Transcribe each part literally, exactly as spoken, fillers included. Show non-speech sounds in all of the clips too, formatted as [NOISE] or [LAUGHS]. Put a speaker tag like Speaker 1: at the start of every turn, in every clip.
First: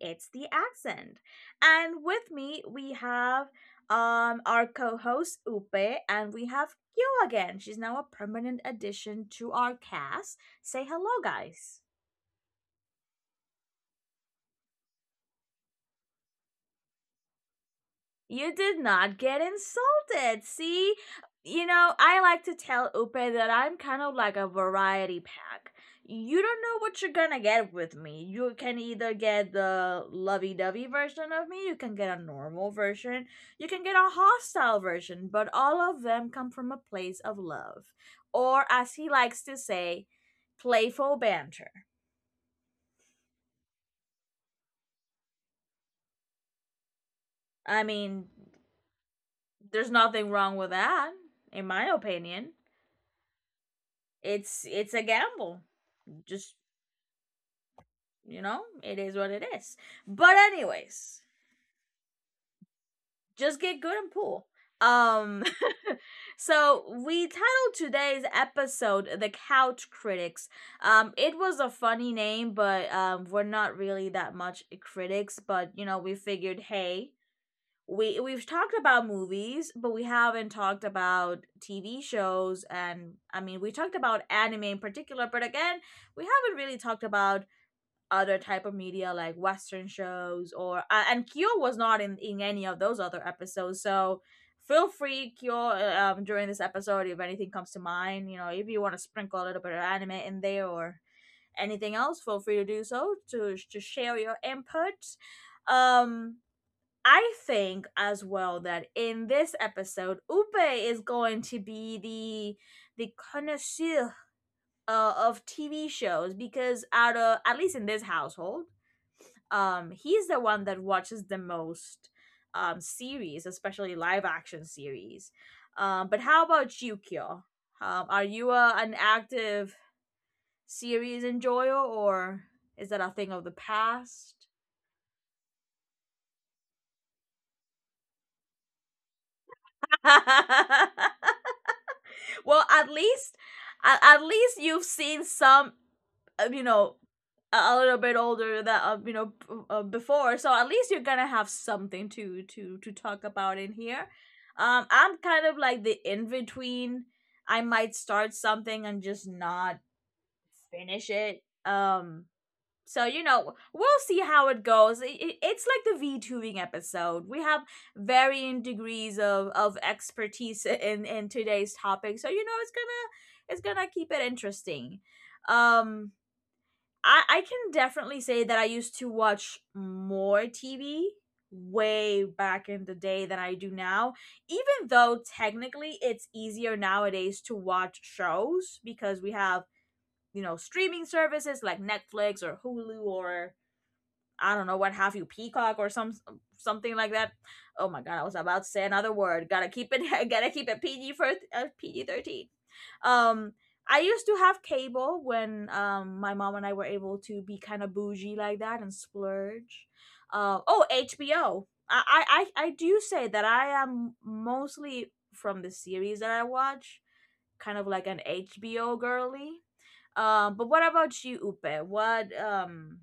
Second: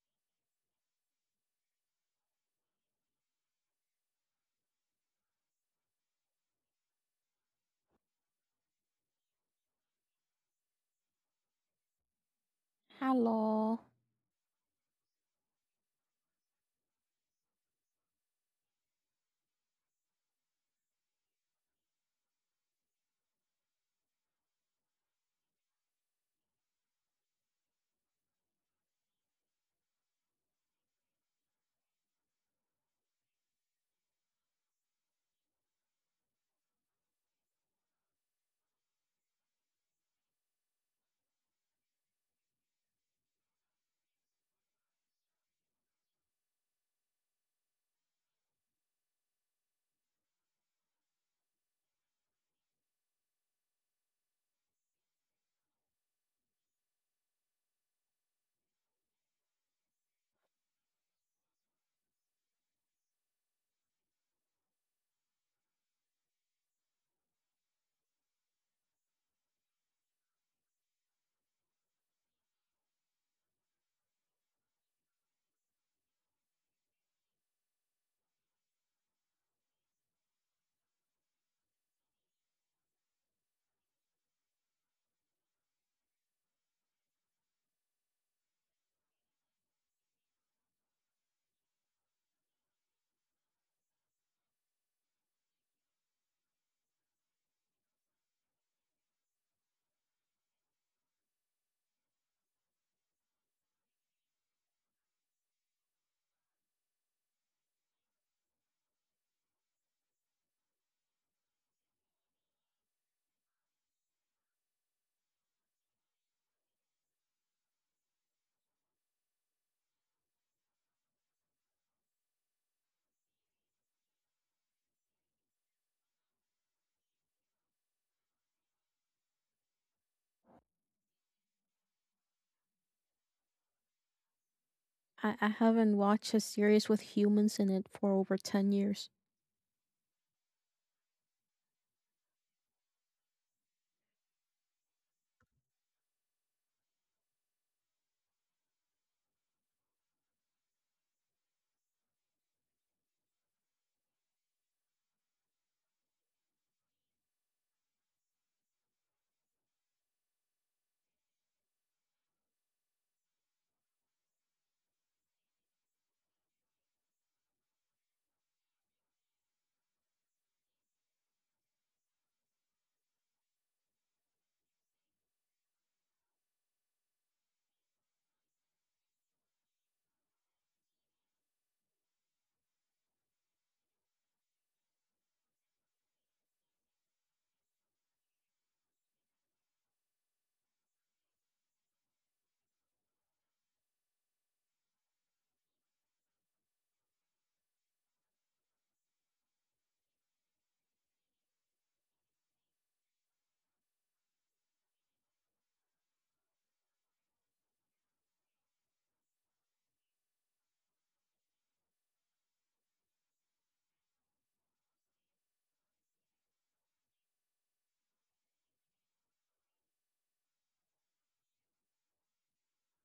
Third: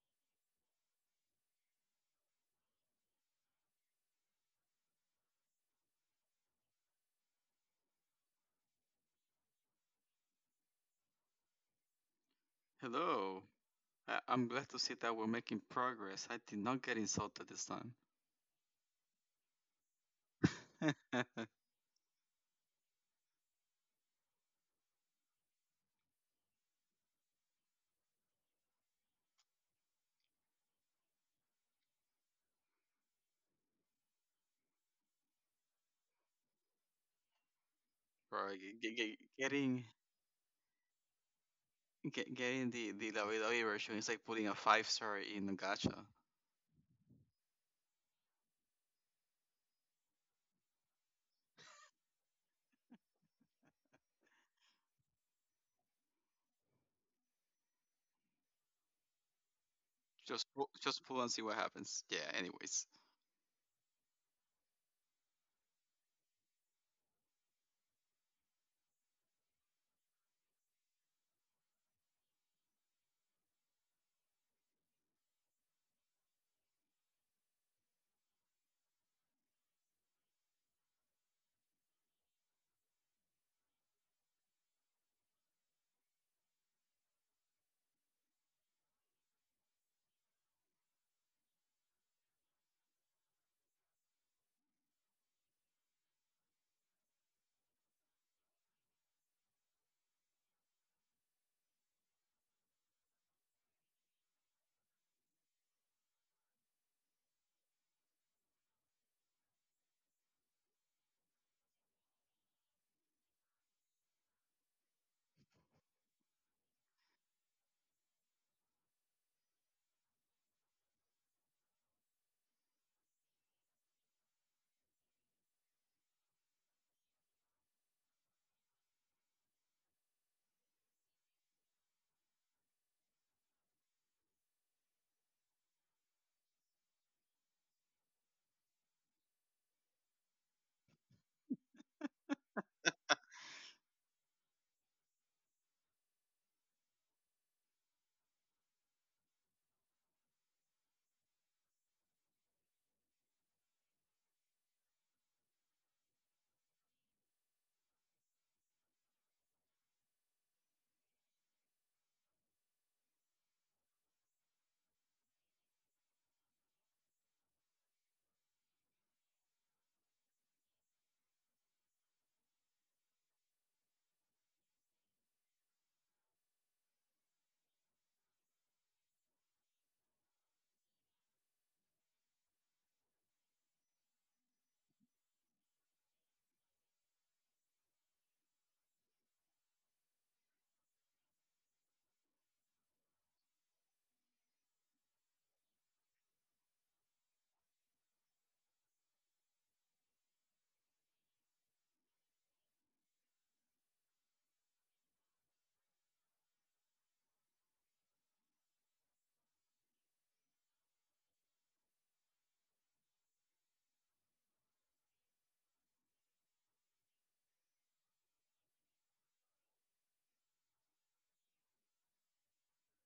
Speaker 1: it's the accent. And with me, we have um our co-host Upe, and we have Kyo again. She's now a permanent addition to our cast. Say hello, guys.
Speaker 2: Hello.
Speaker 3: Hello.
Speaker 2: I- I'm glad to see that we're making progress. I did not get insulted this time.
Speaker 1: You did not get insulted. See,
Speaker 2: [LAUGHS]
Speaker 1: you know, I like to tell Upe that I'm kind of like a variety pack. You don't know what you're gonna get with me. You can either get the lovey dovey version of me, you can get a normal version, you can get a hostile version, but all of them come from a place of love.
Speaker 2: Right,
Speaker 1: Or,
Speaker 2: ge- ge-
Speaker 1: as he
Speaker 2: ge-
Speaker 1: likes to
Speaker 2: getting
Speaker 1: say, playful banter.
Speaker 2: ge- getting the the La version is like putting a five star in a gacha.
Speaker 1: I mean, there's nothing wrong with that, in my opinion. It's it's a gamble. Just, you know, it is what it is, but
Speaker 2: Just pu- just pull
Speaker 1: anyways,
Speaker 2: and see what happens. Yeah. Anyways,
Speaker 1: just get good and pool. um [LAUGHS] so we titled today's episode the couch critics. Um it was a funny name, but um we're not really that much critics, but you know, we figured, hey, we we've talked about movies, but we haven't talked about TV shows. And I mean, we talked about anime in particular, but again, we haven't really talked about other type of media like western shows or uh, and Kyo was not in in any of those other episodes. So feel free, Kyo, uh, um during this episode, if anything comes to mind, you know, if you want to sprinkle a little bit of anime in there or anything else, feel free to do so, to to share your input. um I think as well that in this episode Upe is going to be the the connoisseur uh, of T V shows because, out of, at least in this household, um he's the one that watches the most um series, especially live action series. Um but how about you, Kyo? Um are you a, an active series enjoyer, or is that a thing of the past?
Speaker 3: I, I haven't watched a series with humans in it for over ten years.
Speaker 1: [LAUGHS] Well, at least at, at least you've seen some, uh, you know, a, a little bit older, that uh, you know, b- uh, before, so at least you're gonna have something to to to talk about in here. um I'm kind of like the in between. I might start something and just not finish it. Um so you know, we'll see how it goes. I- i- It's like the VTubing episode. We have varying degrees of of expertise [LAUGHS] in in today's topic. So you know, it's gonna, it's gonna keep it interesting. Um, I I can definitely say that I used to watch more T V way back in the day than I do now. Even though technically it's easier nowadays to watch shows, because we have, you know, streaming services like Netflix or Hulu or, I don't know, what have you, Peacock or some something like that. Oh my god, I was about to say another word. Gotta keep it. [LAUGHS] Gotta keep it P G, for uh, P G thirteen. Um, I used to have cable when um my mom and I were able to be kind of bougie like that and splurge. Uh, oh, H B O. I I I I do say that I am, mostly from the series that I watch, kind of like an H B O girly. Um, uh, but what about you, Upe? What, um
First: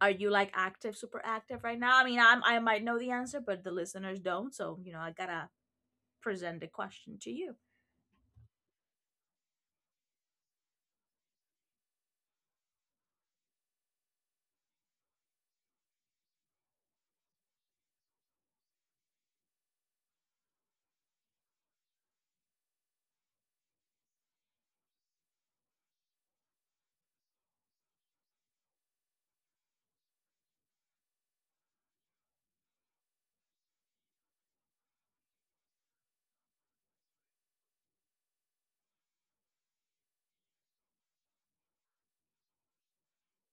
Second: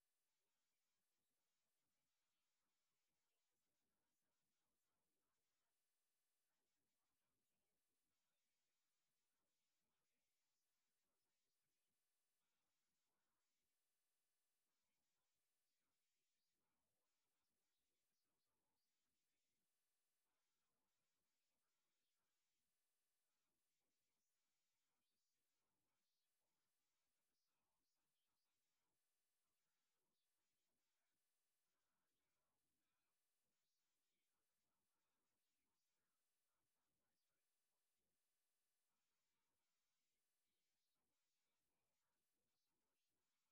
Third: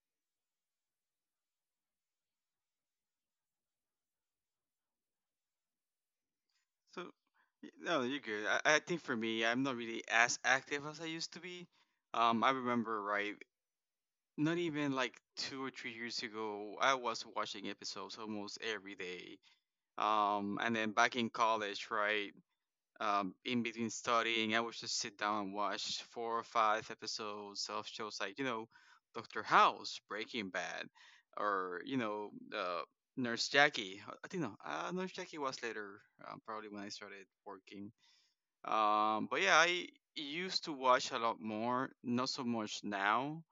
Speaker 1: are you like active, super active right now? I mean, I'm I might know the answer, but the listeners don't. So you know, I gotta present the
Speaker 2: so
Speaker 1: question to you.
Speaker 2: y- no, you're good. I, I think for me, I'm not really as active as I used to be. Um, I remember right, not even like two or three years ago, I was watching episodes almost every day. Um, and then back in college, right, um, in between studying, I would just sit down and watch four or five episodes of shows like, you know, Doctor House, Breaking Bad, or, you know, uh, Nurse Jackie. I I think no, uh, Nurse Jackie was later, um, probably when I started working. Um, but yeah, I used to watch a lot more, not so much now.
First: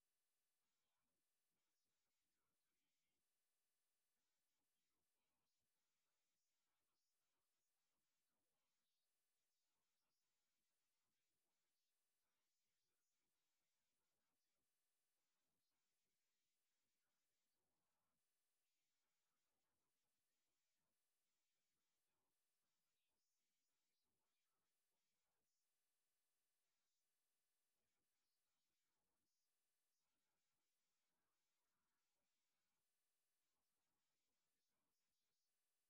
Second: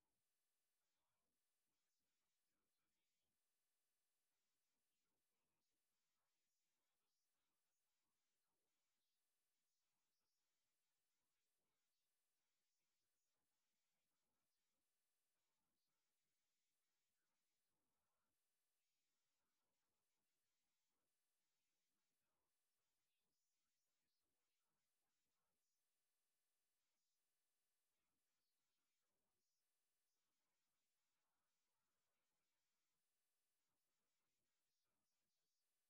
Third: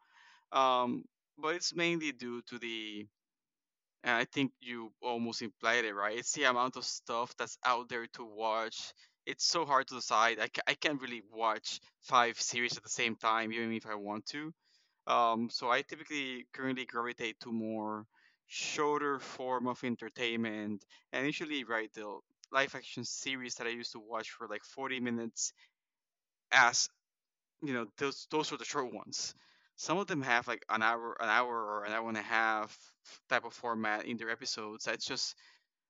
Speaker 2: Um, but it's mainly due to the and I think you almost implied it, right? It's the amount of stuff that's out there to watch. It's so hard to decide. I, ca- I can't really watch five series at the same time, even if I want to. Um, so I typically currently gravitate to more shorter form of entertainment, and usually, right, the live action series that I used to watch for like forty minutes, as you know, those those were the short ones. Some of them have like an hour, an hour or an hour and a half type of format in their episodes. That's just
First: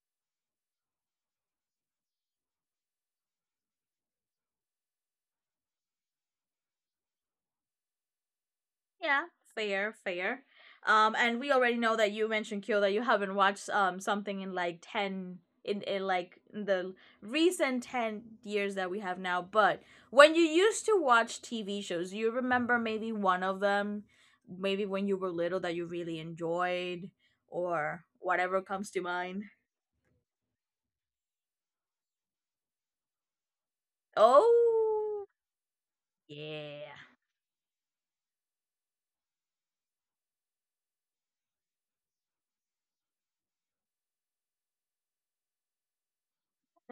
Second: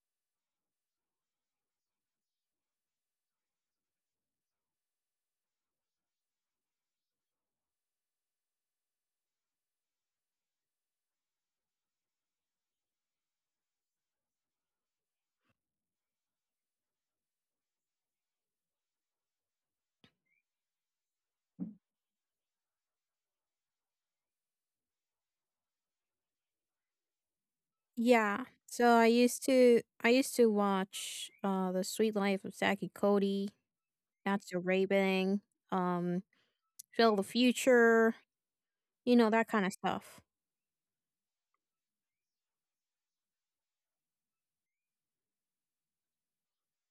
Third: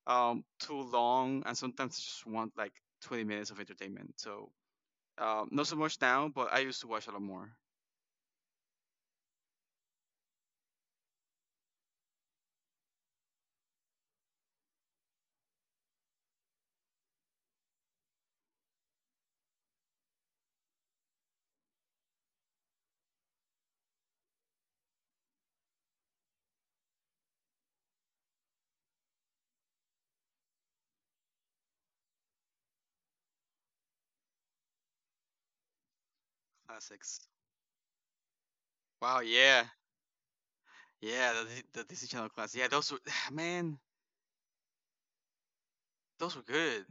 Speaker 2: um, too long, and sometimes I just want like twenty minutes of entertainment. So um, not so much now, but I used to watch a lot more
Speaker 1: Yeah, fair, fair. Um, and we already know that you mentioned, Kyo, that you haven't watched um something in like ten, in, in like the recent ten years that we have now. But when you used to watch T V shows, you remember maybe one of them, maybe when you were little, that you really enjoyed, or
Speaker 3: Yeah.
Speaker 1: whatever
Speaker 3: So
Speaker 1: comes to
Speaker 3: I
Speaker 1: mind.
Speaker 3: used to I used to watch uh The Sweet Life of Zack and Cody. That's the
Speaker 1: Oh.
Speaker 3: Raving, um,
Speaker 1: Yeah,
Speaker 3: Feel
Speaker 2: classics.
Speaker 3: the Future, you
Speaker 2: Wow,
Speaker 3: know, that
Speaker 2: yeah,
Speaker 3: kind of stuff.
Speaker 2: yeah, the, Dis- the Disney Channel classics. Yeah, those were [SIGHS] man, those were good.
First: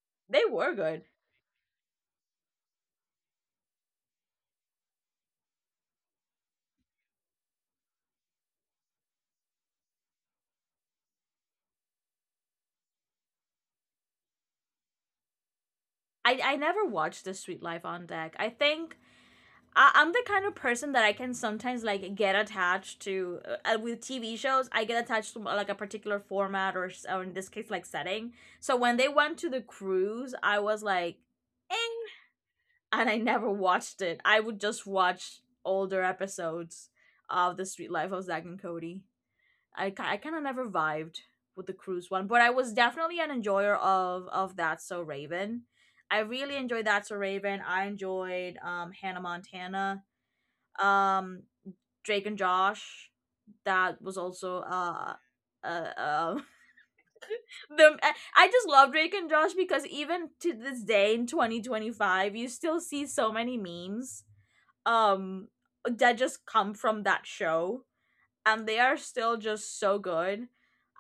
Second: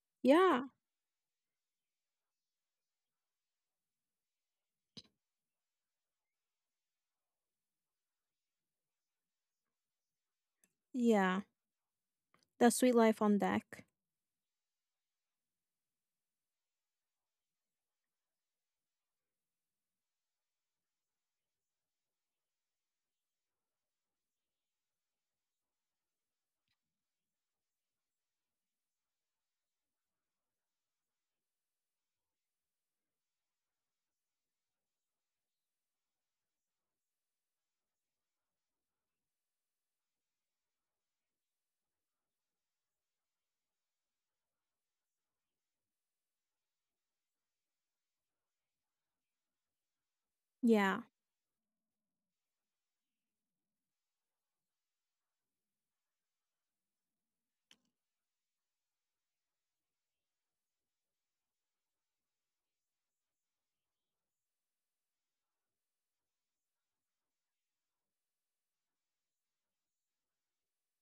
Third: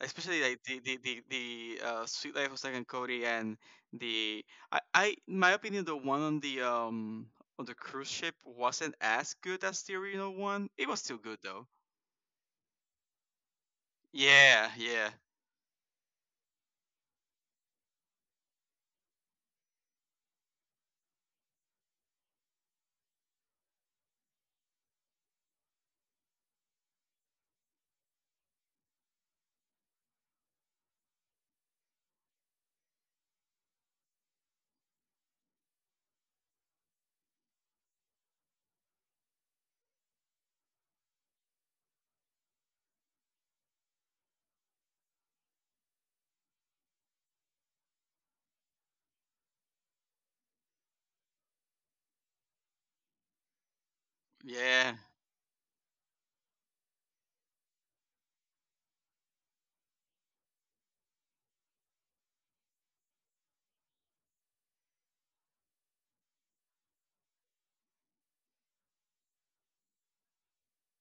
Speaker 2: Especially
Speaker 1: they
Speaker 2: like
Speaker 3: Yeah.
Speaker 1: were
Speaker 2: the the
Speaker 1: good.
Speaker 2: the, the uh, Sweet Life of Zack and Cody, and the I, I, in my opinion, the one on the um on the cruise ship wasn't as good as the original one. It was still good
Speaker 3: Yeah.
Speaker 2: though.
Speaker 3: The Sweet Life on Deck.
Speaker 2: Yeah, yeah,
Speaker 1: I I never watched the Sweet Life on Deck. I think I, I'm the kind of person that I can sometimes like get attached to uh, uh, with T V shows. I get attached to, uh, like a particular format, or, or in this case like setting. So when they went to the cruise, I was like, eh, and I never watched it. I would just watch older episodes of the Sweet Life of Zack and Cody. I, ki- I kind of never vibed with the cruise one, but I was definitely an enjoyer of of that. So Raven, I really enjoyed that. So Raven, I enjoyed um Hannah Montana,
Speaker 3: Yeah.
Speaker 1: um Drake and Josh. That was also
Speaker 2: yeah.
Speaker 1: uh uh, uh [LAUGHS] the, I I just love Drake and Josh because even to this day in twenty twenty-five, you still see so many memes um that just come from that show, and they are still just so good.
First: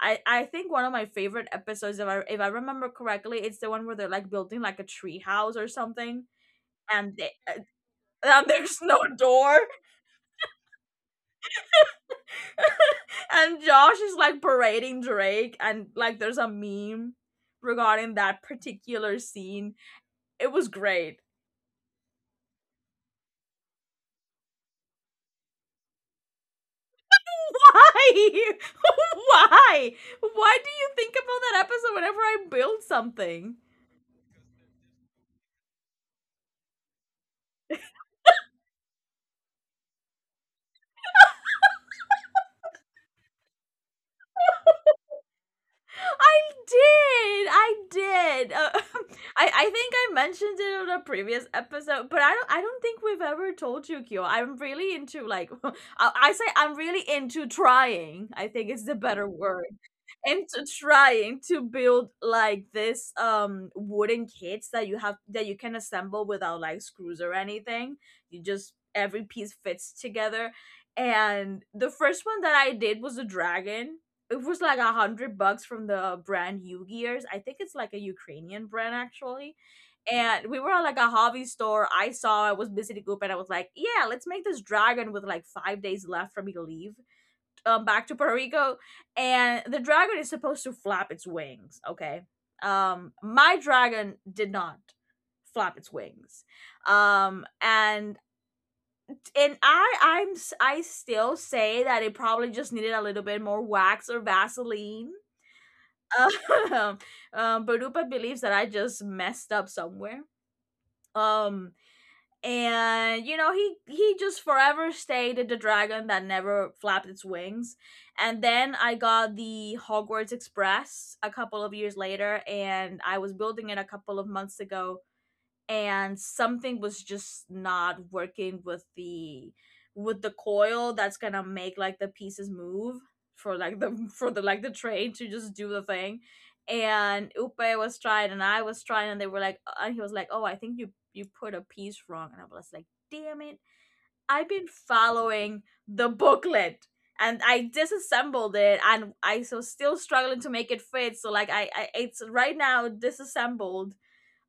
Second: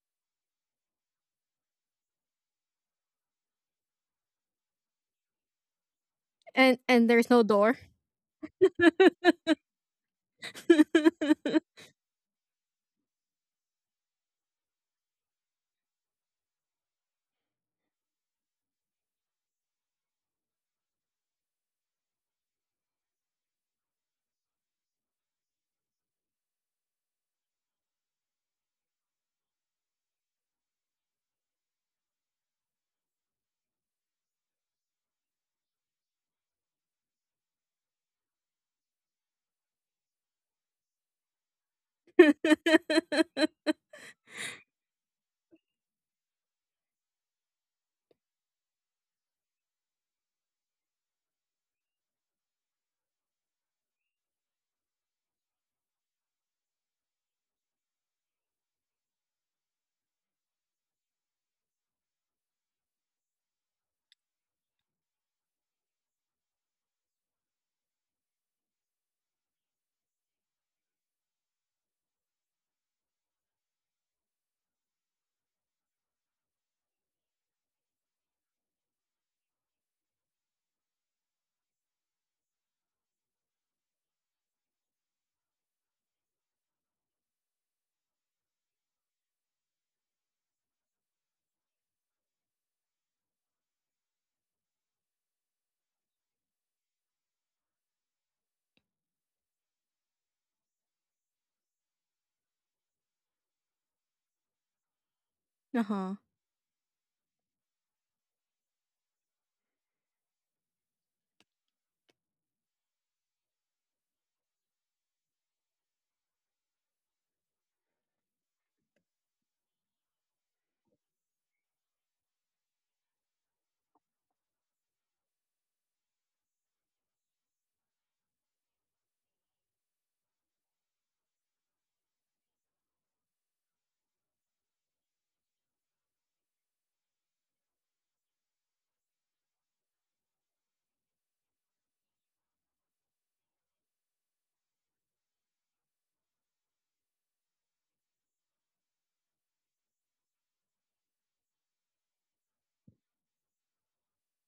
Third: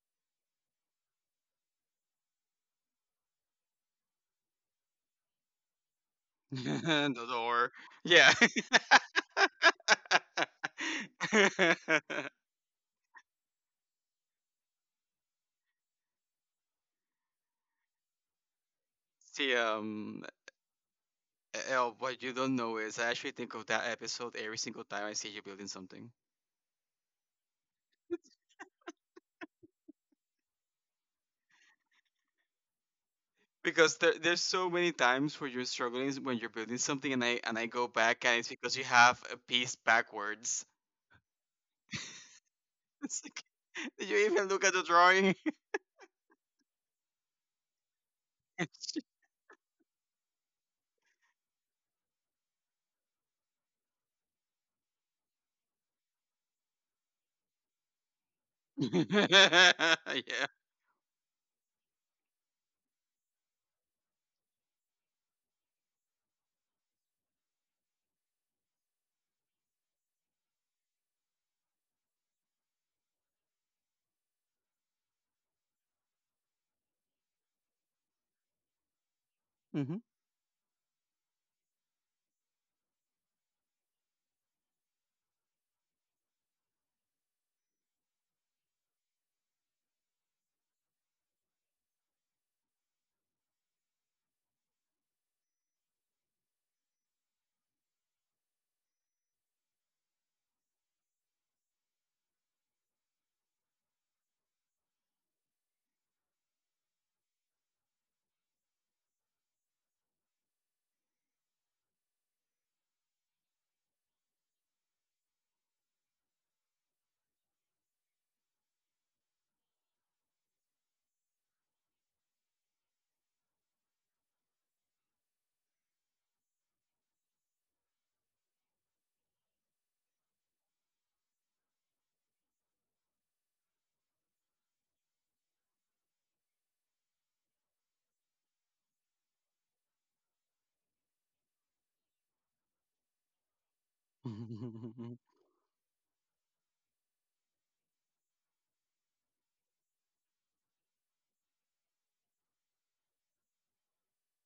Speaker 1: I, I think one of my favorite episodes, if I, if I remember correctly, it's the one where they're like building like a tree house or something,
Speaker 2: [LAUGHS]
Speaker 3: And and
Speaker 1: and
Speaker 2: The
Speaker 3: there's
Speaker 1: they,
Speaker 3: no
Speaker 1: uh,
Speaker 2: door.
Speaker 3: door.
Speaker 2: Yeah.
Speaker 1: and [LAUGHS] there's no
Speaker 3: [LAUGHS]
Speaker 1: door,
Speaker 2: [LAUGHS]
Speaker 1: and Josh is like parading Drake, and like there's a meme regarding that particular
Speaker 2: See,
Speaker 1: scene.
Speaker 2: um,
Speaker 1: It was great.
Speaker 2: El, what you don't know is I actually think of that episode every single time I see you building something.
Speaker 1: [LAUGHS] Why? [LAUGHS] Why? Why do you think about that episode whenever I build something?
Speaker 2: Because there, there's so many times where you're struggling when you're building something, and I and I go back, and it's because you have a piece backwards. [LAUGHS] It's like, did you even look at the drawing? [LAUGHS]
Speaker 1: I did. I did. Uh, [LAUGHS] I I think I mentioned it on a previous episode, but I don't, I don't think we've ever told you, Kyo. I'm really into like, [LAUGHS] I, I say I'm really into trying. I think it's the better word,
Speaker 2: Yeah.
Speaker 1: into trying to build like this um wooden kits that you have, that you can assemble without like screws or anything. You just, every piece fits together. And the first one that I did was a dragon. It was like a hundred bucks from the brand U Gears. I think it's like a Ukrainian brand actually.
Speaker 2: Hmm.
Speaker 1: And we were at like a hobby store. I saw, I was busy to group, and I was like, yeah, let's make this dragon with like five days left for me to leave um back to Puerto Rico, and the dragon is supposed to flap its wings. Okay, um, my dragon did not flap its wings, um, and and I I'm s- I still say that it probably just needed a little bit more wax or Vaseline.
Speaker 3: Uh-huh.
Speaker 1: [LAUGHS] Um, um, Barupa believes that I just messed up somewhere. Um, and you know, he he just forever stayed the dragon that never flapped its wings. And then I got the Hogwarts Express a couple of years later, and I was building it a couple of months ago, and something was just not working with the, with the coil that's gonna make like the pieces move, for like the [LAUGHS] for the, like the train to just do the thing. And Upe was trying, and I was trying, and they were like, and he was like, oh, I think you, you put a piece wrong. And I was like, damn it, I've been
Speaker 2: [LAUGHS]
Speaker 1: following the booklet. And I disassembled it, and I so still struggling to make it fit. So like I, I it's right now disassembled,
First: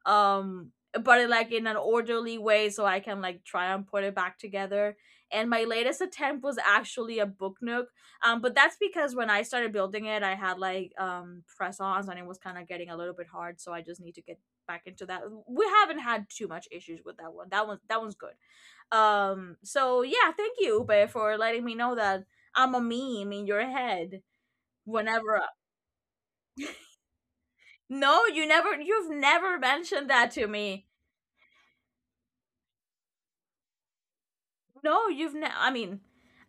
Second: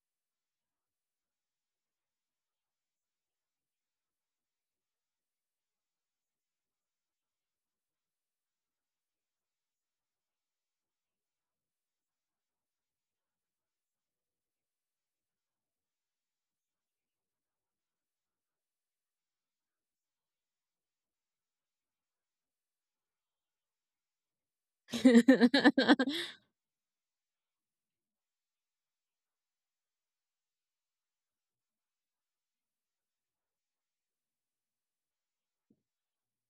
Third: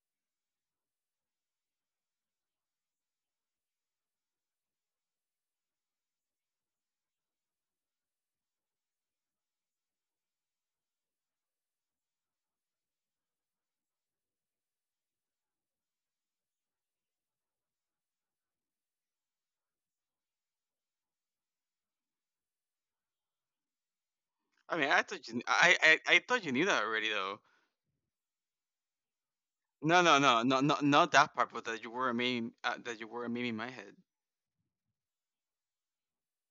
Speaker 1: um but it, like in an orderly way, so I can like try and put it back together. And my latest attempt was actually a book nook, um but that's because when I started building it, I had like um press-ons, and it was kind of getting a little bit hard, so I just need to get back into that. We haven't had too much issues with that one. That one that one's good. Um so yeah, thank you, Ube, for letting me know that I'm a meme in your head.
Speaker 2: I mean, I thought you,
Speaker 1: Whenever,
Speaker 3: [LAUGHS]
Speaker 2: I, I, I thought you knew that already, though.
Speaker 1: no, you never you've never
Speaker 2: No,
Speaker 1: mentioned
Speaker 2: no,
Speaker 1: that
Speaker 2: no,
Speaker 1: to
Speaker 2: no, no,
Speaker 1: me.
Speaker 2: not that part, but that you were a meme, uh, that you were a meme in my head.
Speaker 1: No, you've never. I mean,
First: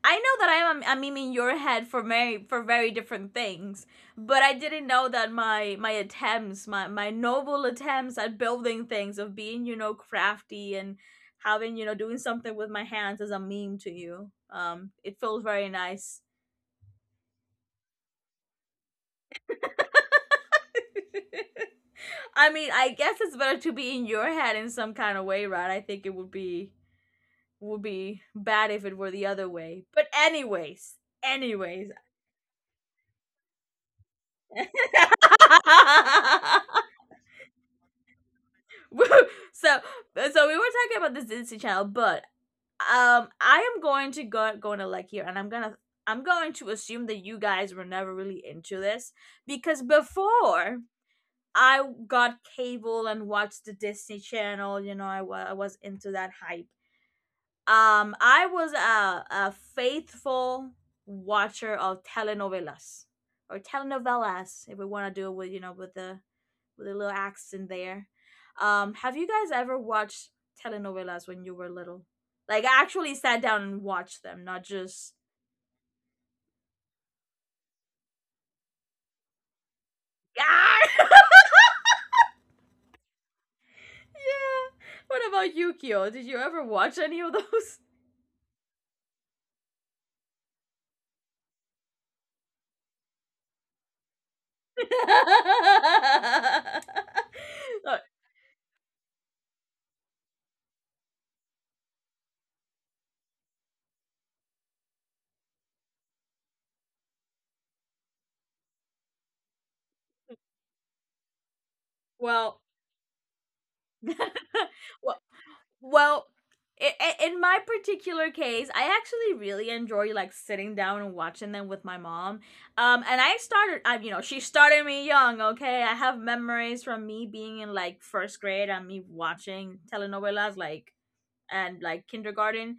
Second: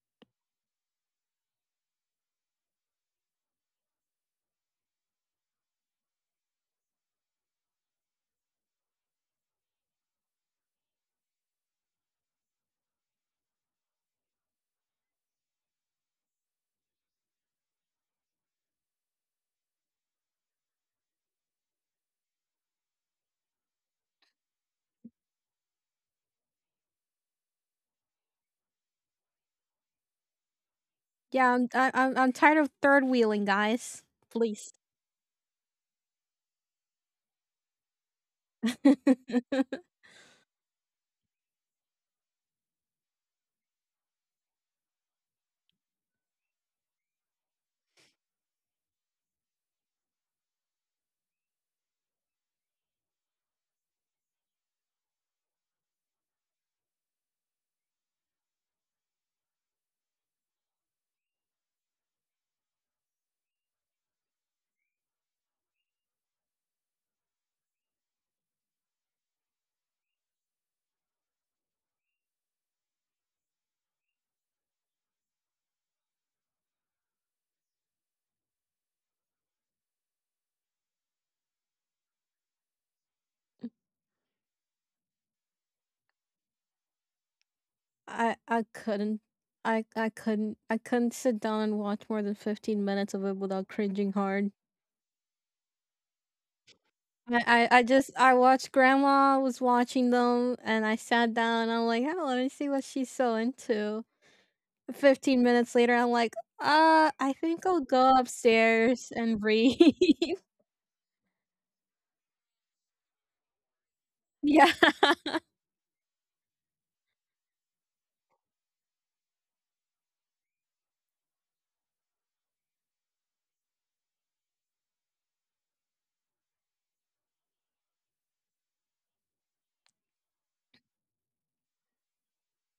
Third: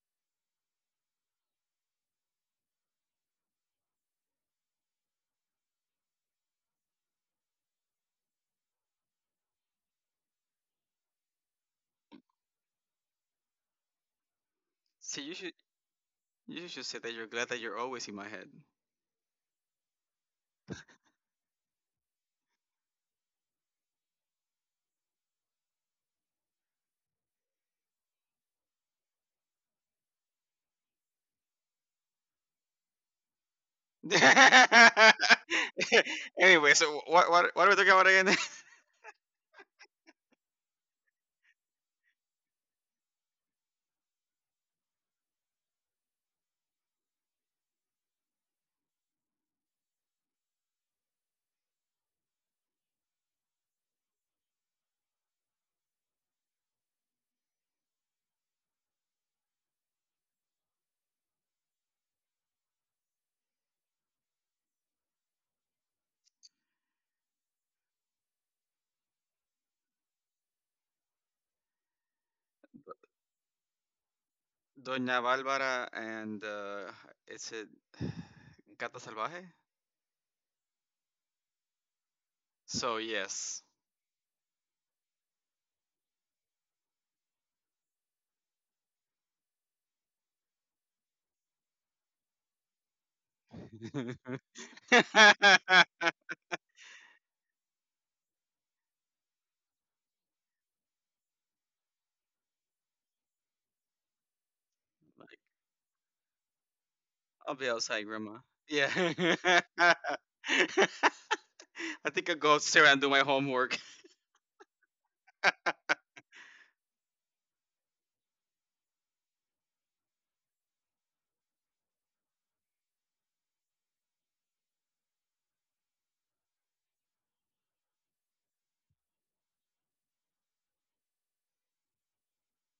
Speaker 1: I know that I am a meme in your head for very, for very different things, but I didn't know that my my attempts, my my noble attempts at building things, of being, you know, crafty, and having, you know, doing something with my hands, as a meme to you. Um, it
Speaker 2: See, you
Speaker 1: feels
Speaker 2: should,
Speaker 1: very nice. [LAUGHS]
Speaker 2: you should say that you're glad that you're always in my head.
Speaker 1: I mean, I guess it's better to be in your head in some kind of way, right? I think it would be, would be bad if it were the other way. But anyways,
Speaker 3: Yeah, I'm
Speaker 1: anyways,
Speaker 3: I, I'm I'm tired of third wheeling, guys. Please.
Speaker 2: [LAUGHS]
Speaker 1: [LAUGHS]
Speaker 2: Anyway, so what, what, what are we talking about again? [LAUGHS]
Speaker 1: woo. So,
Speaker 3: [LAUGHS]
Speaker 1: so we were talking about this Disney Channel, but um, I am going to go go into like here, and I'm gonna, I'm going to assume that you guys were never really into this, because before I got cable and watched the Disney Channel, you know, I wa- I was into that hype. Um, I was a, a faithful watcher of telenovelas, or telenovelas, if we want to do it with, you know, with the, with a little accent there. Um, have you guys ever watched telenovelas when you were little? Like, actually sat down and watched them, not just
Speaker 2: Doña Bárbara and uh, is it [SIGHS] Gata Salvaje?
Speaker 1: [LAUGHS] yeah.
Speaker 2: So yes.
Speaker 1: Yeah. What about Yukio? Did you ever watch any of those?
Speaker 3: I I couldn't I I couldn't I couldn't sit down and watch more than fifteen minutes of it without cringing hard.
Speaker 1: [LAUGHS]
Speaker 2: [LAUGHS] Like,
Speaker 3: I, I, I
Speaker 1: Uh,
Speaker 3: just I watched grandma was watching them and I sat down and I'm like, oh, let me see what she's so into. Fifteen minutes later I'm like, uh I
Speaker 2: I'll
Speaker 3: think
Speaker 2: be
Speaker 3: I'll
Speaker 2: outside,
Speaker 3: go
Speaker 2: Grandma. Yeah.
Speaker 3: upstairs and
Speaker 2: [LAUGHS]
Speaker 3: read.
Speaker 2: I
Speaker 3: [LAUGHS]
Speaker 2: think I'll go
Speaker 1: well,
Speaker 2: upstairs and do my homework.
Speaker 1: [LAUGHS]
Speaker 3: Yeah.
Speaker 1: well,
Speaker 3: [LAUGHS]
Speaker 2: [LAUGHS]
Speaker 1: Well, I I in my particular case, I actually really enjoy like sitting down and watching them with my mom. Um, and I started, I you know, she started me young. Okay, I have memories from me being in like first grade and me watching telenovelas like and like kindergarten.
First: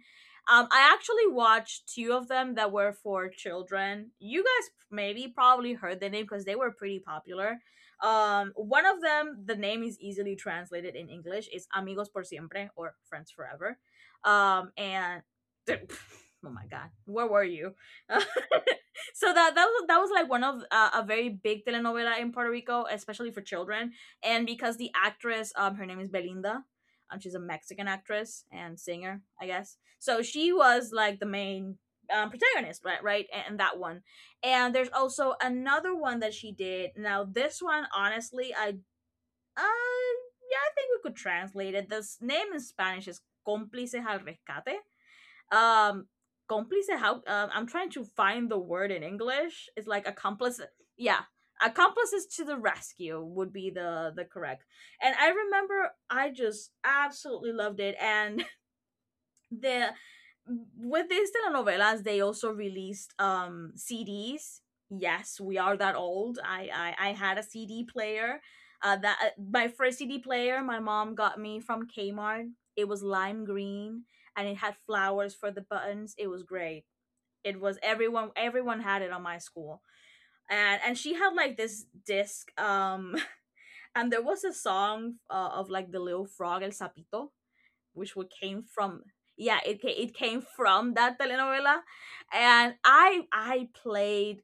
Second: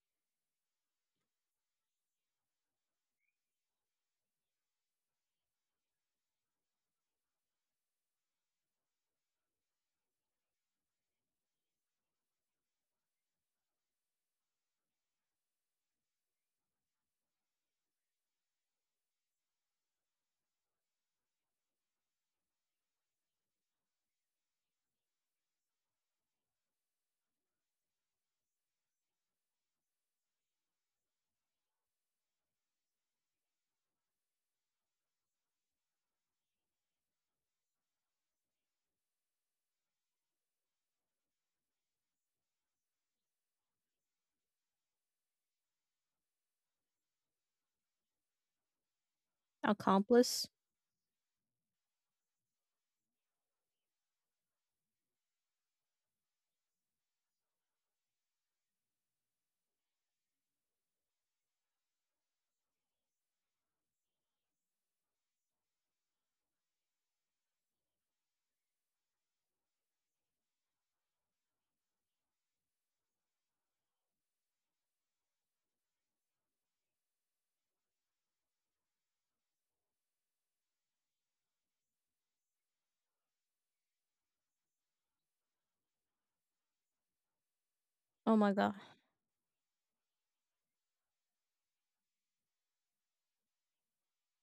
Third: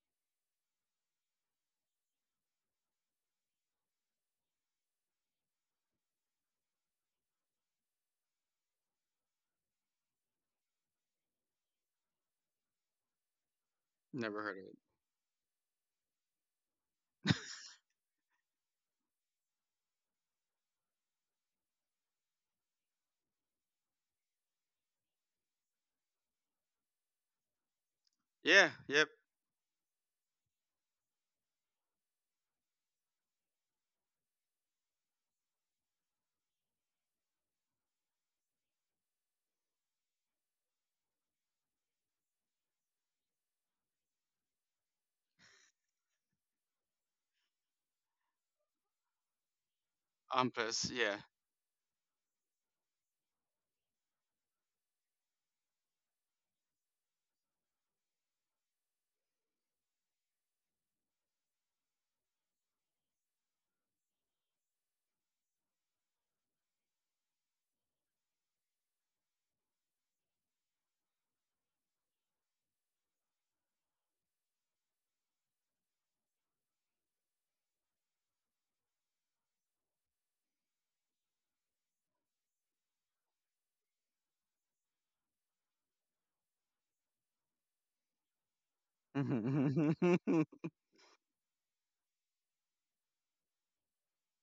Speaker 1: Um, I actually watched two of them that were for children. You guys maybe probably heard the name because they were pretty popular. Um, one of them, the name is easily translated in English. It's Amigos por siempre, or Friends Forever.
Speaker 2: Never heard of
Speaker 1: Um,
Speaker 2: it.
Speaker 1: and [LAUGHS] oh my god, where were you? [LAUGHS] so that that was that was like one of uh, a very big telenovela in Puerto Rico, especially for children. And because the actress, um, her name is Belinda, um, she's a Mexican actress
Speaker 2: Yeah,
Speaker 1: and
Speaker 2: yeah.
Speaker 1: singer, I guess. So she was like the main um, protagonist, right? Right, and, and that one. And there's also another one that she did. Now this one, honestly, I uh, yeah, I think we could translate it. This name in Spanish is Cómplices al Rescate. um Cómplice, how, um, I'm trying to find the word in English, it's like
Speaker 3: Accomplice.
Speaker 1: accomplice.
Speaker 2: Olympus, yeah.
Speaker 1: Yeah, accomplices to the rescue would be the the correct. And I remember I just absolutely loved it. And the with these telenovelas they also released um C Ds. Yes, we are that old. i i, I had a C D player, uh that uh, my first C D player my mom got me from Kmart. It was lime green, and it had flowers for the buttons. It was great. It was everyone everyone had it on my school. And and she had like this disc. um [LAUGHS] and there was a song, uh, of like the little frog, el sapito, which what
Speaker 3: Oh my
Speaker 1: came
Speaker 3: god.
Speaker 1: from yeah it
Speaker 2: Mhm.
Speaker 1: ca- it came
Speaker 2: [LAUGHS]
Speaker 1: from that telenovela. And i i played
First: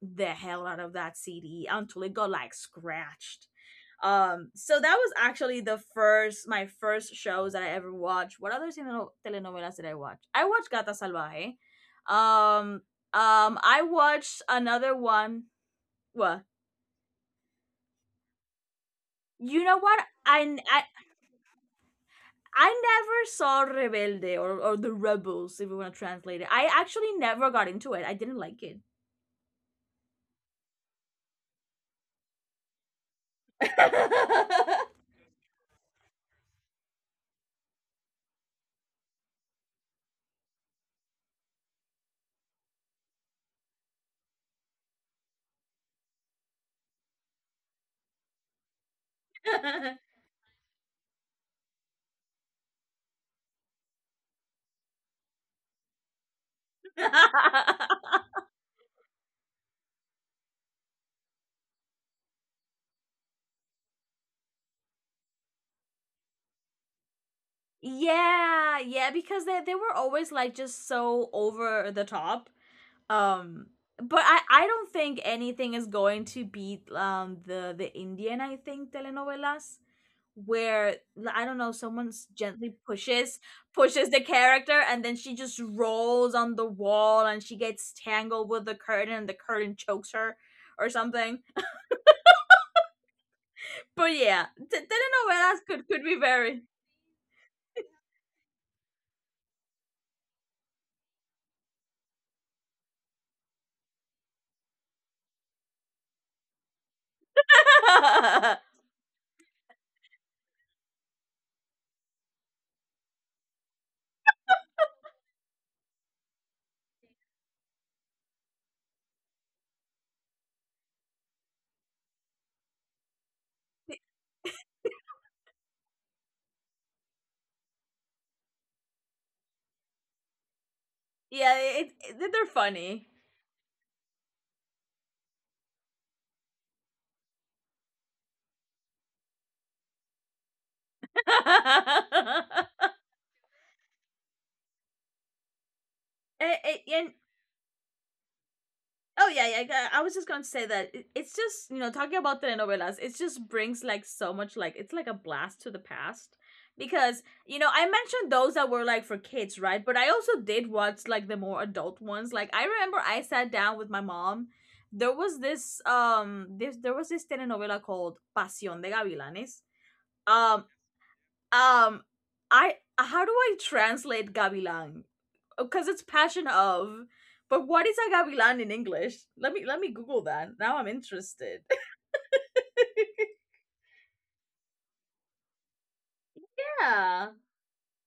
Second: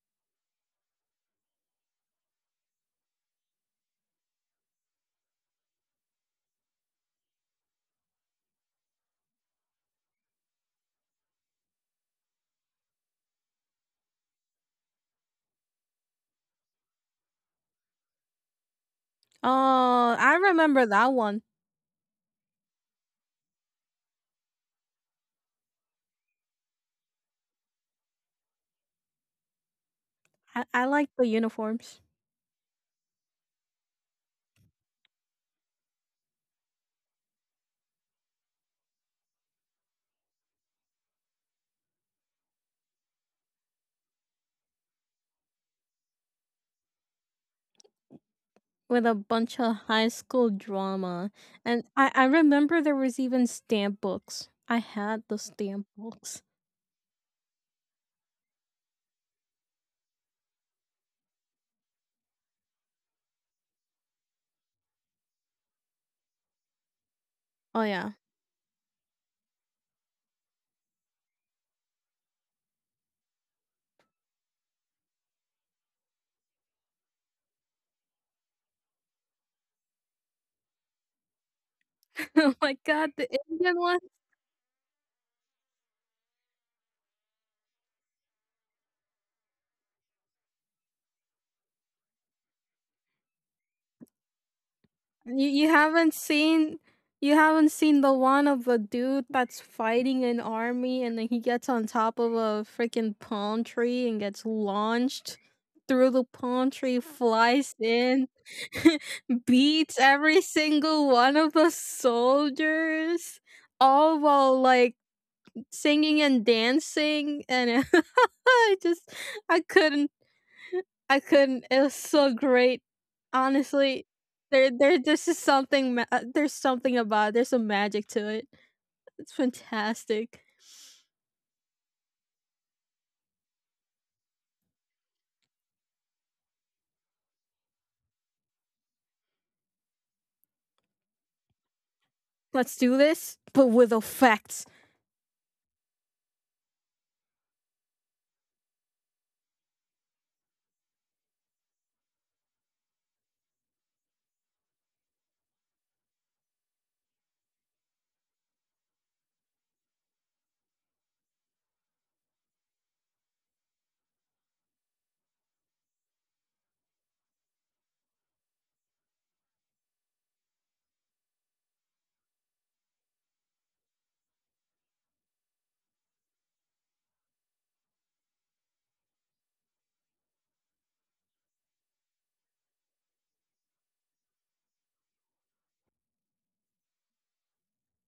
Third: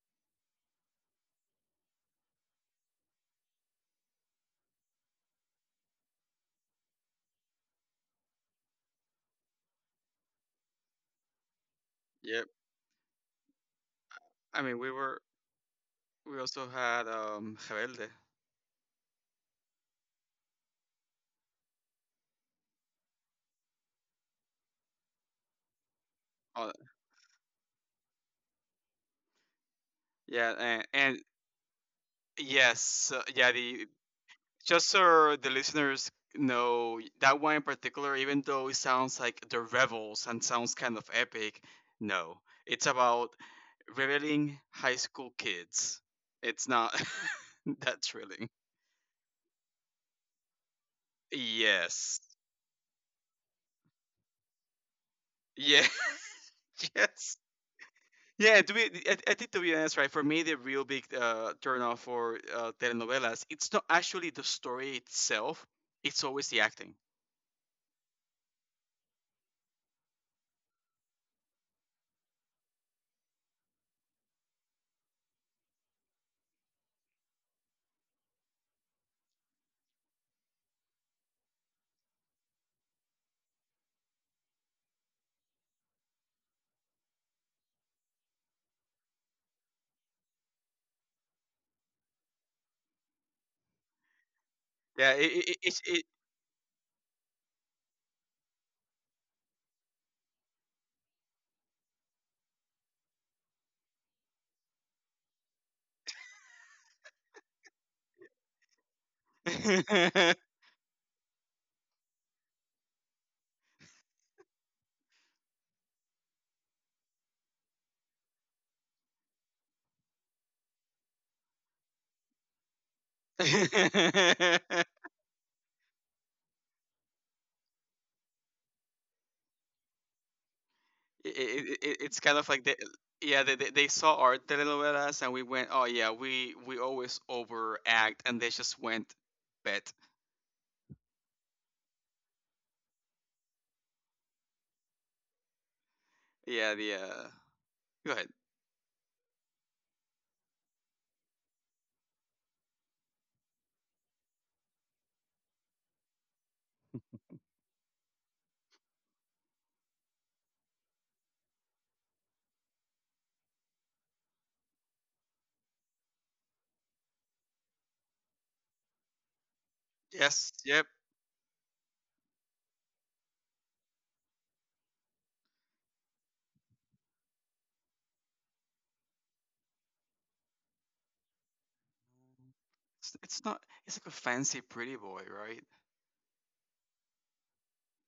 Speaker 1: the hell out of that C D until it got like scratched. Um so that was actually the first my first shows that I ever watched. What other teleno- telenovelas did I watch? I watched Gata Salvaje.
Speaker 2: Yep.
Speaker 1: um um I watched
Speaker 2: I mean, we
Speaker 1: another
Speaker 2: were
Speaker 1: one.
Speaker 2: we
Speaker 1: What
Speaker 2: also had um Rebelde.
Speaker 1: you know what
Speaker 3: Oh, I
Speaker 1: I
Speaker 3: remember that one.
Speaker 1: I never saw Rebelde, or, or the Rebels, if you want to translate it. I
Speaker 2: Oh,
Speaker 1: actually never got into it. I didn't like it.
Speaker 2: yeah,
Speaker 3: I, I
Speaker 2: and,
Speaker 3: like
Speaker 2: and
Speaker 3: the uniforms.
Speaker 2: yes, uh, yeah. The just
Speaker 1: [LAUGHS]
Speaker 2: so the listeners know that one in particular, even though it sounds like the rebels and sounds kind of epic, no, it's about rebelling high school kids. It's not [LAUGHS] that thrilling.
Speaker 3: With a bunch of high school drama. And I,
Speaker 2: Yes.
Speaker 3: I remember there was even stamp books. I had the stamp
Speaker 2: Yeah.
Speaker 3: books.
Speaker 2: [LAUGHS] Yes. Yeah, to be, I, I think to be honest, right, for me, the real big uh, turnoff for uh, telenovelas, it's not actually the story itself, it's always the acting.
Speaker 3: Oh yeah.
Speaker 1: yeah, yeah, because they, they were always like just so over the top. Um but I, I don't think anything is going to beat um the, the Indian I think telenovelas where l- I don't know, someone s-
Speaker 3: [LAUGHS] Oh
Speaker 1: gently
Speaker 3: my god, the
Speaker 1: pushes
Speaker 3: Indian.
Speaker 1: pushes the character, and then she just rolls on the wall, and she gets tangled with the curtain, and the curtain chokes her, or something. But yeah, t-
Speaker 2: Yeah,
Speaker 3: You
Speaker 2: it,
Speaker 1: telenovelas
Speaker 3: you
Speaker 2: it,
Speaker 1: could could
Speaker 2: it,
Speaker 1: be
Speaker 3: haven't
Speaker 1: very—
Speaker 3: seen you haven't seen the one of a dude that's fighting an army and then he gets on top of a freaking palm tree and gets launched through the palm tree, flies in,
Speaker 1: [LAUGHS]
Speaker 3: [LAUGHS]
Speaker 2: it,
Speaker 3: beats
Speaker 2: it
Speaker 3: every single one of the soldiers, all while like singing and dancing and [LAUGHS] I just I couldn't I couldn't. It was so great.
Speaker 2: [LAUGHS]
Speaker 3: Honestly, there,
Speaker 2: it-
Speaker 3: there, this is something. Ma- uh, there's something about it. There's some magic to it. It's fantastic.
Speaker 1: yeah,
Speaker 2: it-
Speaker 1: it,
Speaker 2: it-
Speaker 1: it,
Speaker 2: it's kind
Speaker 1: they're
Speaker 2: of like they,
Speaker 1: funny.
Speaker 2: yeah, they, they they saw our telenovelas and we went, oh yeah, we we always overact, and they just went bet.
Speaker 3: Let's
Speaker 1: [LAUGHS]
Speaker 3: do this, but with effects.
Speaker 1: Eh,
Speaker 2: Yeah,
Speaker 1: eh,
Speaker 2: the
Speaker 1: and
Speaker 2: uh, Go ahead.
Speaker 1: Oh yeah, yeah. I- I was just going to say that it- it's just you know talking about telenovelas, it just brings like so much, like it's like a blast to the past. Because you know I mentioned those that were like for kids, right? But I also did watch like the more adult ones. Like I remember I sat down with my mom. There was this um this there was this telenovela called Pasión de Gavilanes.
Speaker 2: Yes,
Speaker 1: Um,
Speaker 2: yep.
Speaker 1: um, I, how do I translate gavilan? Because it's passion of, but what is a gavilan in English? Let me let me Google that. Now I'm interested. [LAUGHS]
Speaker 2: It's, it's not. It's like a fancy pretty boy,
Speaker 1: Yeah,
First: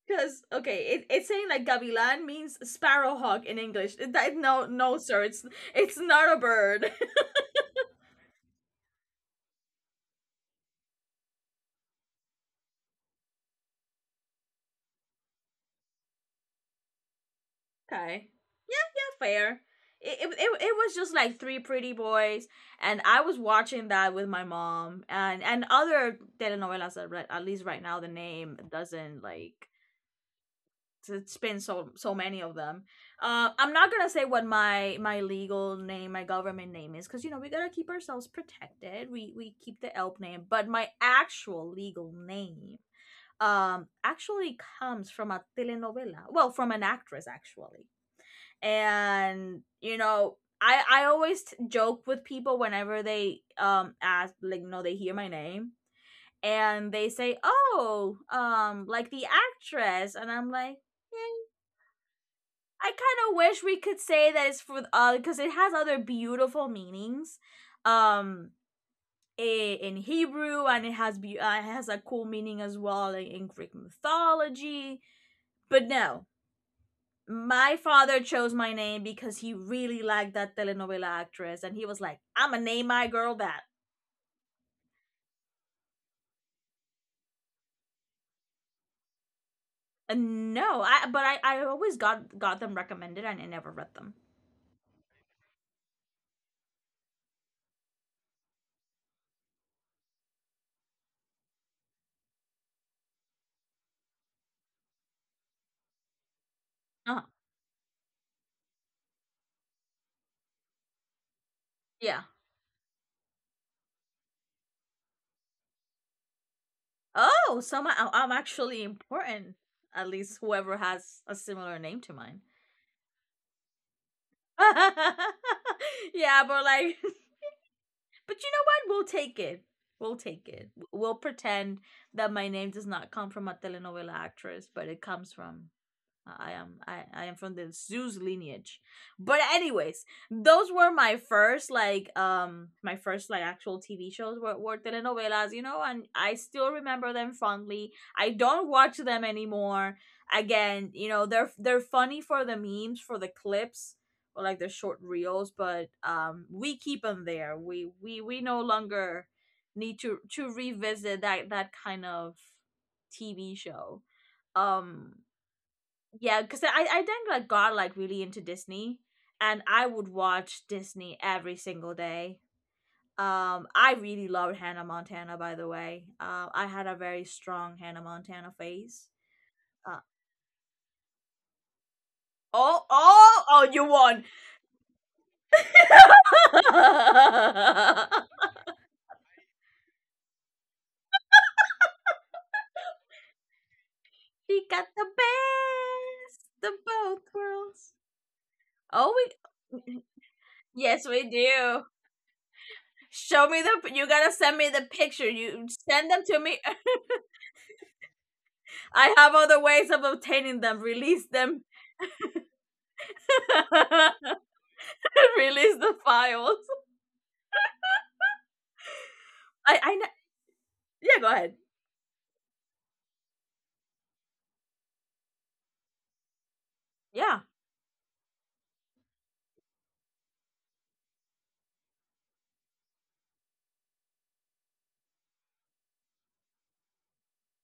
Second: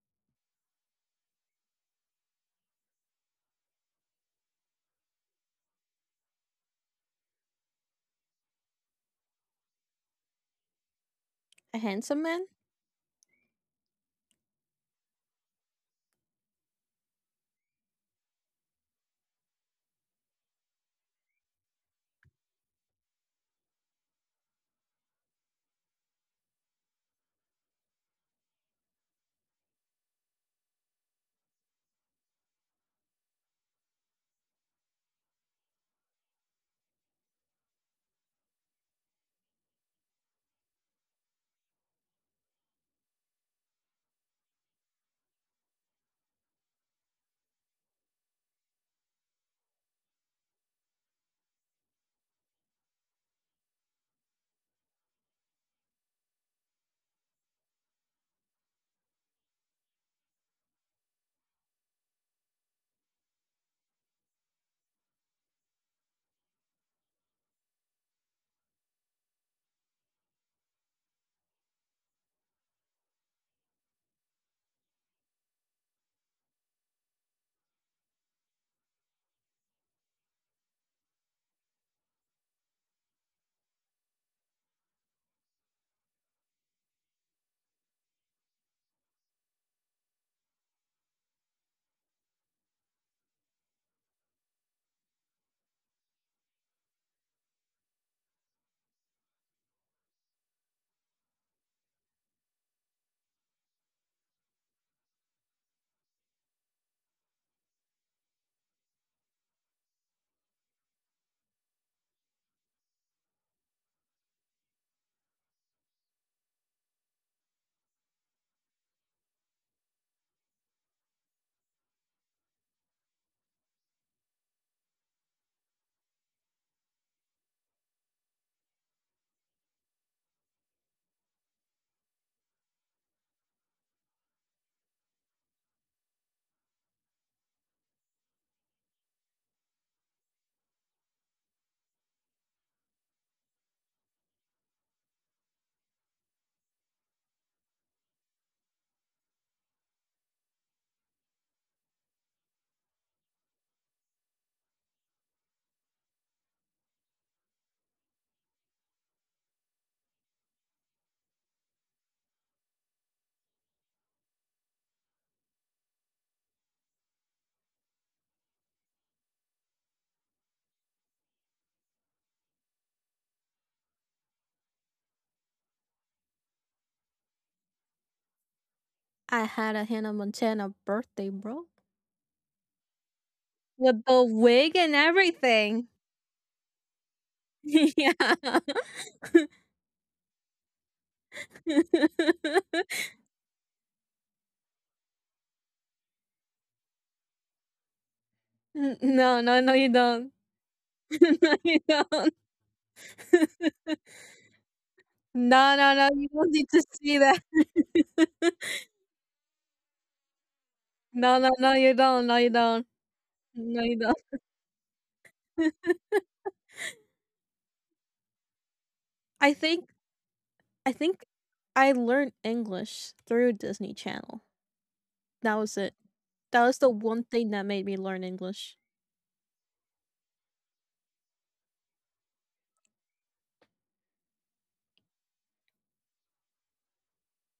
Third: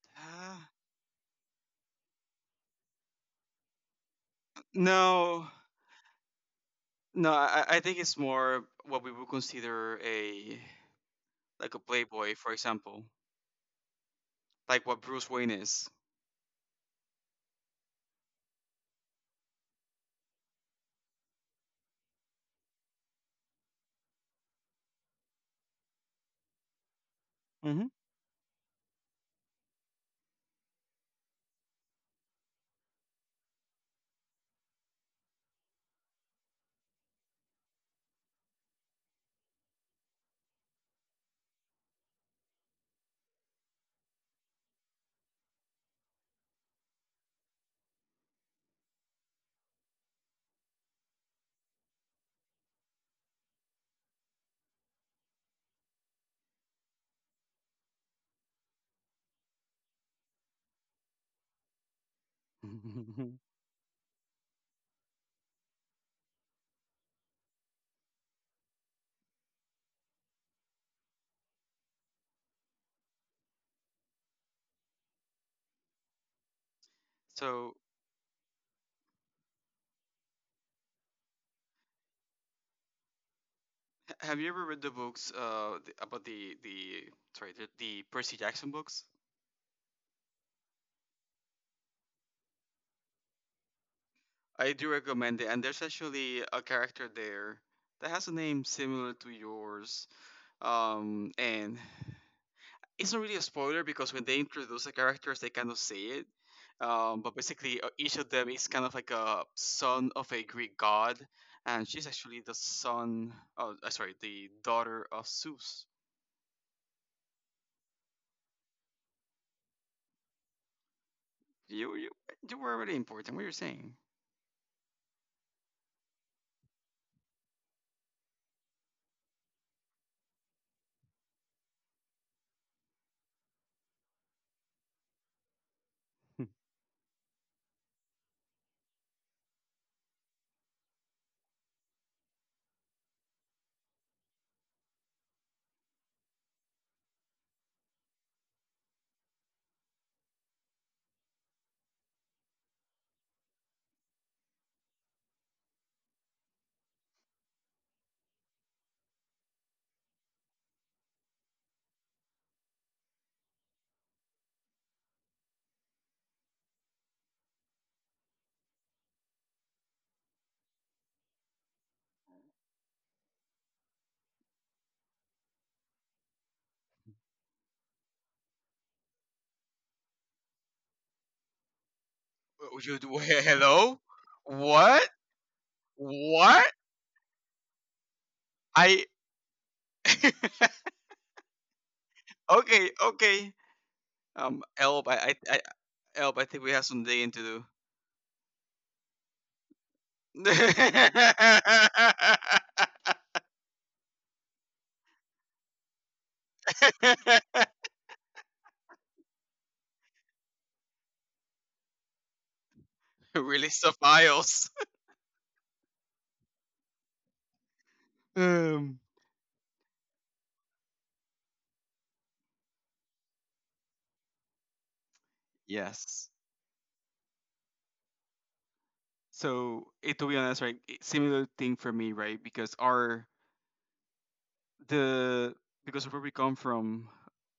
Speaker 1: because
Speaker 2: right?
Speaker 1: okay, it, it's saying like gavilan means sparrowhawk in English. It- that- no, no, sir, it's
Speaker 2: No,
Speaker 1: it's not a bird.
Speaker 2: no. I, I think it's more what we would consider a like a
Speaker 3: A handsome
Speaker 2: playboy,
Speaker 3: man.
Speaker 2: for example, like what Bruce Wayne is.
Speaker 1: [LAUGHS] Okay, yeah, fair. It, it, it, it was just like three pretty boys. And I was watching that with my mom, and and other telenovelas that, right, at least right
Speaker 2: Hmm.
Speaker 1: now the name doesn't, like, it's been so so many of them. uh, I'm not gonna say what my my legal name my government name is, because you know we gotta keep ourselves protected, we we keep the E L P name, but my actual legal name um actually comes from a telenovela, well, from an actress actually. And you know i i always t- joke with people whenever they um ask, like, you know, they hear my name and they say, oh, um like the actress, and I'm like, "Eh, I kind of
Speaker 2: [LAUGHS]
Speaker 1: wish we could say that it's for, uh because it has other beautiful meanings um I- in Hebrew, and it has be- uh, it has a cool meaning as well like in Greek mythology." But no, my
Speaker 2: So,
Speaker 1: father chose my name because he really liked that telenovela actress and he was like, I'm gonna name my girl that.
Speaker 2: h- have you ever read the books uh th- about the the sorry the, the Percy Jackson books?
Speaker 1: And no, I but I I always got got them recommended and I never read them.
Speaker 2: I do recommend it, and there's actually a character there that has a name similar to yours. Um, Anne. It's not really a spoiler because when they introduce the characters, they kind of say it.
Speaker 1: uh
Speaker 2: Um, but basically, uh, each of them is kind of like a son of a Greek god, and she's
Speaker 1: yeah
Speaker 2: actually the son. Oh, uh, sorry, the daughter of Zeus.
Speaker 1: oh, so my, I- I'm actually important, at least whoever has a similar
Speaker 2: You
Speaker 1: name to
Speaker 2: you
Speaker 1: mine.
Speaker 2: you were really important. What you're saying?
Speaker 1: [LAUGHS] yeah, but, like, [LAUGHS] but you know what? We'll take it. We'll take it. We'll pretend that my name does not come from a telenovela actress, but it comes from— I am, I, I am from the Zeus lineage. But anyways, those were my first like um my first like actual T V shows, were, were telenovelas, you know, and I still remember them fondly. I don't watch them anymore. Again, you know, they're they're funny for the memes, for the clips, or like the short reels, but um we keep them there. We we we no longer need to to revisit that that kind of T V show. um yeah, because I I then like got like really into Disney, and I would watch Disney every single day. Um, I really loved Hannah Montana, by the way. Uh, I had a very strong Hannah Montana phase.
Speaker 3: I had a
Speaker 1: Uh,
Speaker 3: Hannah Montana birthday, bro,
Speaker 2: Uh,
Speaker 1: oh,
Speaker 2: You, d- [LAUGHS]
Speaker 1: oh, oh! You
Speaker 2: Hello?
Speaker 3: with
Speaker 1: won.
Speaker 3: the wig and
Speaker 2: What?
Speaker 1: [LAUGHS]
Speaker 3: everything.
Speaker 1: she
Speaker 2: What?
Speaker 3: [LAUGHS] Yeah. [LAUGHS]
Speaker 2: I. [LAUGHS] Okay. Okay. Um,
Speaker 1: got the
Speaker 2: Elb, I, I, I, Elb, I think
Speaker 1: best
Speaker 2: we
Speaker 1: of
Speaker 2: have some
Speaker 1: both
Speaker 2: digging to
Speaker 1: worlds.
Speaker 3: N-
Speaker 1: Oh,
Speaker 3: no, no, no,
Speaker 1: we,
Speaker 3: you
Speaker 1: mm-hmm,
Speaker 3: don't.
Speaker 1: yes, we
Speaker 3: [LAUGHS] No,
Speaker 1: do.
Speaker 3: you don't.
Speaker 1: Show me
Speaker 3: [LAUGHS]
Speaker 1: the— you gotta send me the picture. You
Speaker 3: No, no,
Speaker 1: send
Speaker 3: no,
Speaker 1: them
Speaker 3: you
Speaker 1: to
Speaker 3: don't
Speaker 1: me.
Speaker 3: need to
Speaker 1: [LAUGHS]
Speaker 2: do.
Speaker 3: see
Speaker 2: [LAUGHS]
Speaker 3: that. [LAUGHS]
Speaker 1: I have other ways of obtaining them. Release
Speaker 3: No, no,
Speaker 1: them.
Speaker 3: no, you don't. No, you don't.
Speaker 2: [LAUGHS]
Speaker 3: No,
Speaker 2: Release of
Speaker 3: you don't.
Speaker 2: Isles. [LAUGHS]
Speaker 1: [LAUGHS] Release the
Speaker 3: [LAUGHS]
Speaker 1: files.
Speaker 2: Um,
Speaker 3: I
Speaker 1: I,
Speaker 3: think
Speaker 1: I, kn-
Speaker 3: I
Speaker 1: yeah,
Speaker 3: think
Speaker 1: go ahead.
Speaker 3: I learned English through Disney Channel. That was it.
Speaker 2: yes.
Speaker 3: That was the one
Speaker 1: Yeah,
Speaker 3: thing that made me learn English.
Speaker 2: So, it to be honest, right? it- Similar thing for me, right? Because our the because of where we come from,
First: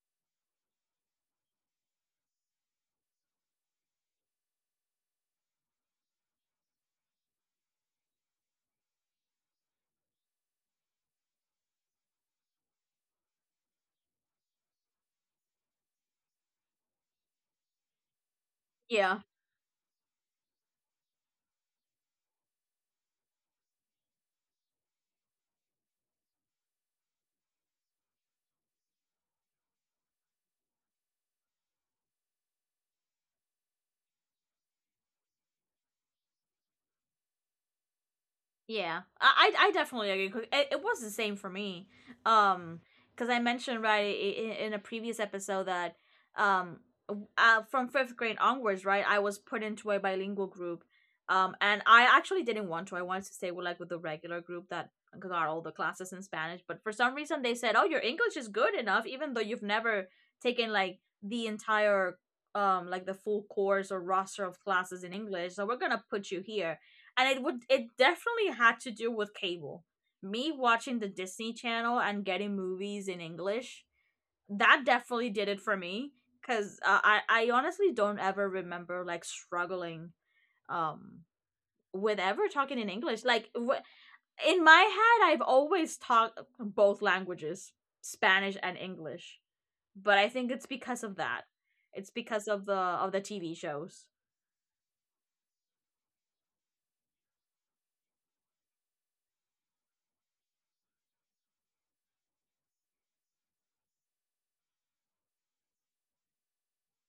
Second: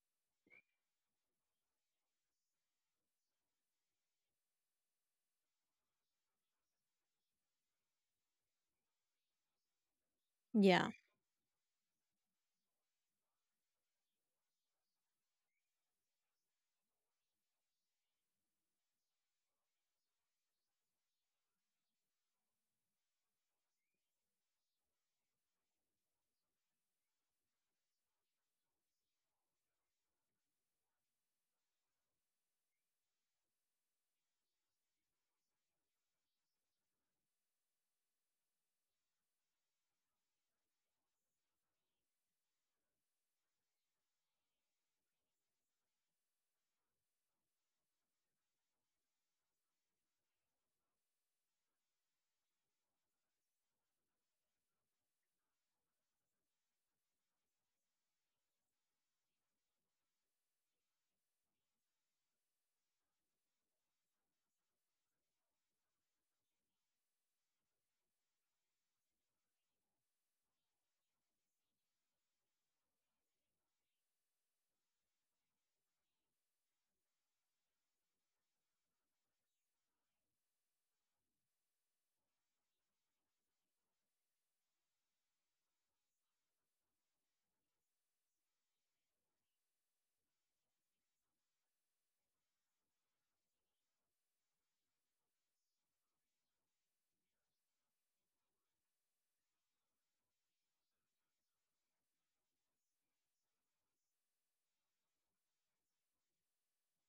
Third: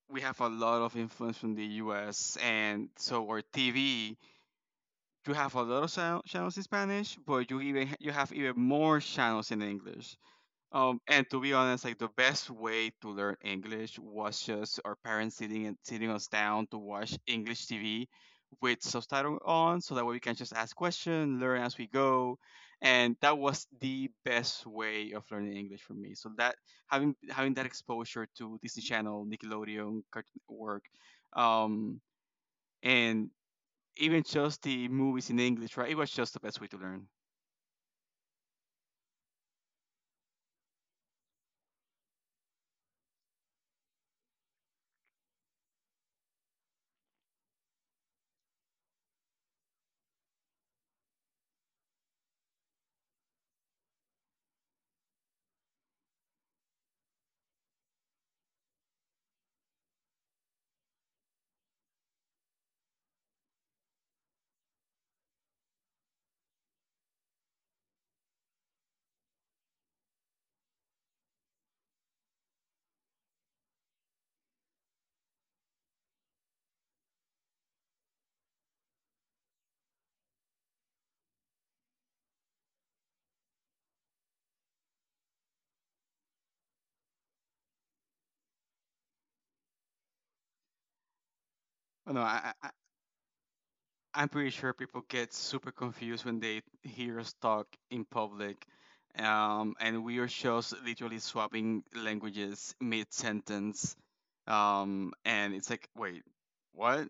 Speaker 2: we have a lot of influence from the U S, and so our T V. You have a lot of channel- channels in Spanish, but you even ha- you have even more channels in English.
Speaker 3: Yeah.
Speaker 2: Um, and to be honest, like the best way to learn English was just our parents sitting and sitting us down to watch English T V with
Speaker 1: yeah.
Speaker 2: subtitle on, so that way we can just ask questions, learn as we go, and that was the best way of learning English for me. So that having having that exposure to Disney Channel, Nickelodeon, Cartoon Network, um, and even just the movies in English, right? It was just the best way to learn.
Speaker 1: Yeah, I I I definitely agree, 'cause It, it was the same for me. Um, because I mentioned, right, in, in a previous episode that, um, w- uh, from fifth grade onwards, right, I was put into a bilingual group. Um, and I actually didn't want to. I wanted to stay with like with the regular group that got all the classes in Spanish. But for some reason, they said, "Oh, your English is good enough, even though you've never taken like the entire um like the full course or roster of classes in English. So we're gonna put you here." And it would— it definitely had to do with cable. Me watching the Disney Channel and getting movies in English, that definitely did it for me, because uh, I I honestly don't ever remember like struggling um with ever talking in English. Like wh- in my head, I've always talked both languages, Spanish and English. But I think it's because of that. It's
Speaker 2: Oh, no,
Speaker 1: because
Speaker 2: I,
Speaker 1: of
Speaker 2: I
Speaker 1: the of the T V shows.
Speaker 2: I'm pretty sure people get super confused when they hear us talk in public. Um, and we are just literally swapping languages mid sentence. Um, and it's like, wait, what?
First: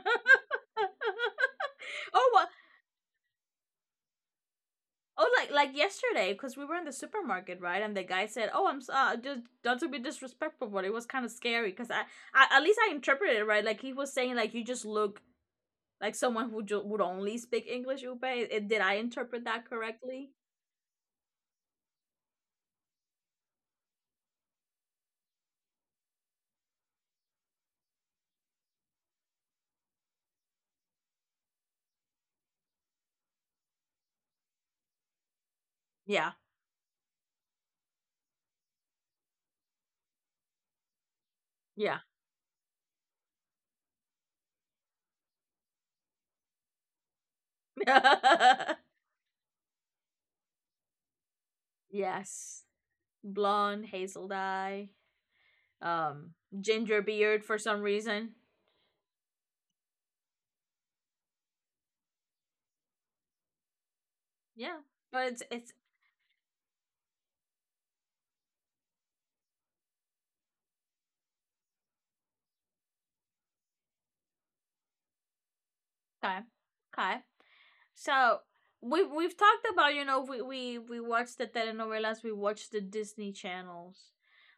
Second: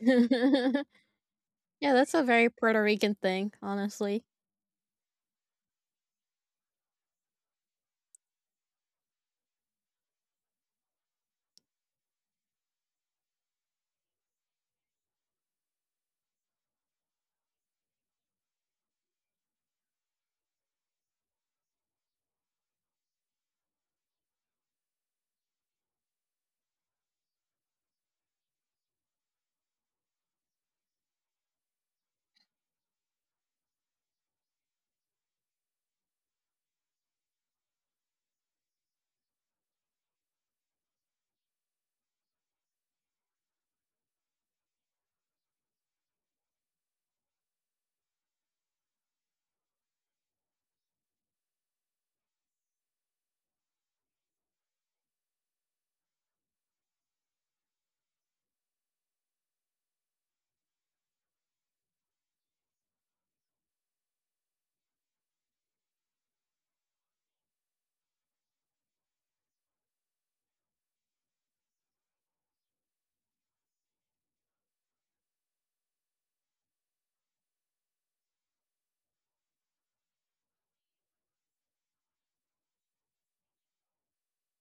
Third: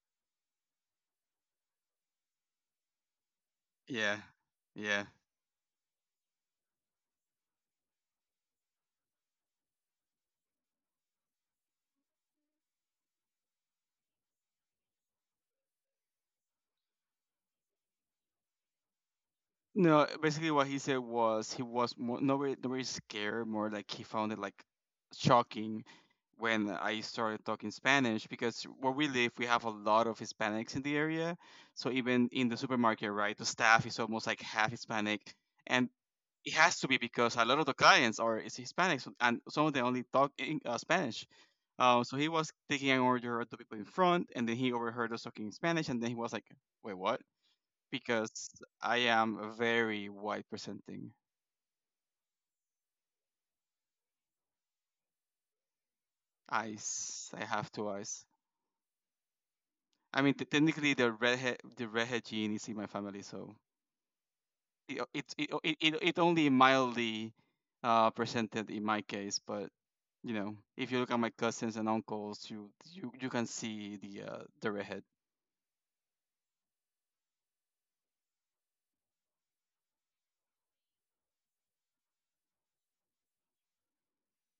Speaker 3: [LAUGHS] Yeah, that's a
Speaker 1: oh, well,
Speaker 3: very Puerto Rican thing,
Speaker 2: Yeah,
Speaker 3: honestly.
Speaker 2: yeah.
Speaker 1: oh, like like yesterday, because we were in the supermarket, right? And the guy said, "Oh, I'm sorry, just not to be disrespectful, but it was kind of scary." Because I, I, at least I interpreted it right. Like he was saying, like you just look like someone who ju- would only speak English. Upe, It- it- did I interpret that
Speaker 2: No,
Speaker 1: correctly?
Speaker 2: basically what he said was he was more, not very, not very scared, more like he found it like shocking when I started talking Spanish because where we live, we have a lot of Hispanics in the area. So even in the supermarket, right, the staff is almost like half Hispanic, and
Speaker 1: Yeah,
Speaker 2: it has to be because a lot of the clients are is Hispanics, and some of them only talk in, uh, Spanish.
Speaker 1: yeah,
Speaker 2: Uh, so he was taking an order of the people in front, and then he overheard us talking Spanish, and then he was like, "Wait, what?" because
Speaker 1: [LAUGHS]
Speaker 2: I am very white presenting.
Speaker 1: yes. Blonde, hazel dye, um, ginger
Speaker 2: Eyes, I
Speaker 1: beard for
Speaker 2: have
Speaker 1: some
Speaker 2: two eyes.
Speaker 1: reason.
Speaker 2: I mean, t- technically, the redhead, the redhead gene is in my family, so
Speaker 1: Yeah,
Speaker 2: it o-
Speaker 1: but
Speaker 2: it
Speaker 1: it's
Speaker 2: it o-
Speaker 1: it's—
Speaker 2: it, it it only mildly uh, presented in my case. But you know, if you look at my cousins and uncles, you you you can see the uh, the redhead.
Speaker 1: okay, okay. So we we've talked about, you know, we we we watch the telenovelas, we watch the Disney channels.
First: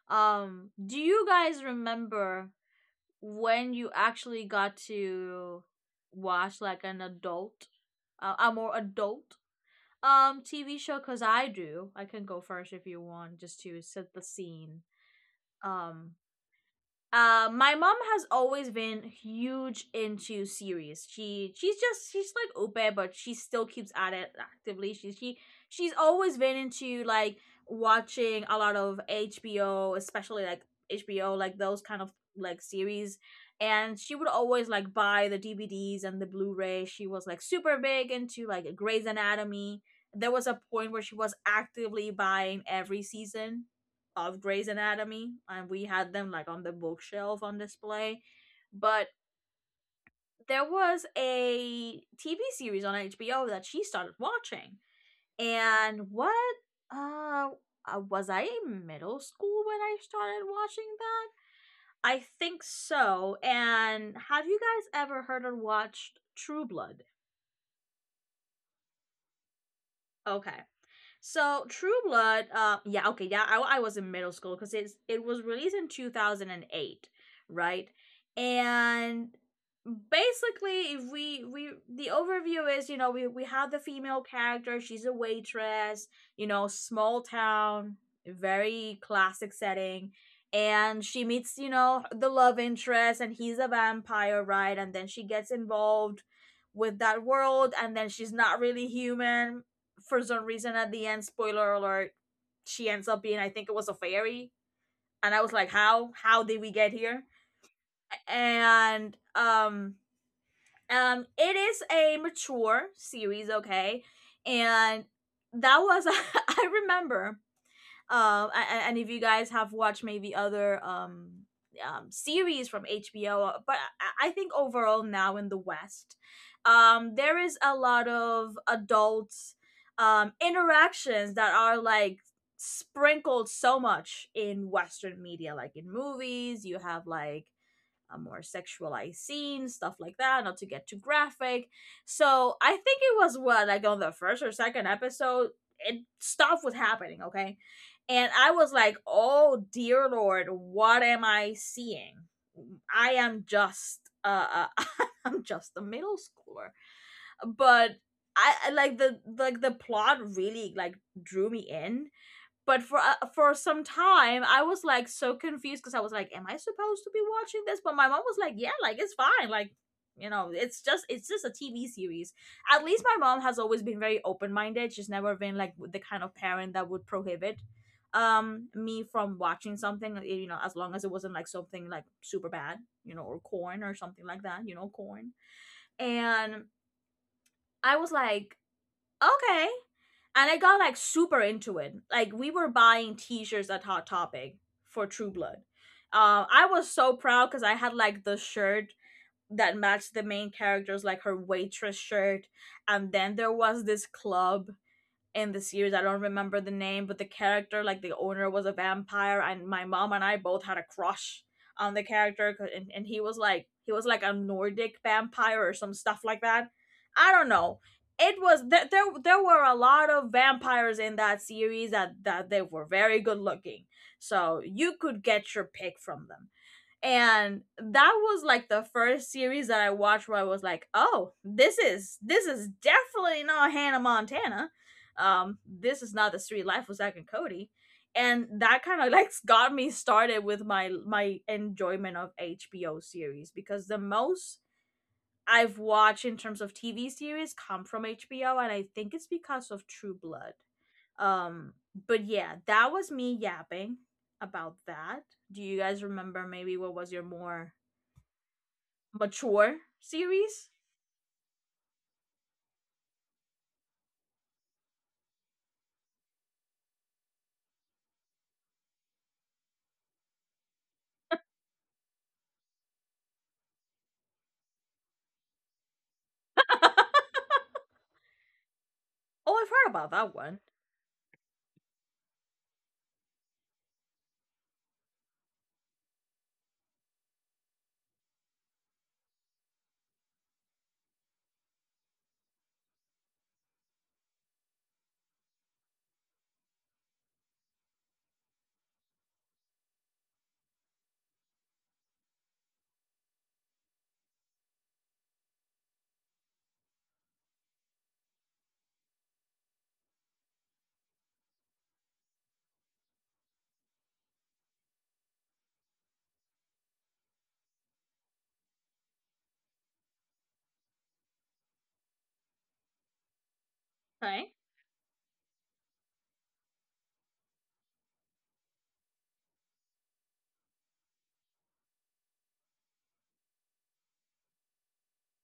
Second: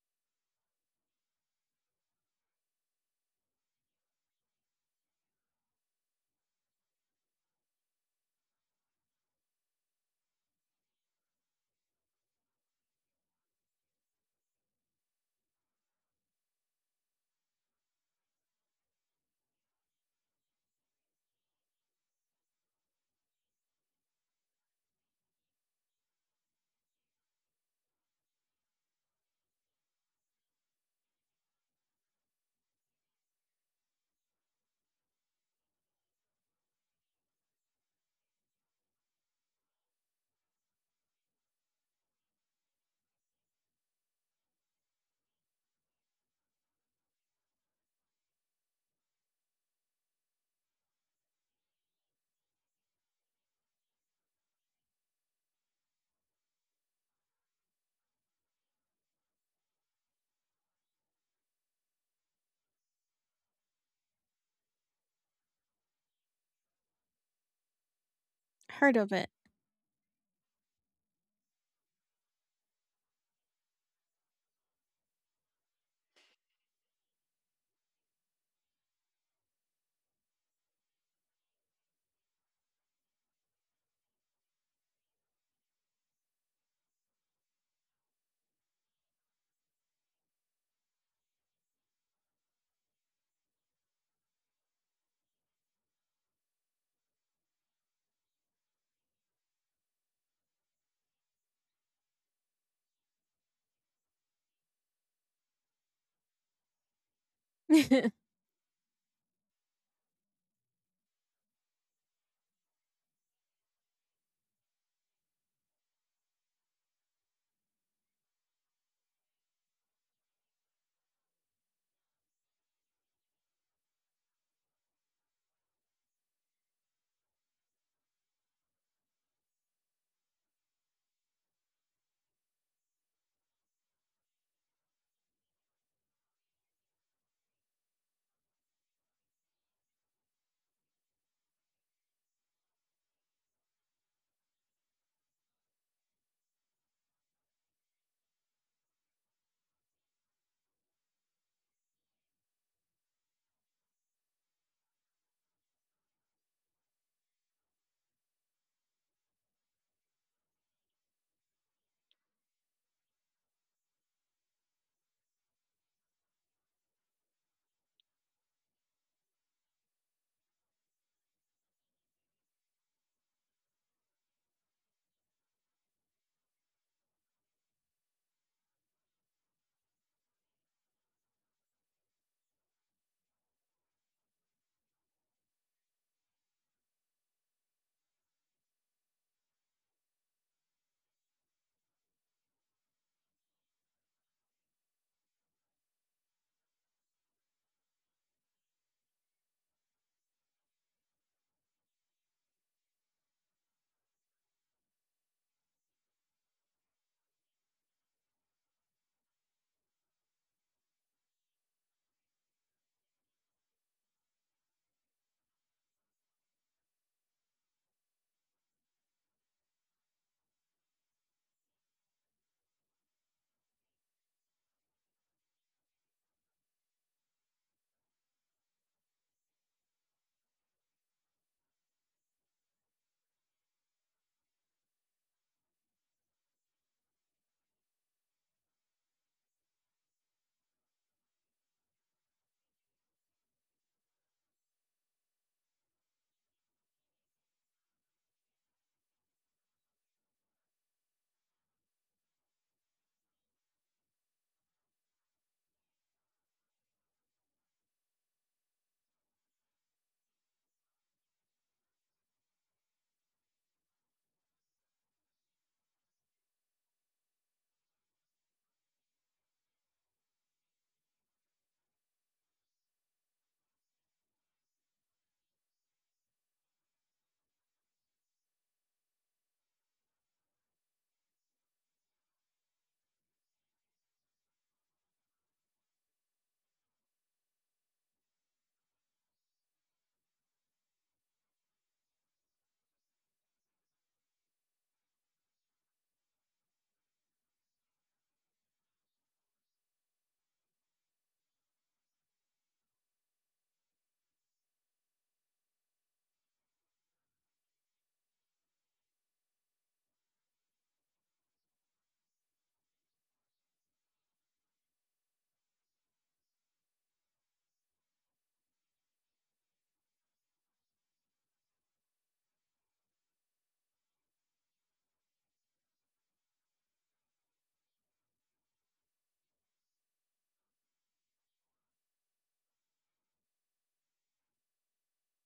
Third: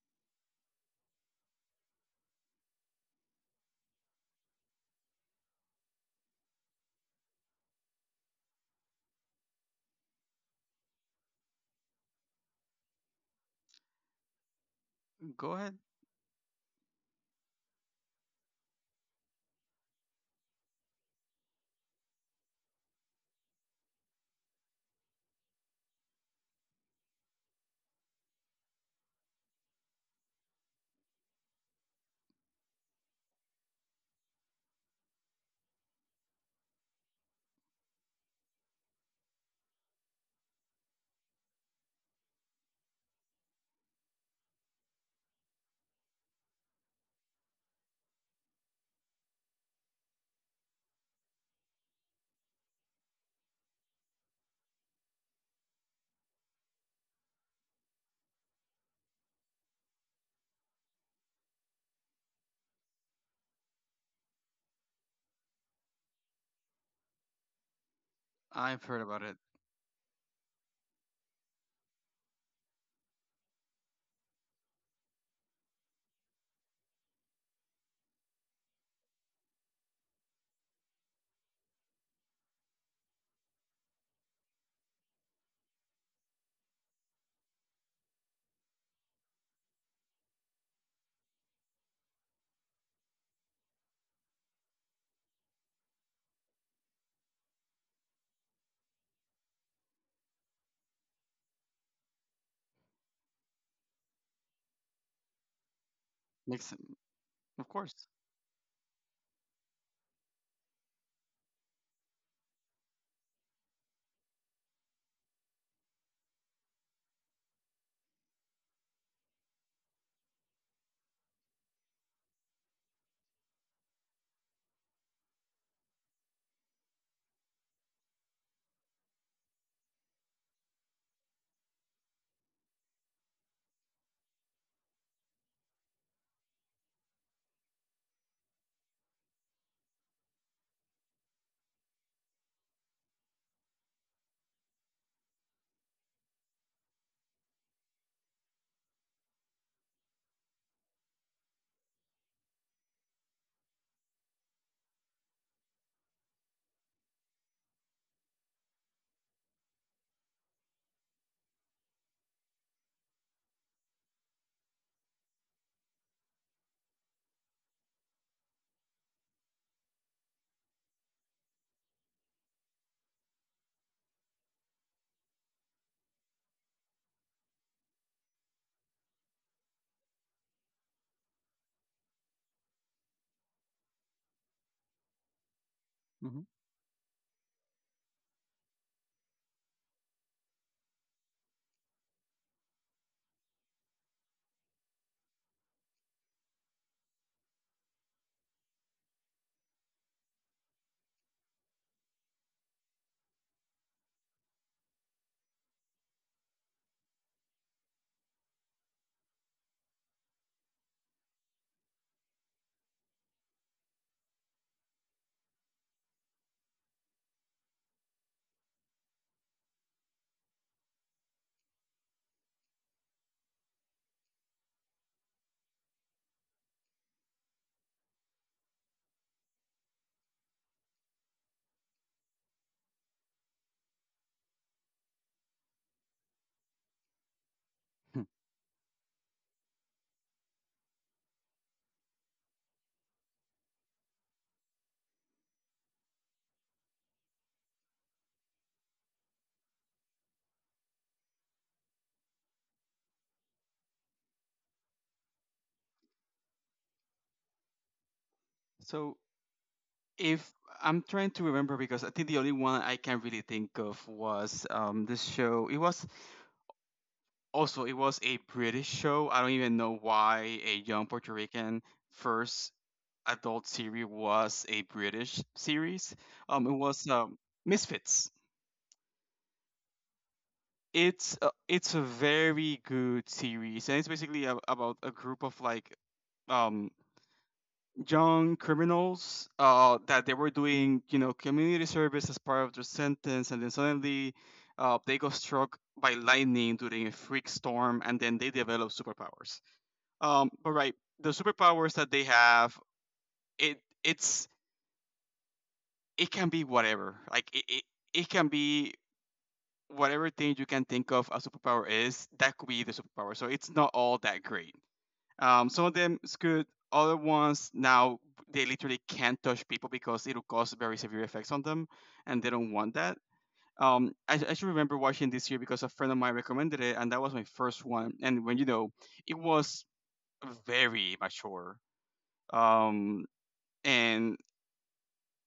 Speaker 1: Um, do you guys remember when you actually got to watch like an adult, uh, a more adult um T V show? Cause I do. I can go first if you want, just to set the scene.
Speaker 2: Go ahead.
Speaker 1: Um, uh, my mom has always been huge into series. She she's just she's like open, but she still keeps at it actively. She she she's always been into like watching a lot of H B O, especially like H B O, like those kind of like series. And she would always like buy the D V Ds and the Blu-ray. She was like super big into like Grey's Anatomy. There was a point where she was actively buying every season of Grey's Anatomy, and we had them like on the bookshelf on display. But there was a T V series on H B O that she started watching, and what uh uh, was I in middle school when I started watching that? I think so. And have you guys ever heard or watched True Blood?
Speaker 2: I've
Speaker 3: Heard
Speaker 2: heard
Speaker 3: of
Speaker 2: about
Speaker 3: it.
Speaker 2: it.
Speaker 1: Okay. So True Blood, uh, yeah, okay, yeah, I, I was in middle school because it's it was released in two thousand and eight, right? And basically, if we we the overview is you know we we have the female character. She's a waitress, you know, small town, very classic setting. And she meets, you know, the love interest, and he's a vampire, right? And then she gets involved with that world, and then she's not really human for some reason. At the end, spoiler alert, she ends up being I think it was a fairy. And I was like, how? How did
Speaker 2: Makes
Speaker 1: we get
Speaker 2: sen-
Speaker 1: here?
Speaker 2: of course.
Speaker 3: [LAUGHS]
Speaker 1: And um um it is a mature series, okay? And that was [LAUGHS] I remember um, and, and if you guys have watched maybe other um, um series from H B O, uh, but I, I think overall now in the West, um, there is a lot of adult um interactions that are like sprinkled so much in western media. Like in movies you have like uh, more sexualized scenes, stuff like that, not to get too graphic. So I think it was, what, like on the first or second episode, it stuff was happening, okay? And I was like, oh dear lord, what am I seeing? I am just uh, uh [LAUGHS] I'm just a middle schooler. But I I- like the like the plot really like drew me in. But for uh, for some time I was like so confused, because I was like, am I supposed to be watching this? But my mom was like, yeah, like it's fine, like, you know, it's just it's just a TV series. At least my mom has always been very open-minded. She's never been like the kind of parent that would prohibit um me from watching something, eh, you know, as long as it wasn't like something like super bad, you know, or corn or something like that. You know, corn.
Speaker 2: Hmm.
Speaker 1: And I was like, okay. And I got like super into it. Like we were buying t-shirts at Hot Topic for True Blood. Uh, I was so proud because I had like the shirt that matched the main character's, like her waitress shirt. And then there was this club in the series. I don't remember the name, but the character, like the owner, was a vampire, and my mom and I both had a crush on the character. and, and he was like he was like a Nordic vampire or some stuff like that. I don't know. It was there. There, there were a lot of vampires in that series that that they were very good looking, so you could get your pick from them. And that was like the first series that I watched where I was like, "Oh, this is this is definitely not Hannah Montana. Um, this is not the street life of Zack and Cody."
Speaker 2: [LAUGHS]
Speaker 1: And that kind of [LAUGHS] like got me started with my my enjoyment of H B O series, because the most I've watched in terms of T V series come from H B O, and I think it's because of True Blood. Um, but yeah, that was me yapping about that. Do you guys remember, maybe what was your more
Speaker 2: So,
Speaker 1: mature
Speaker 2: if
Speaker 1: series?
Speaker 2: I'm trying to remember because I think the only one I can really think of was um this show. It was also, it was a British show. I don't even know why a young Puerto Rican first adult series was a British series. Um, it was um Misfits.
Speaker 1: Oh, I've heard about that one.
Speaker 2: It's a, it's a very good series, and it's basically a, about a group of like um young criminals uh, that they were doing, you know, community service as part of their sentence, and then suddenly uh, they got struck by lightning during a freak storm, and then they develop superpowers. Um, but right, the superpowers that they have, it it's it can be whatever. Like it, it, it can be whatever thing you can think of a superpower is. That could be the superpower. So it's not all that great. Um, some of them is good. Other ones now they literally can't touch people because it'll cause very severe effects on them, and they don't want that. Um, I,
Speaker 1: Right?
Speaker 2: I should remember watching this year because a friend of mine recommended it, and that was my first one. And when you know, it was very mature. Um, and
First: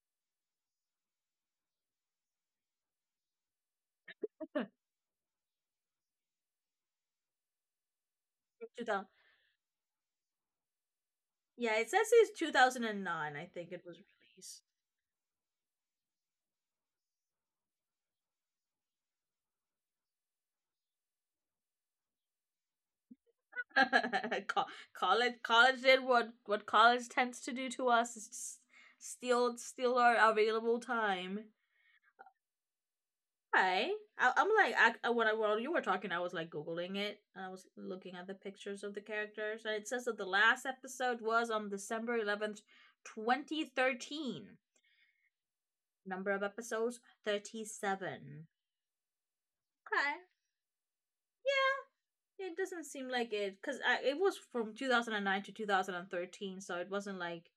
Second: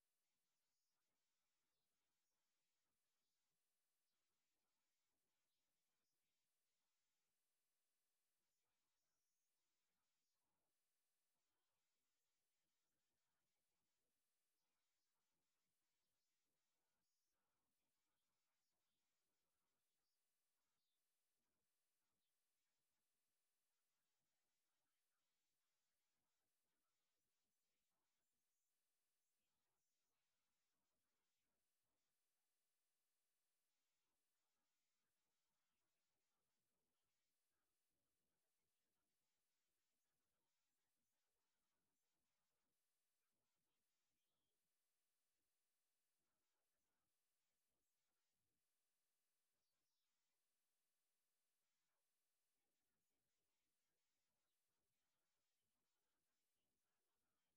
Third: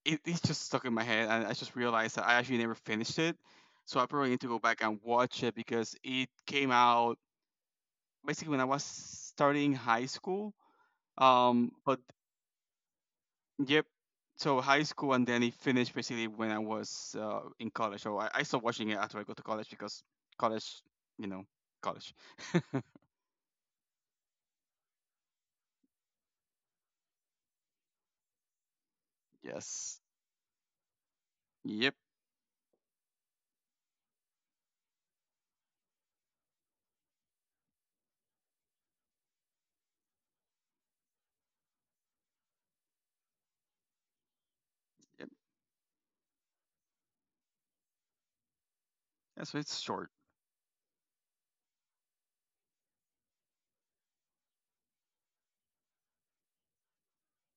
Speaker 2: it, it's just stuck in my head, and I just realized that I actually never finished it. So I probably need to go
Speaker 1: [LAUGHS]
Speaker 2: back and watch it because it came out basically when I was
Speaker 1: two thousand.
Speaker 2: starting high school. Um,
Speaker 1: Yeah, it
Speaker 2: but
Speaker 1: says it's two thousand nine, I think it
Speaker 2: Yep.
Speaker 1: was
Speaker 2: So
Speaker 1: released.
Speaker 2: high school, and then it finished basically when I was uh, in college. So I, I stopped watching it after I go to college because college, you know, college.
Speaker 1: [LAUGHS] Co- college. College did what what college tends to do to us, is just steal steal
Speaker 2: Yes.
Speaker 1: our available time.
Speaker 2: Yep.
Speaker 1: Hi. I, I'm like, I, I- when I while you were talking, I was like googling it, and I was looking at the pictures of the characters, and it says that the last episode was on December eleventh, twenty thirteen.
Speaker 2: Yep.
Speaker 1: Number of episodes thirty seven.
Speaker 2: That's why it's short.
Speaker 1: Okay. Yeah. It doesn't seem like it, cause I, it was from two thousand and nine to two thousand and thirteen, so it wasn't like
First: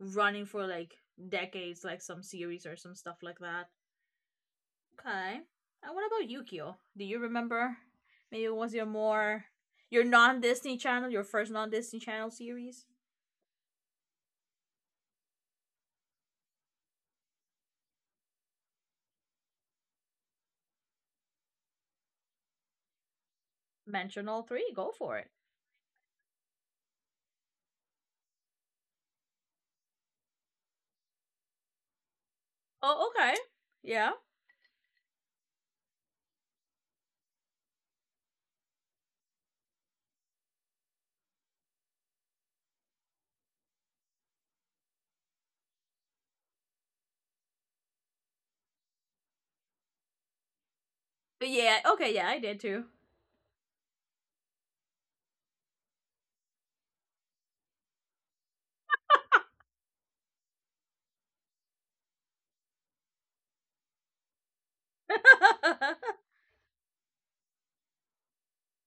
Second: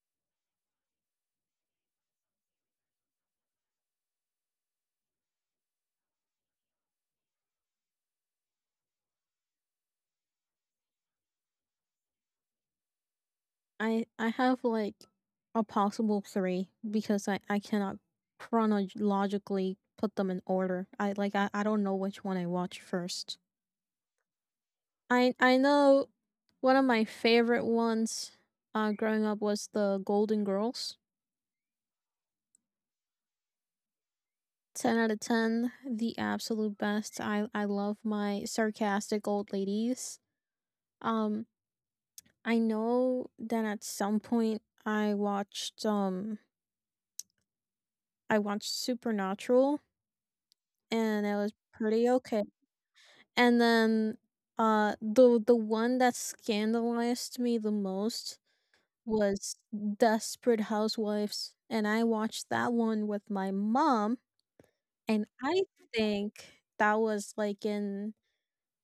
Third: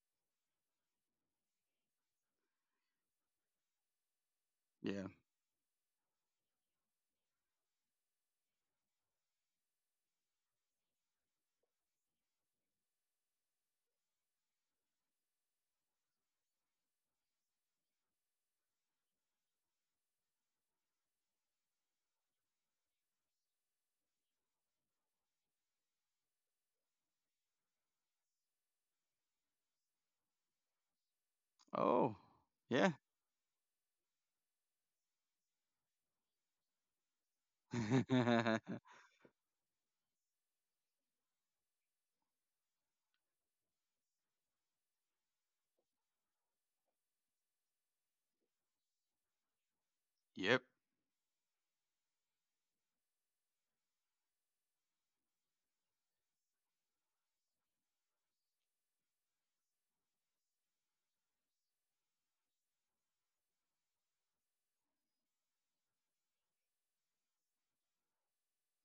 Speaker 1: running for like decades, like some series or some stuff like that.
Speaker 2: Yeah.
Speaker 1: Okay. And what about Yukio? Do you remember? Maybe it was your more your non Disney channel, your first non Disney channel series?
Speaker 3: I I have like a possible three because I I cannot chronologically put them in order. I like I, I don't know which one I watch first.
Speaker 1: Mention all three. Go for it.
Speaker 3: I I know One of my favorite ones uh growing up was the Golden Girls.
Speaker 2: Oh. Yeah.
Speaker 1: Oh, okay. Yeah.
Speaker 3: ten out of ten, the absolute best. I I love my
Speaker 2: [LAUGHS]
Speaker 3: sarcastic old ladies. Um I know that at some point I watched um I watched Supernatural,
Speaker 2: Yep.
Speaker 3: and it was
Speaker 1: Yeah.
Speaker 3: pretty
Speaker 1: Okay. Yeah, I
Speaker 3: okay.
Speaker 1: did too.
Speaker 3: And then uh the the one that scandalized me the most was Desperate Housewives, and I watched that one with my mom, and
Speaker 1: [LAUGHS]
Speaker 3: I think that was like in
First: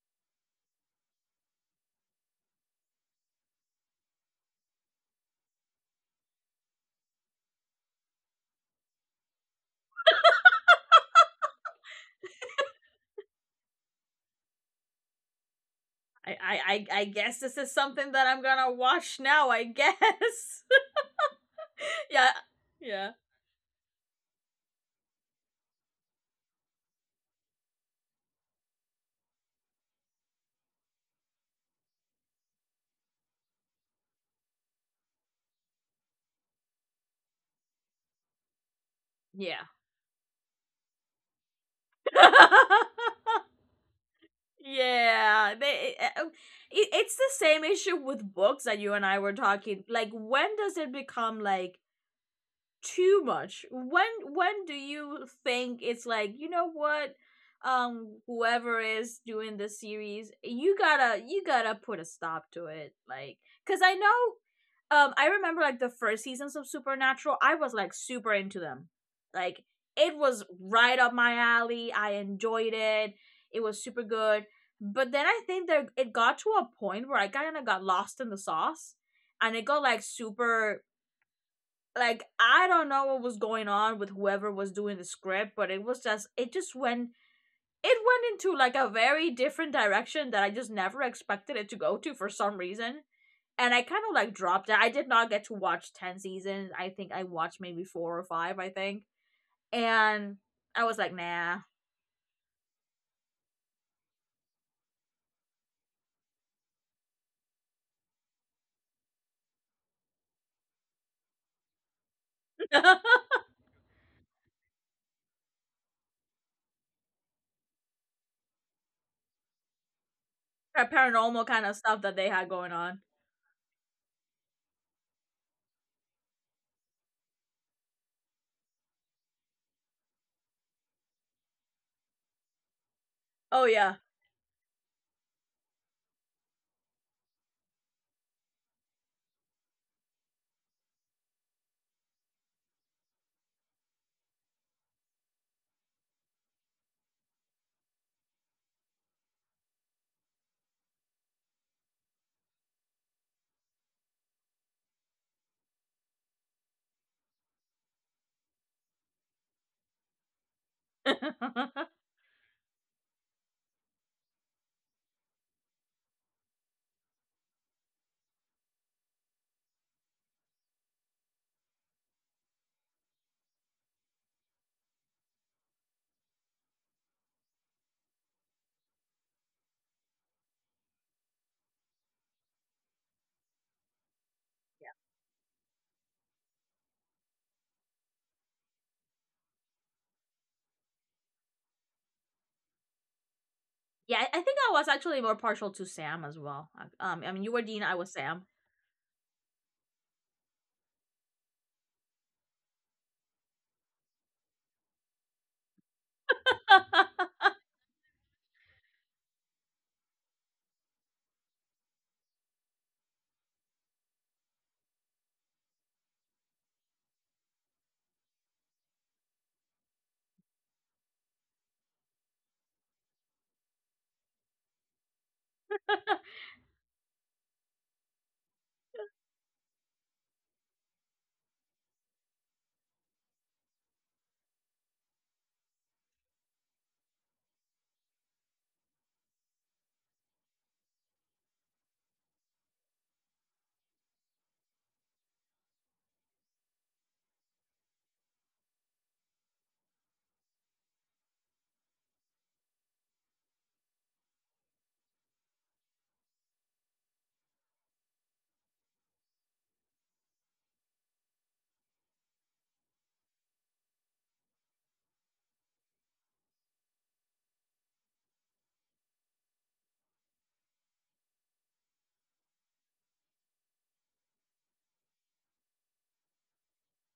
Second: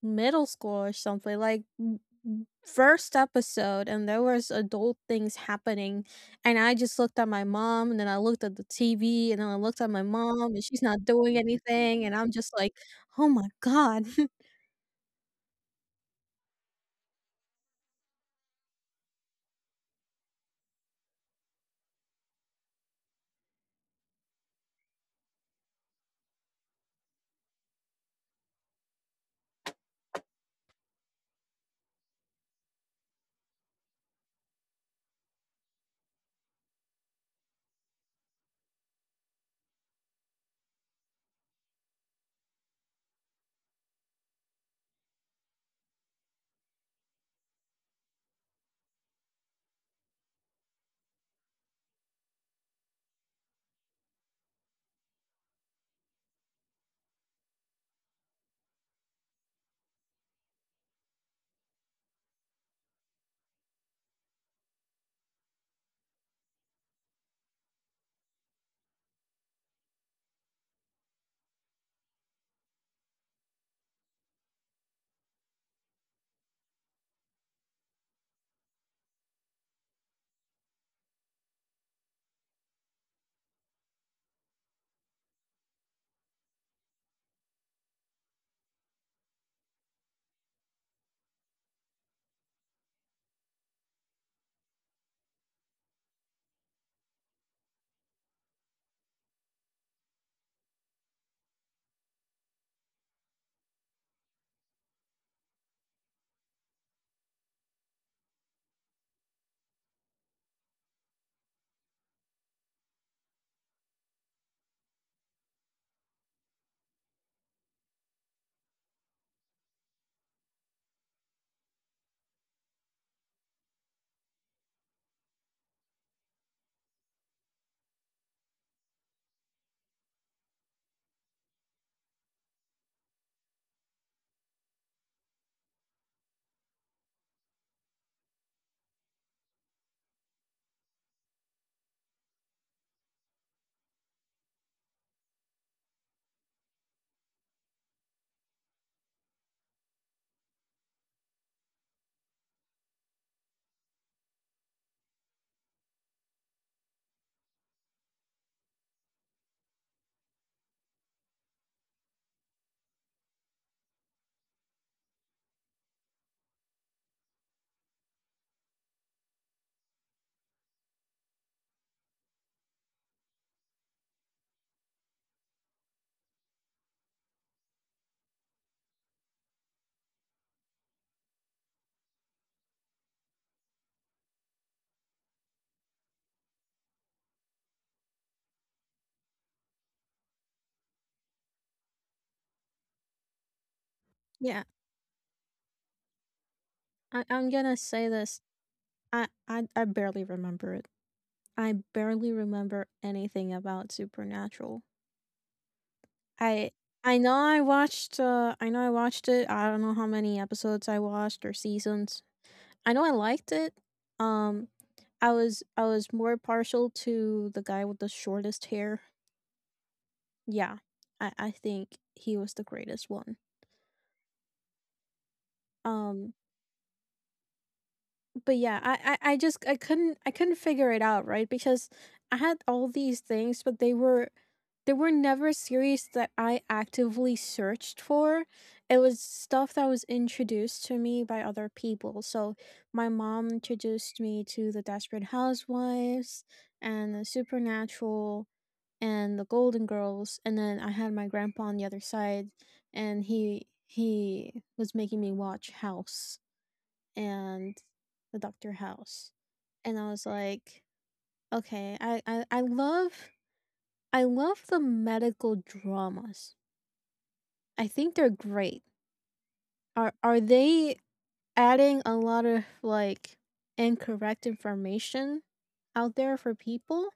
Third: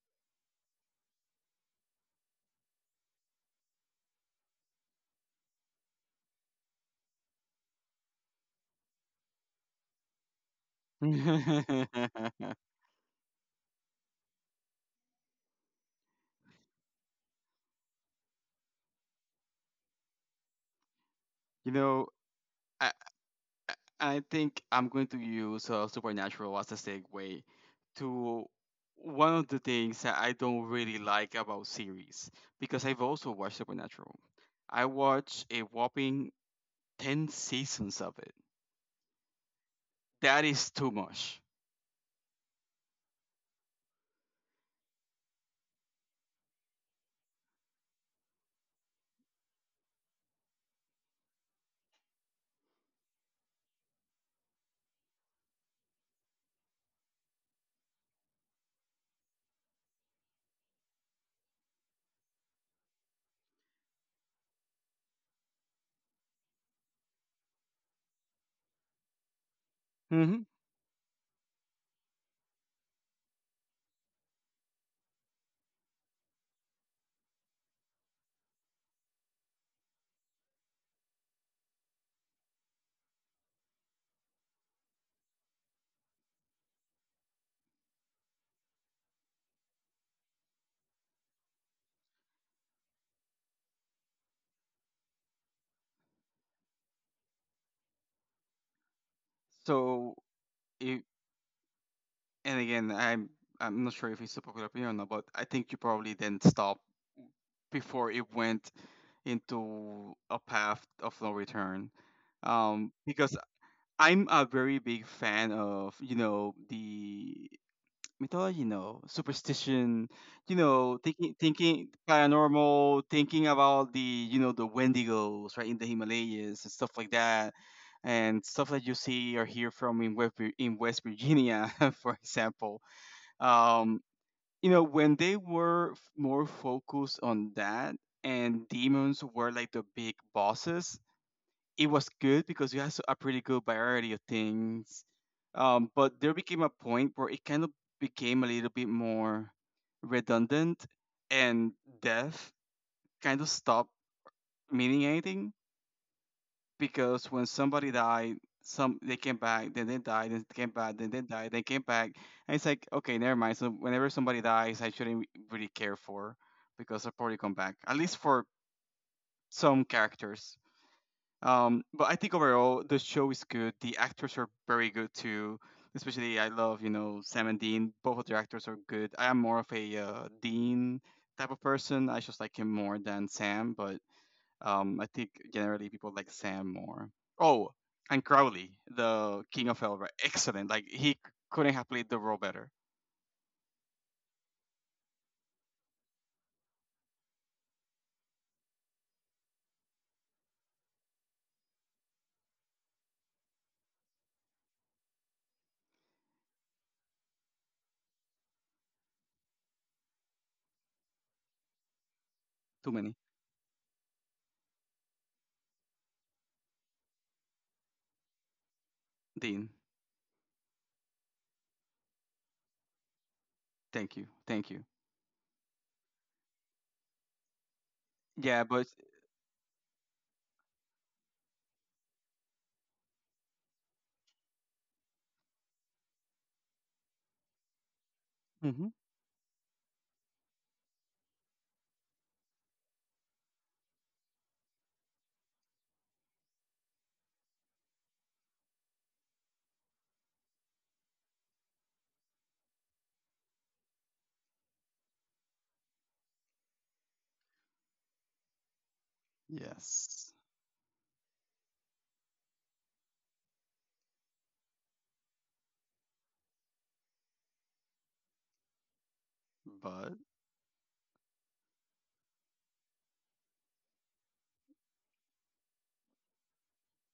Speaker 3: middle school or something, like m- m- first episode, and there was adult things happening, and I just looked at my mom, and then I looked at the T V, and then I looked at my mom, and she's
Speaker 2: [LAUGHS]
Speaker 3: not doing anything, and
Speaker 2: you
Speaker 3: I'm just like, oh my god. [LAUGHS]
Speaker 1: I, I, I, guess this is something that I'm gonna watch now. I guess.
Speaker 2: know,
Speaker 1: [LAUGHS] yeah.
Speaker 2: I,
Speaker 1: Yeah.
Speaker 2: I think I'm going to use uh, Supernatural as a segue to one of the things that I don't really like about series because I've also watched Supernatural. I watched a whopping ten seasons of it.
Speaker 1: Yeah.
Speaker 2: That is too much.
Speaker 1: [LAUGHS] yeah. They. uh, it, it's the same issue with books that you and I were talking. Like, when does it become like too much? When when do you think it's like, you know what, um whoever is doing the series, you gotta you gotta put a stop to it? Like, because I know, um I remember like the first seasons of Supernatural, I was like super into them, like it was
Speaker 2: hmm
Speaker 1: right up my alley. I enjoyed it. It was super good. But then I think that it got to a point where I kind of got lost in the sauce, and it got like super like, I don't know what was going on with whoever was doing the script, but it was just it just went it went into like a very different direction that I just never expected it to go to for some reason. And I kind of like dropped it. I did not get to watch ten seasons. I think I watched maybe four or five, I think.
Speaker 2: So,
Speaker 1: And I was
Speaker 2: it,
Speaker 1: like, nah.
Speaker 2: and again, I'm I'm not sure if it's a popular opinion or not, but I think you probably didn't stop before it went into a path of no return.
Speaker 1: [LAUGHS]
Speaker 2: Um,
Speaker 1: that
Speaker 2: because I'm a very big fan of, you know, the mythology, you know, superstition, you know, thinking,
Speaker 1: paranormal kind of
Speaker 2: thinking
Speaker 1: stuff that they had going on.
Speaker 2: paranormal, thinking about the, you know, the Wendigos, right, in the Himalayas and stuff like that, and stuff that you see or hear from in West, Vir- in West Virginia, [LAUGHS] for example.
Speaker 1: Oh yeah.
Speaker 2: Um, you know, when they were f- more focused on that, and demons were like the big bosses, it was good because you had s- a pretty good variety of things. Um, but there became a point where it kind of became a little bit more redundant, and death kind of stopped meaning anything because when somebody died, some they came back, then they died, then they came back,
Speaker 1: [LAUGHS]
Speaker 2: then
Speaker 1: yeah,
Speaker 2: they died, they came
Speaker 1: I
Speaker 2: back, and it's like, okay, never mind. So whenever somebody dies, I shouldn't really care for because they'll probably come back. At least for some characters. Um, but I think overall the show is good. The actors are very good too. Especially I love, you know, Sam and Dean. Both of their actors are good. I am more of a uh, Dean type of person. I just like him more than Sam, but um, I think generally people like Sam more. Oh, and Crowley, the King of Elva, excellent. Like he c- couldn't have played the role better.
Speaker 1: I think
Speaker 3: Yeah,
Speaker 1: I was actually more partial to Sam as well. Um,
Speaker 3: I-
Speaker 1: I mean
Speaker 3: I'm
Speaker 1: you were
Speaker 3: gonna
Speaker 1: Dean, I
Speaker 3: say
Speaker 1: was
Speaker 3: this,
Speaker 1: Sam.
Speaker 3: I I I barely remember it. I barely remember anything about Supernatural. I I
Speaker 1: [LAUGHS]
Speaker 3: know I watched uh I know I watched it. I don't know how many episodes I watched or seasons. I
Speaker 2: Too
Speaker 3: know I
Speaker 2: many.
Speaker 3: liked it. Um I was I was more partial to the guy with the shortest hair.
Speaker 2: Dean.
Speaker 3: Yeah. I I think he was the greatest one.
Speaker 2: Thank you, thank you.
Speaker 3: Um but
Speaker 2: Yeah,
Speaker 3: yeah,
Speaker 2: but.
Speaker 3: I, I I just I couldn't I couldn't figure it out, right? Because I had all these things, but they were they were never series that I actively searched for.
Speaker 2: Hmm.
Speaker 3: It was stuff that was introduced to me by other people. So my mom introduced me to the Desperate Housewives and the Supernatural and the Golden Girls, and then I had my grandpa on the other side, and he he was making me watch House and the Doctor House. And I was
Speaker 2: Yes,
Speaker 3: like, okay, I, I, I love I love the medical dramas. I think they're great. Are
Speaker 2: but.
Speaker 3: are they adding a lot of like incorrect information out there for people?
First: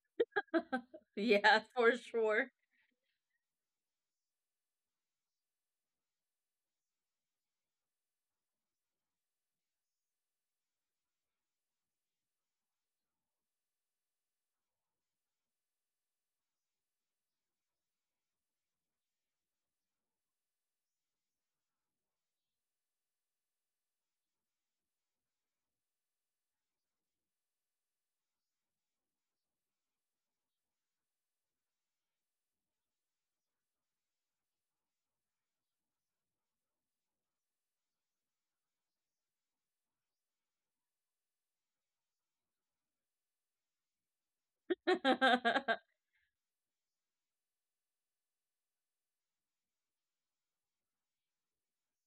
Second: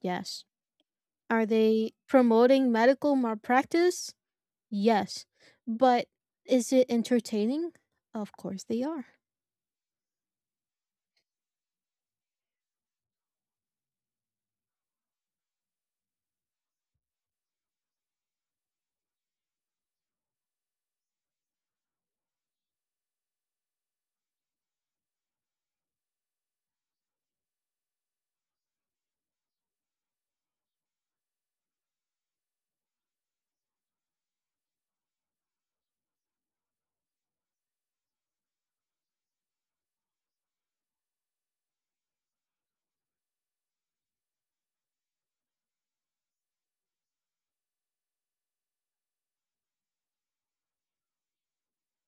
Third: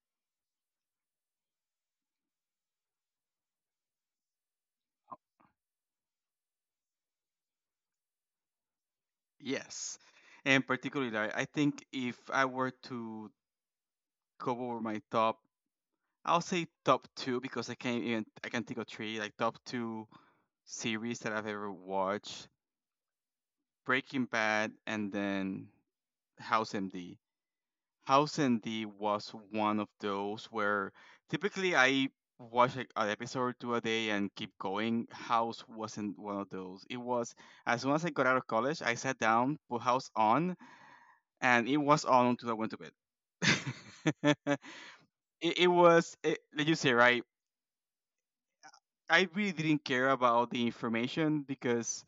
Speaker 3: Yes.
Speaker 1: [LAUGHS]
Speaker 3: Are
Speaker 1: Yeah, for
Speaker 3: they
Speaker 1: sure.
Speaker 3: promoting medical malpractice? Yes. But is it entertaining? Of course they are.
Speaker 2: Yes. And particularly, I I think if I were to go over my top, I'll say top two because I can't even I can not think of three, like top two series that I've ever watched: Breaking Bad and then House M D. House M D was one of those where typically I watch like an episode or two a day and keep going. House wasn't one of those. It was as soon as I got out of college, I sat down, put House on, and it was on until I went to bed. [LAUGHS] it, it
Speaker 1: [LAUGHS]
Speaker 2: was, it, like you say, right? I really didn't care about the information because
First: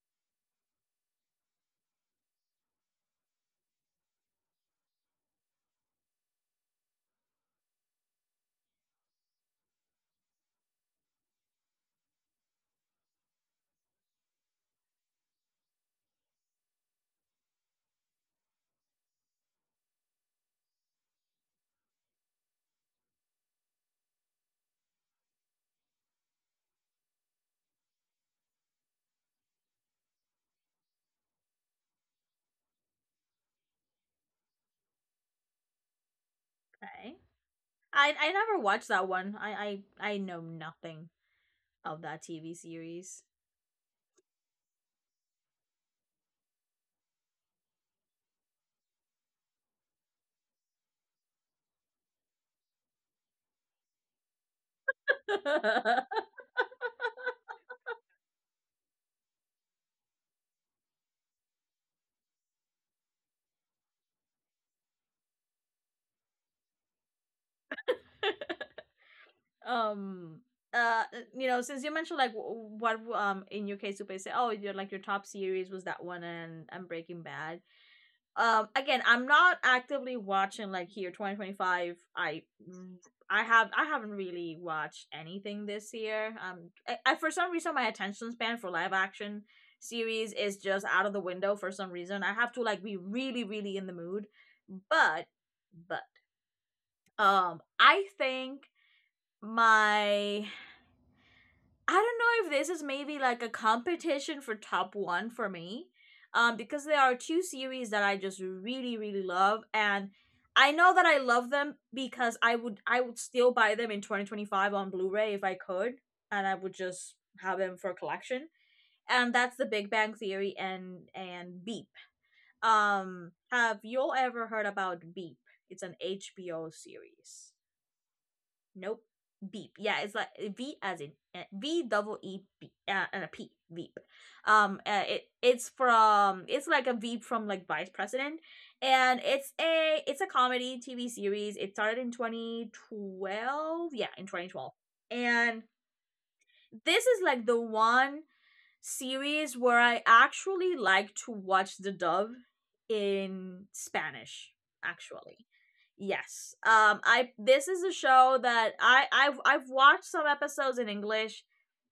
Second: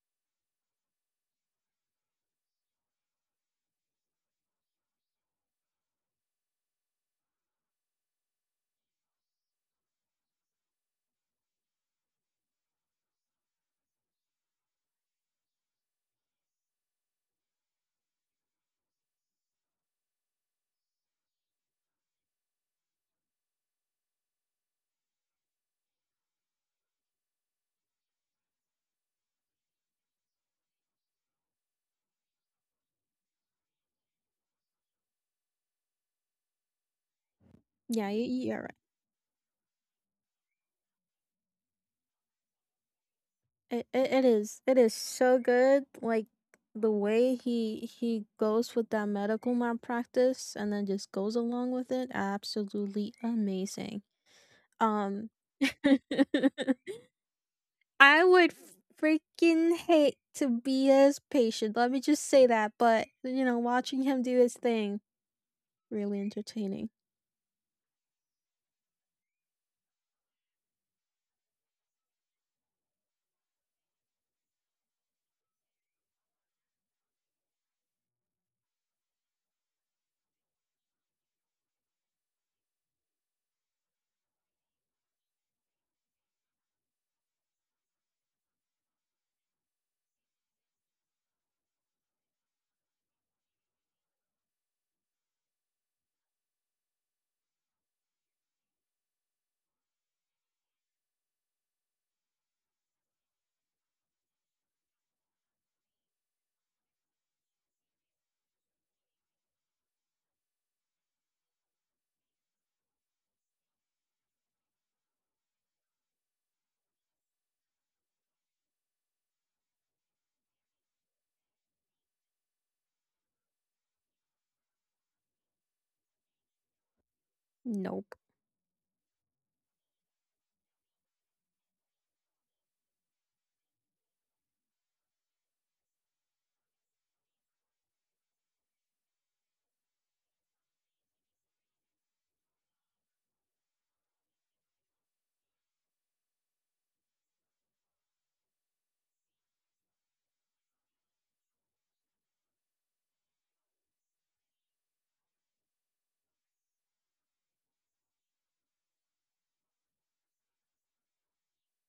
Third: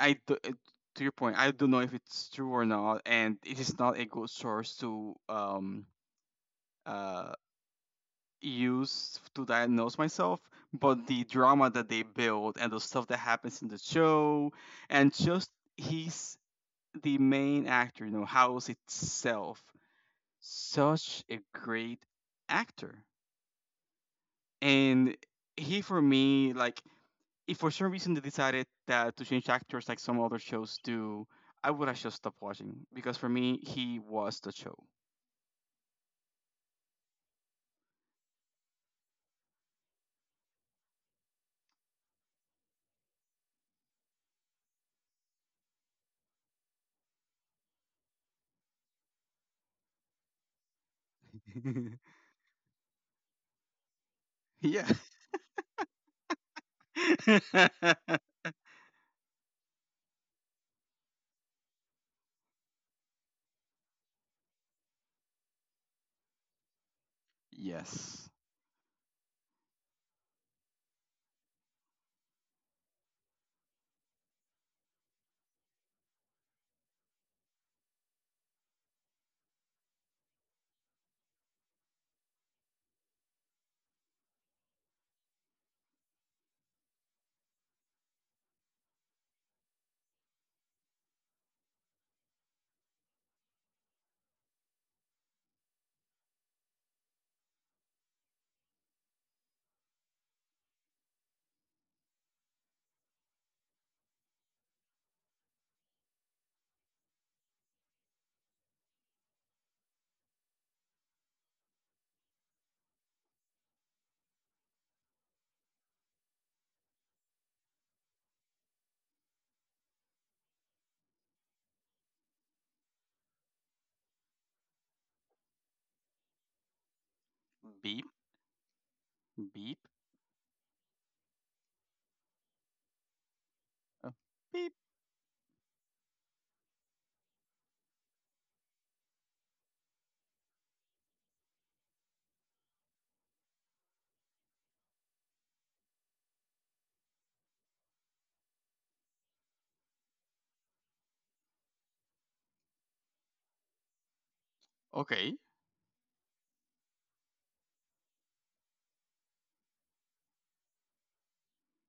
Speaker 2: I, do, uh, to your point, I don't know if it's true or not, and it is not a good source to um uh use to diagnose myself. But the drama that they build and the stuff that happens in the show, and just he's the main actor, you know, House itself, such a great actor. And he, for me, like, if for some reason they decided that to change actors like some other shows do, I would have just stopped watching because for me he was the show.
Speaker 1: Okay.
Speaker 3: Yeah, y-
Speaker 1: I I never
Speaker 3: you're right.
Speaker 1: watched that one. I I I know nothing of that T V series.
Speaker 3: It it it is. It is so good. Like the way he he goes with that medical malpractice and then just goes along with it, absolutely amazing.
Speaker 2: [LAUGHS] Yeah.
Speaker 3: Um [LAUGHS]
Speaker 1: [LAUGHS]
Speaker 3: I
Speaker 2: [LAUGHS]
Speaker 3: would freaking hate to be as patient. Let me just say that, but you know, watching him do his thing, really entertaining.
Speaker 2: Yes.
Speaker 1: um uh you know, since you mentioned like wh- what um in your case you say, oh, your like your top series was that one and and Breaking Bad. Um, again, I'm not actively watching. Like here twenty twenty-five, i I have I haven't really watched anything this year. Um, I, I for some reason my attention span for live action series is just out of the window. For some reason I have to like be really really in the mood. but but um I think my I don't know if this is maybe like a competition for top one for me, um, because there are two series that I just really really love, and I know that I love them because I would I would still buy them in twenty twenty five on Blu Ray if I could, and I would just have them for collection. And that's The Big Bang Theory and and Beep. Um, have you all ever heard about Beep? It's an H B O series.
Speaker 2: Beep.
Speaker 3: Nope.
Speaker 1: Nope. Beep.
Speaker 2: Beep.
Speaker 1: Yeah, it's like eh, V as in uh, V double E B uh, and a P. Veep.
Speaker 2: Oh, beep.
Speaker 1: Um, uh, it it's from it's like a Veep from like Vice President, and it's a it's a comedy T V series. It started in twenty twelve. Yeah, in twenty twelve, and this is like the one series where I actually like to watch the dub in Spanish
Speaker 2: Okay.
Speaker 1: actually. Yes. Um, I, this is a show that I I've I've watched some episodes in English.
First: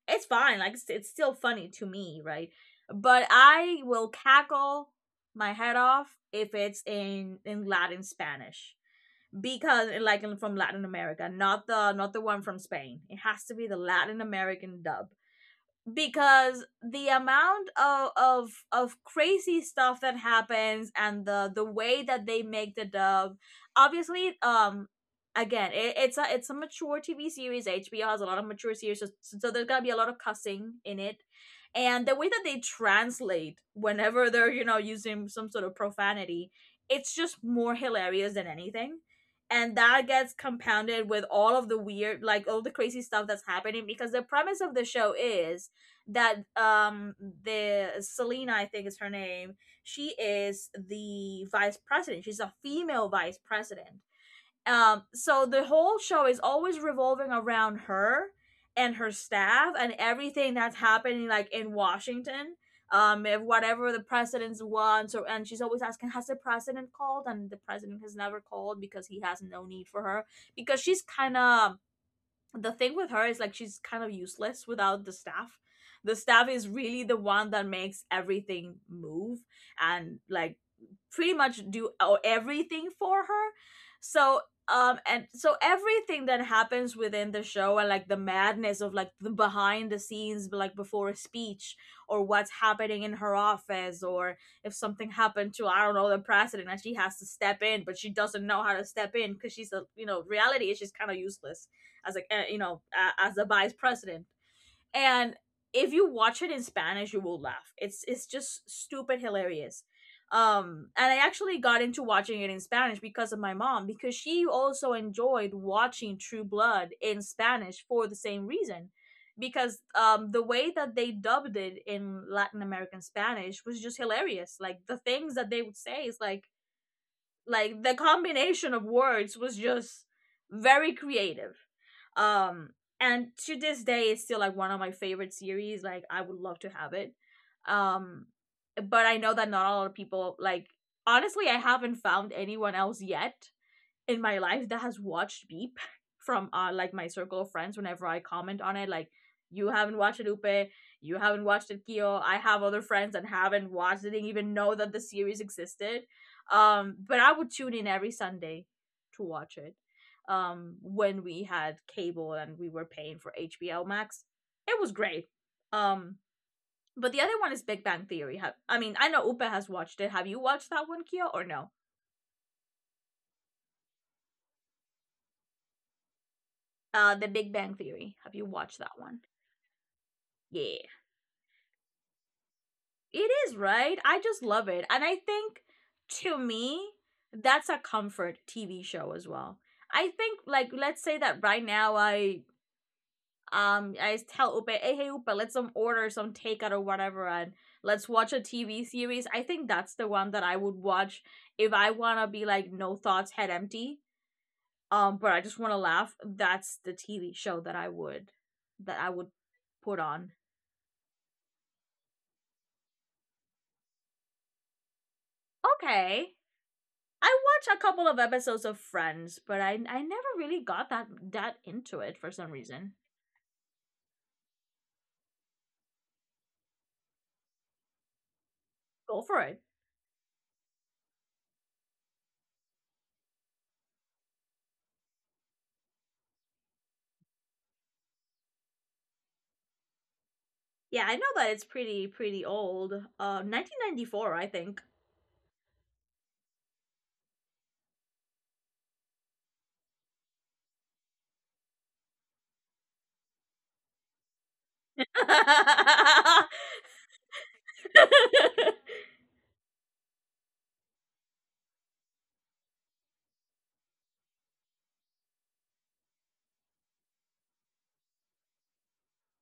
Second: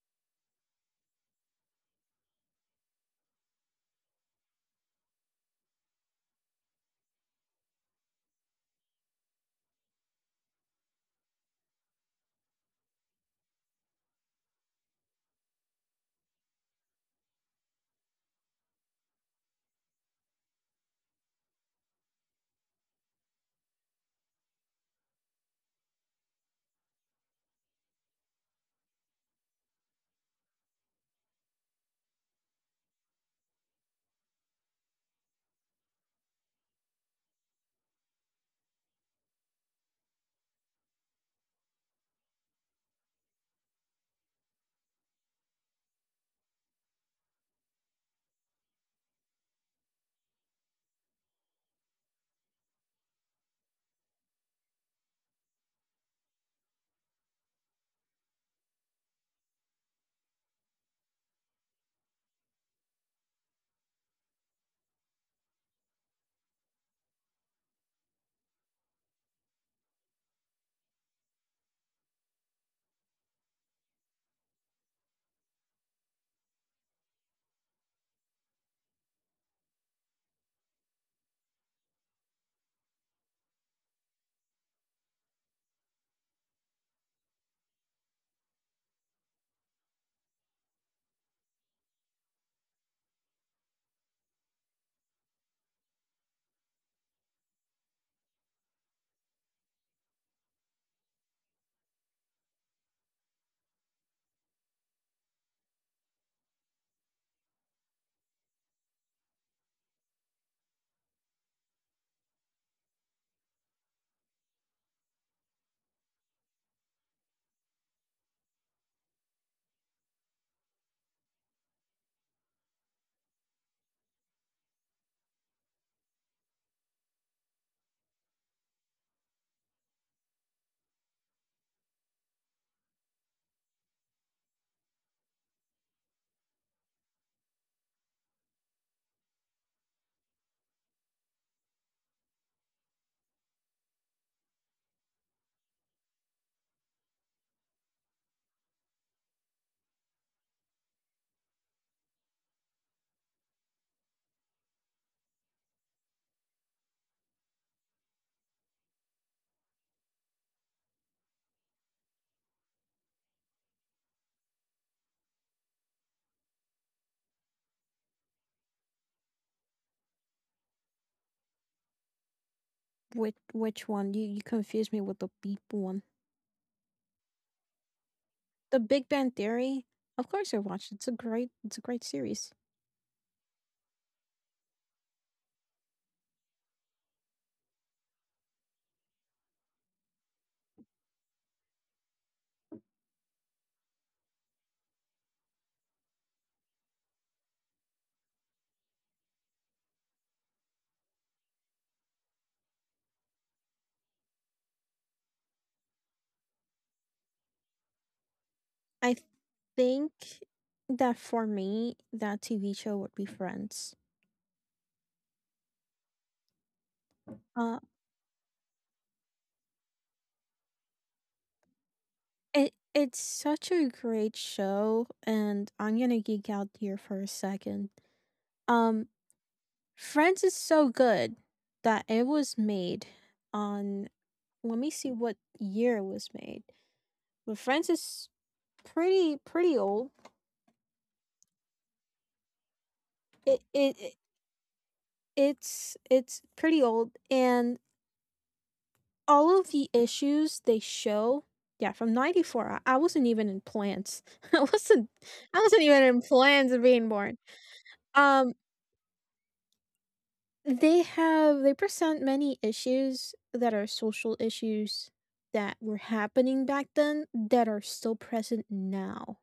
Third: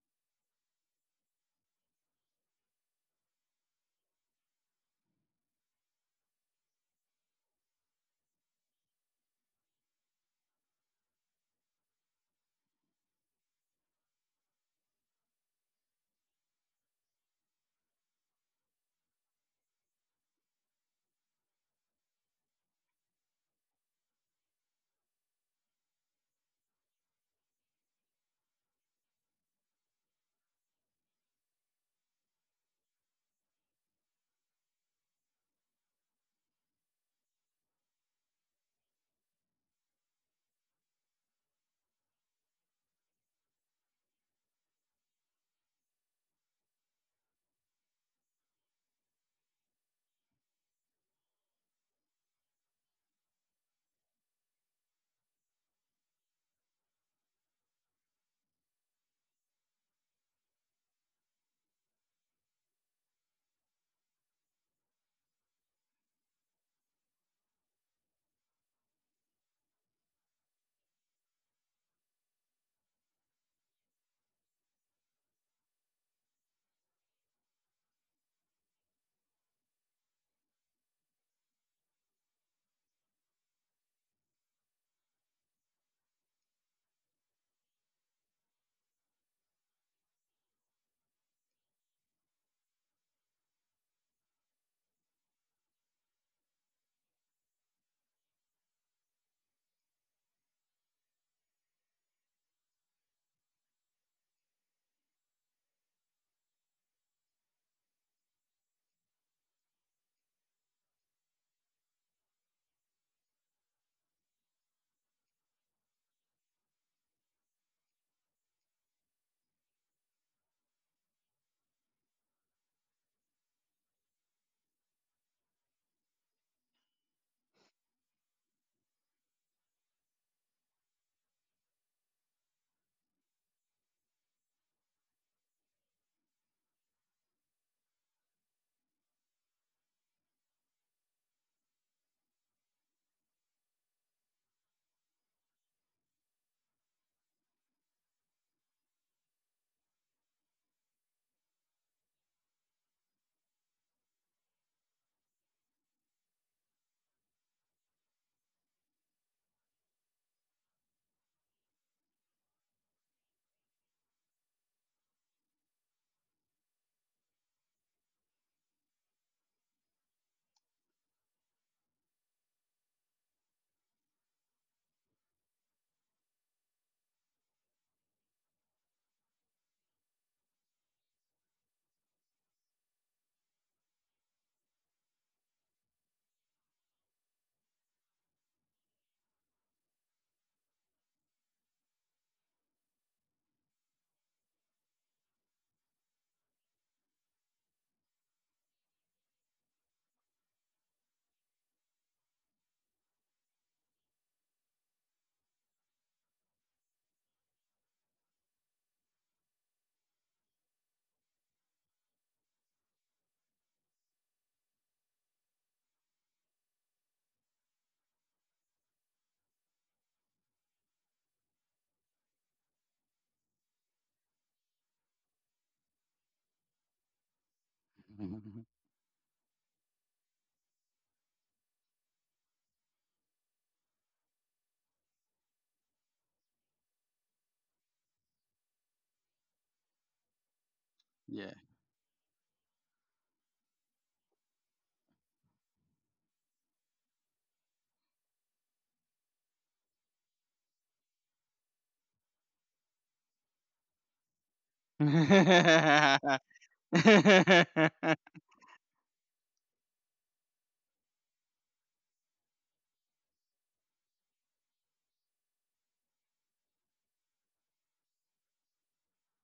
Speaker 1: It's fine. Like it's, it's still funny to me, right? But I will cackle my head off if it's in in Latin Spanish, because like from Latin America, not the not the one from Spain. It has to be the Latin American dub, because the amount of, of of crazy stuff that happens and the the way that they make the dub, obviously. Um again, it, it's a it's a mature TV series. HBO has a lot of mature series, so so there's gonna be a lot of cussing in it, and the way that they translate whenever they're, you know, using some sort of profanity, it's just more hilarious than anything. And that gets compounded with all of the weird, like all the crazy stuff that's happening, because the premise of the show is that, um the Selena, I think is her name. She is the vice president. She's a female vice president. Um, so the whole show is always revolving around her and her staff and everything that's happening like in Washington. Um, if whatever the president wants, or, and she's always asking, has the president called? And the president has never called, because he has no need for her, because she's kind of the thing with her is like she's kind of useless without the staff. The staff is really the one that makes everything move, and like pretty much do o- everything for her. So um and so everything that happens within the show, and like the madness of like the behind the scenes, but like before a speech, or what's happening in her office, or if something happened to, I don't know, the president, and she has to step in, but she doesn't know how to step in, because she's a, you know, reality is, she's kind of useless as like, eh, you know, a- as the vice president. And if you watch it in Spanish, you will laugh. It's it's just stupid hilarious. Um, and I actually got into watching it in Spanish because of my mom, because she also enjoyed watching True Blood in Spanish for the same reason. Because um, the way that they dubbed it in Latin American Spanish was just hilarious. Like the things that they would say is like, like the combination of words was just very creative. um and to this day it's still like one of my favorite series. Like I would love to have it. um but I know that not a lot of people, like, honestly, I haven't found anyone else yet in my life that has watched Beep from uh like my circle of friends. Whenever I comment on it, like, you haven't watched it, Upe? You haven't watched it, Kyo? I have other friends that haven't watched it, didn't even know that the series existed. Um but I would tune in every Sunday to watch it um when we had cable and we were paying for H B O Max. It was great. um but the other one is Big Bang Theory. Have, I mean, I know Upe has watched it. Have you watched that one, Kyo, or no?
Speaker 3: Which which one? You you confused me with the beep one.
Speaker 1: uh The Big Bang Theory, have you
Speaker 3: The
Speaker 1: watched that
Speaker 3: Big
Speaker 1: one?
Speaker 3: Bang Theory? Of course I
Speaker 1: Yeah.
Speaker 3: watched. It's a great it's a great series.
Speaker 1: It is, right? I just love it. And I think, to me, that's a comfort T V show as well. I think, like, let's say that right now I, um I tell Upe, hey, hey Upe, let's um order some takeout or whatever and let's watch a T V series. I think that's the one that I would watch if I wanna be like no thoughts, head empty. Um, but I just wanna laugh. That's the T V show that I would that I
Speaker 3: I
Speaker 1: would put on.
Speaker 3: think that for me, that T V show would be Friends.
Speaker 1: Okay. I watched
Speaker 3: Uh,
Speaker 1: a couple of episodes of Friends, but I I never really got that that into it for some
Speaker 3: it
Speaker 1: reason.
Speaker 3: it's such a great show, and I'm gonna geek out here for a second.
Speaker 2: [LAUGHS]
Speaker 3: Um,
Speaker 1: Go for it.
Speaker 3: Friends is so good that it was made on, let me see what year it was made. But Friends is pretty pretty old.
Speaker 1: Yeah, I know that
Speaker 2: Yeah.
Speaker 1: it's pretty pretty old. Uh,
Speaker 3: It it, it
Speaker 1: nineteen ninety-four, I think.
Speaker 3: it's it's pretty old, and all of the issues they show, yeah, from ninety four I, I wasn't even in plans. [LAUGHS] I
Speaker 2: [LAUGHS]
Speaker 3: wasn't I
Speaker 2: Yeah.
Speaker 3: wasn't
Speaker 1: [LAUGHS]
Speaker 3: even in plans of being born. Um They have they present many issues that are social issues that were happening back then that are still present now.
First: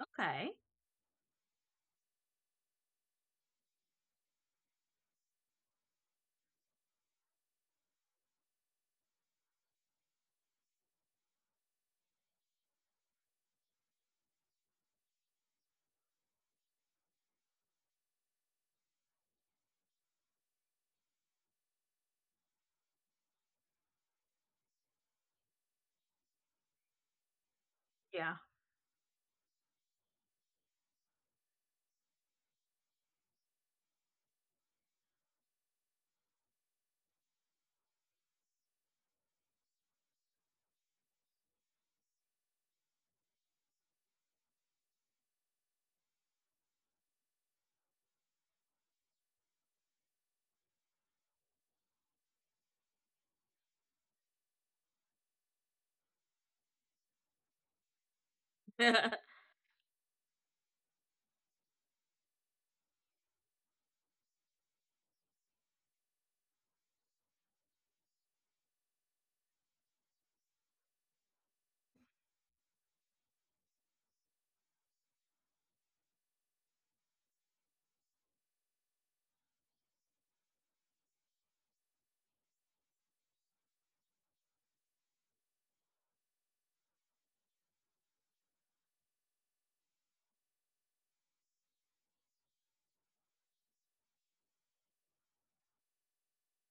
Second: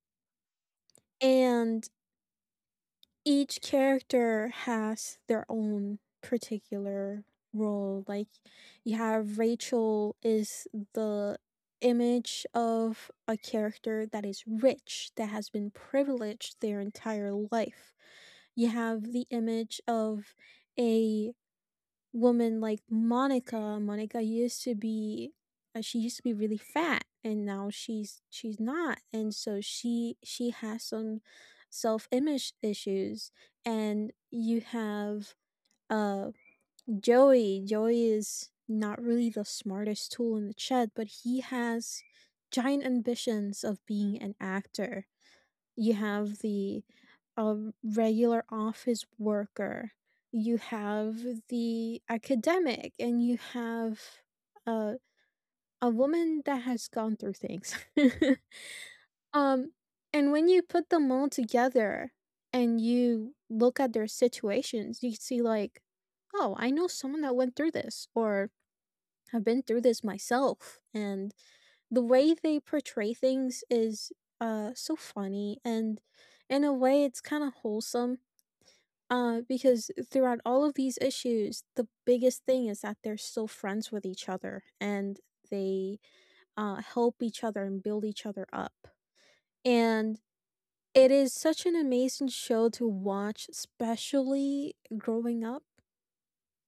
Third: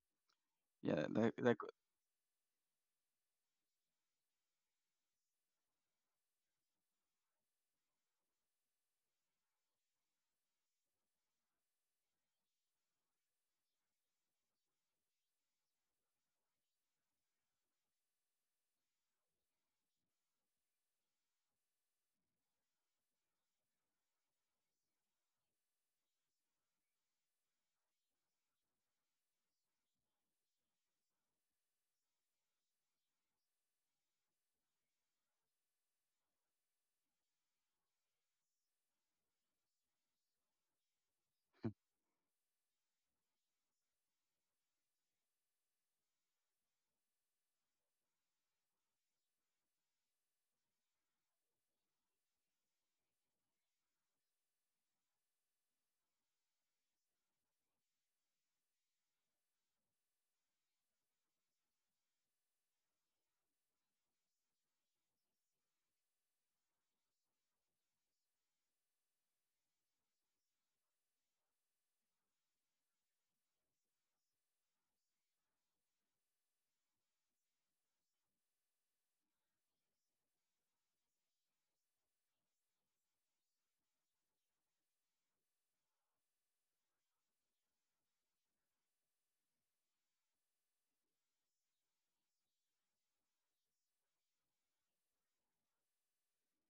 Speaker 1: Okay.
Speaker 2: That, that, that
Speaker 3: And each character has their own particular role. Like you have Rachel is the image of a character that is rich, that has been privileged their entire life. You have the image of a woman like Monica. Monica used to be uh, she used to be really fat, and now she's
Speaker 1: Yeah.
Speaker 3: she's not, and so she she has some self-image issues, and you have uh Joey. Joey is not really the smartest tool in the shed, but he has giant ambitions of being an actor. You have the um, regular office worker, you have the academic, and you have uh, a woman that has gone through things. [LAUGHS]
Speaker 1: [LAUGHS]
Speaker 3: Um, and when you put them all together and you look at their situations, you see, like, oh, I know someone that went through this, or I've been through this myself, and the way they portray things is uh so funny, and in a way it's kind of wholesome, uh because throughout all of these issues the biggest thing is that they're still friends with each other, and they uh help each other and build each other up, and it is such an amazing show to watch, especially growing up,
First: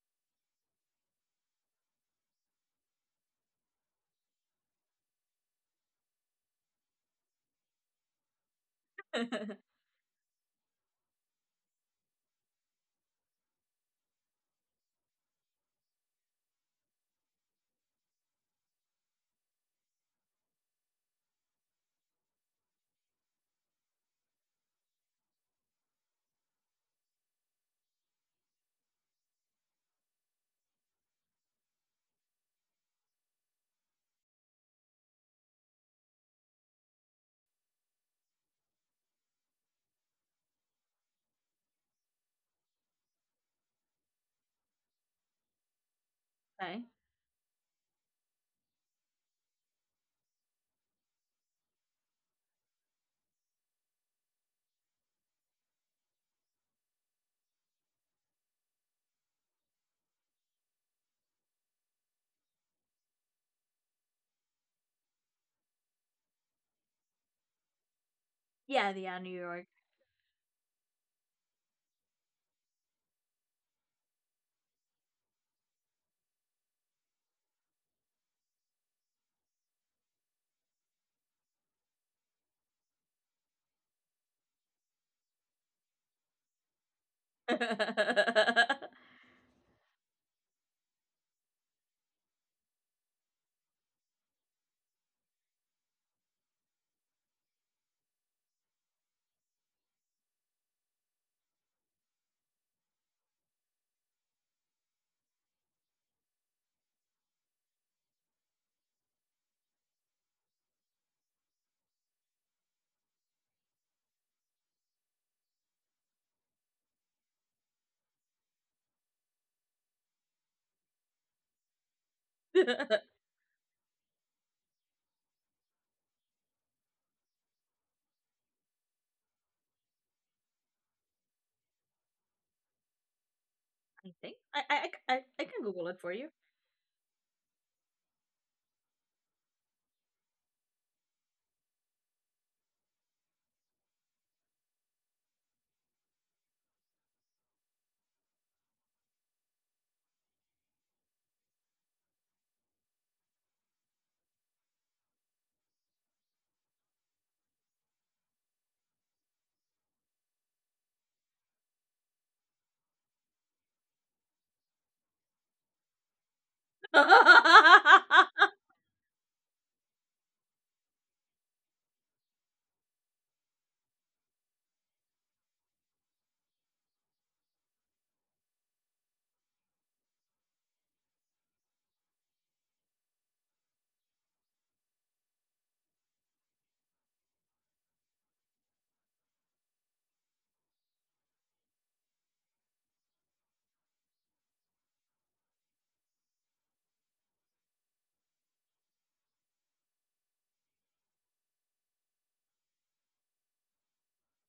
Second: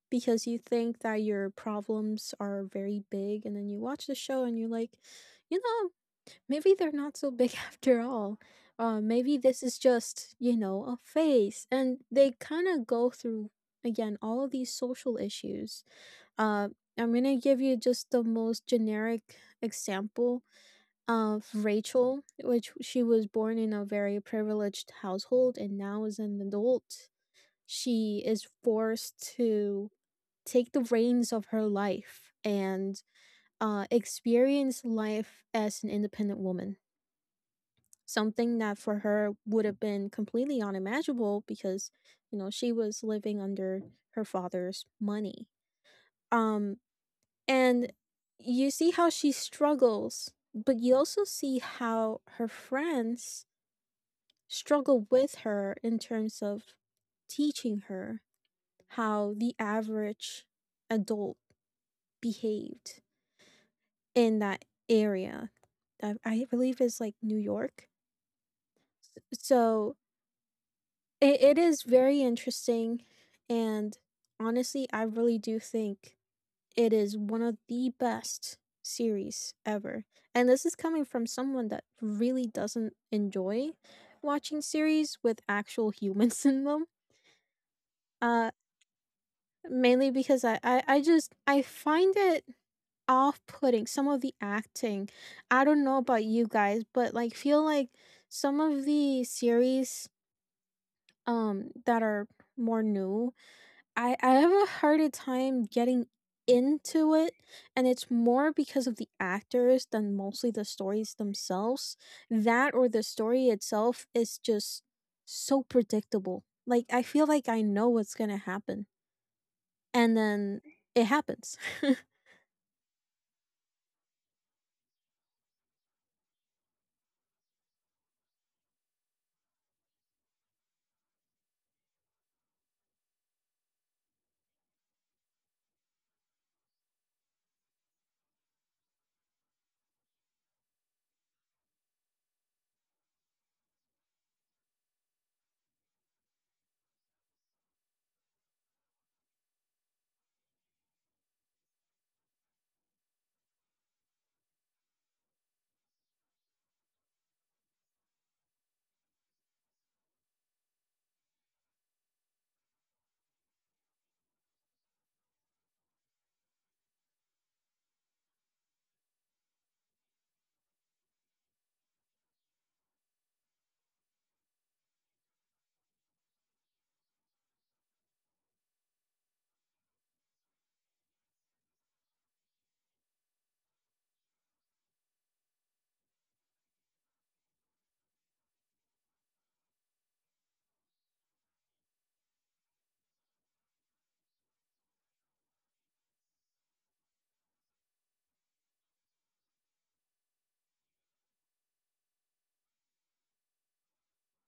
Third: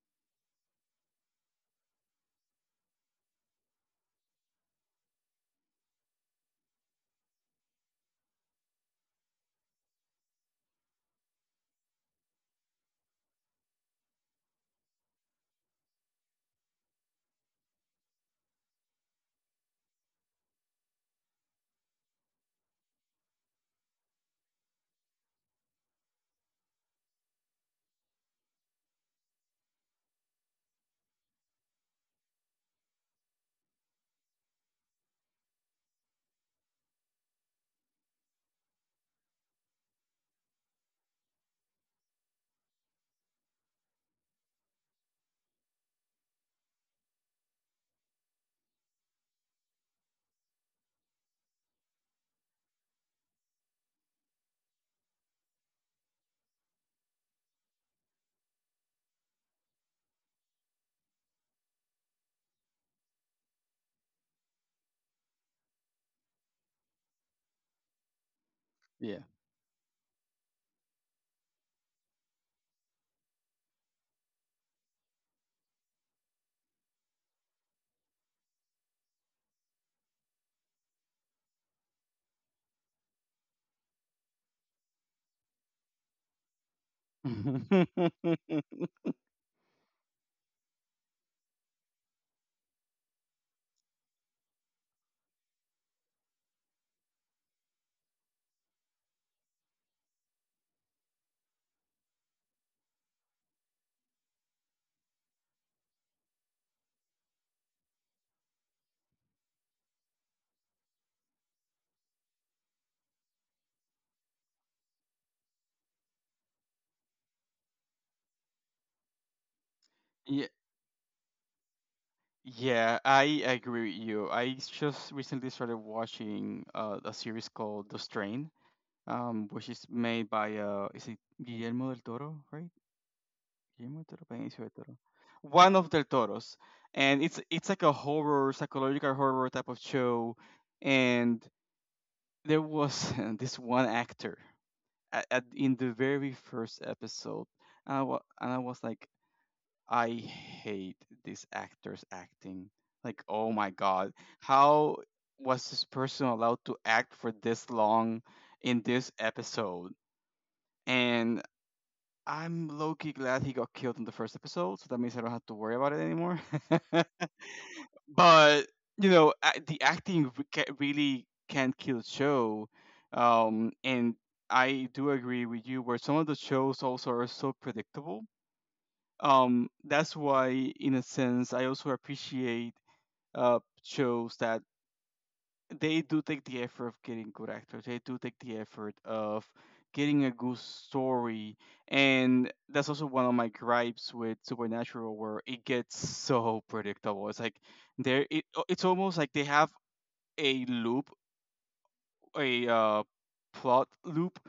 Speaker 3: because you think that your problems are very big, and then you watch the show and you're like, you know, maybe they're not so big [LAUGHS] after all. Uh, maybe
Speaker 1: Okay.
Speaker 3: this is just, you know, a phase. And they kind of go through, again, all of these social issues. Uh, I'm going to give you just the most generic example of Rachel, which she was born in a very privileged household and now is an adult. She is forced to take the reins of her life and, uh, experience life as an independent woman. Something that for her would have been completely unimaginable because, you know, she was living under her father's money. Um, and you see how she struggles, but you also see how her friends struggle with her in terms of teaching her how the average adult behaved in that area. I I believe it's, like, New York.
Speaker 1: Yeah, the yeah,
Speaker 2: Yeah.
Speaker 1: New York.
Speaker 3: So, it it is very interesting, and honestly, I really do think it is one of the best series ever, and this is coming from someone that really doesn't enjoy watching series with actual [LAUGHS] humans in them,
Speaker 1: [LAUGHS]
Speaker 3: uh,
Speaker 2: [LAUGHS]
Speaker 1: I
Speaker 3: mainly because I I I just I find it off-putting, some of the acting. I don't know about you guys, but like feel like some of the series um that are more new, I I have a harder time getting into it, and it's more because of the actors than mostly the stories themselves. That, or the story itself is just so predictable. Like I feel like I know what's going to happen, and
Speaker 2: Yeah.
Speaker 3: then it happens.
Speaker 2: Yeah, I agree with you. I just recently started watching uh, a series called The Strain, um, which is made by uh, is it Guillermo del Toro, right? Guillermo del Toro,
Speaker 1: think I
Speaker 2: Benicio del
Speaker 1: I
Speaker 2: Toro,
Speaker 1: I I I can
Speaker 2: one
Speaker 1: Google
Speaker 2: of
Speaker 1: it
Speaker 2: del
Speaker 1: for you.
Speaker 2: Toros, and it's it's like a horror, psychological horror type of show, and there was [LAUGHS] this one actor at, at, in the very first episode, and I, wa- and I was like, I hate these actors acting. Like, oh my god, how was this person allowed to act for this long in this episode? And I'm low key glad he got killed in the first episode, so that means I don't have to worry about it anymore. [LAUGHS] But, you know, a- the acting re- ca- really can kill a show. Um, and I do agree with you, where some of the shows also are so predictable, um that's why in a sense I also appreciate uh shows that they do take the effort of getting good actors, they do take the effort of getting a good story. And that's also one of my gripes with Supernatural, where it gets so predictable. It's like there it, it's almost like they have a loop, a uh, plot loop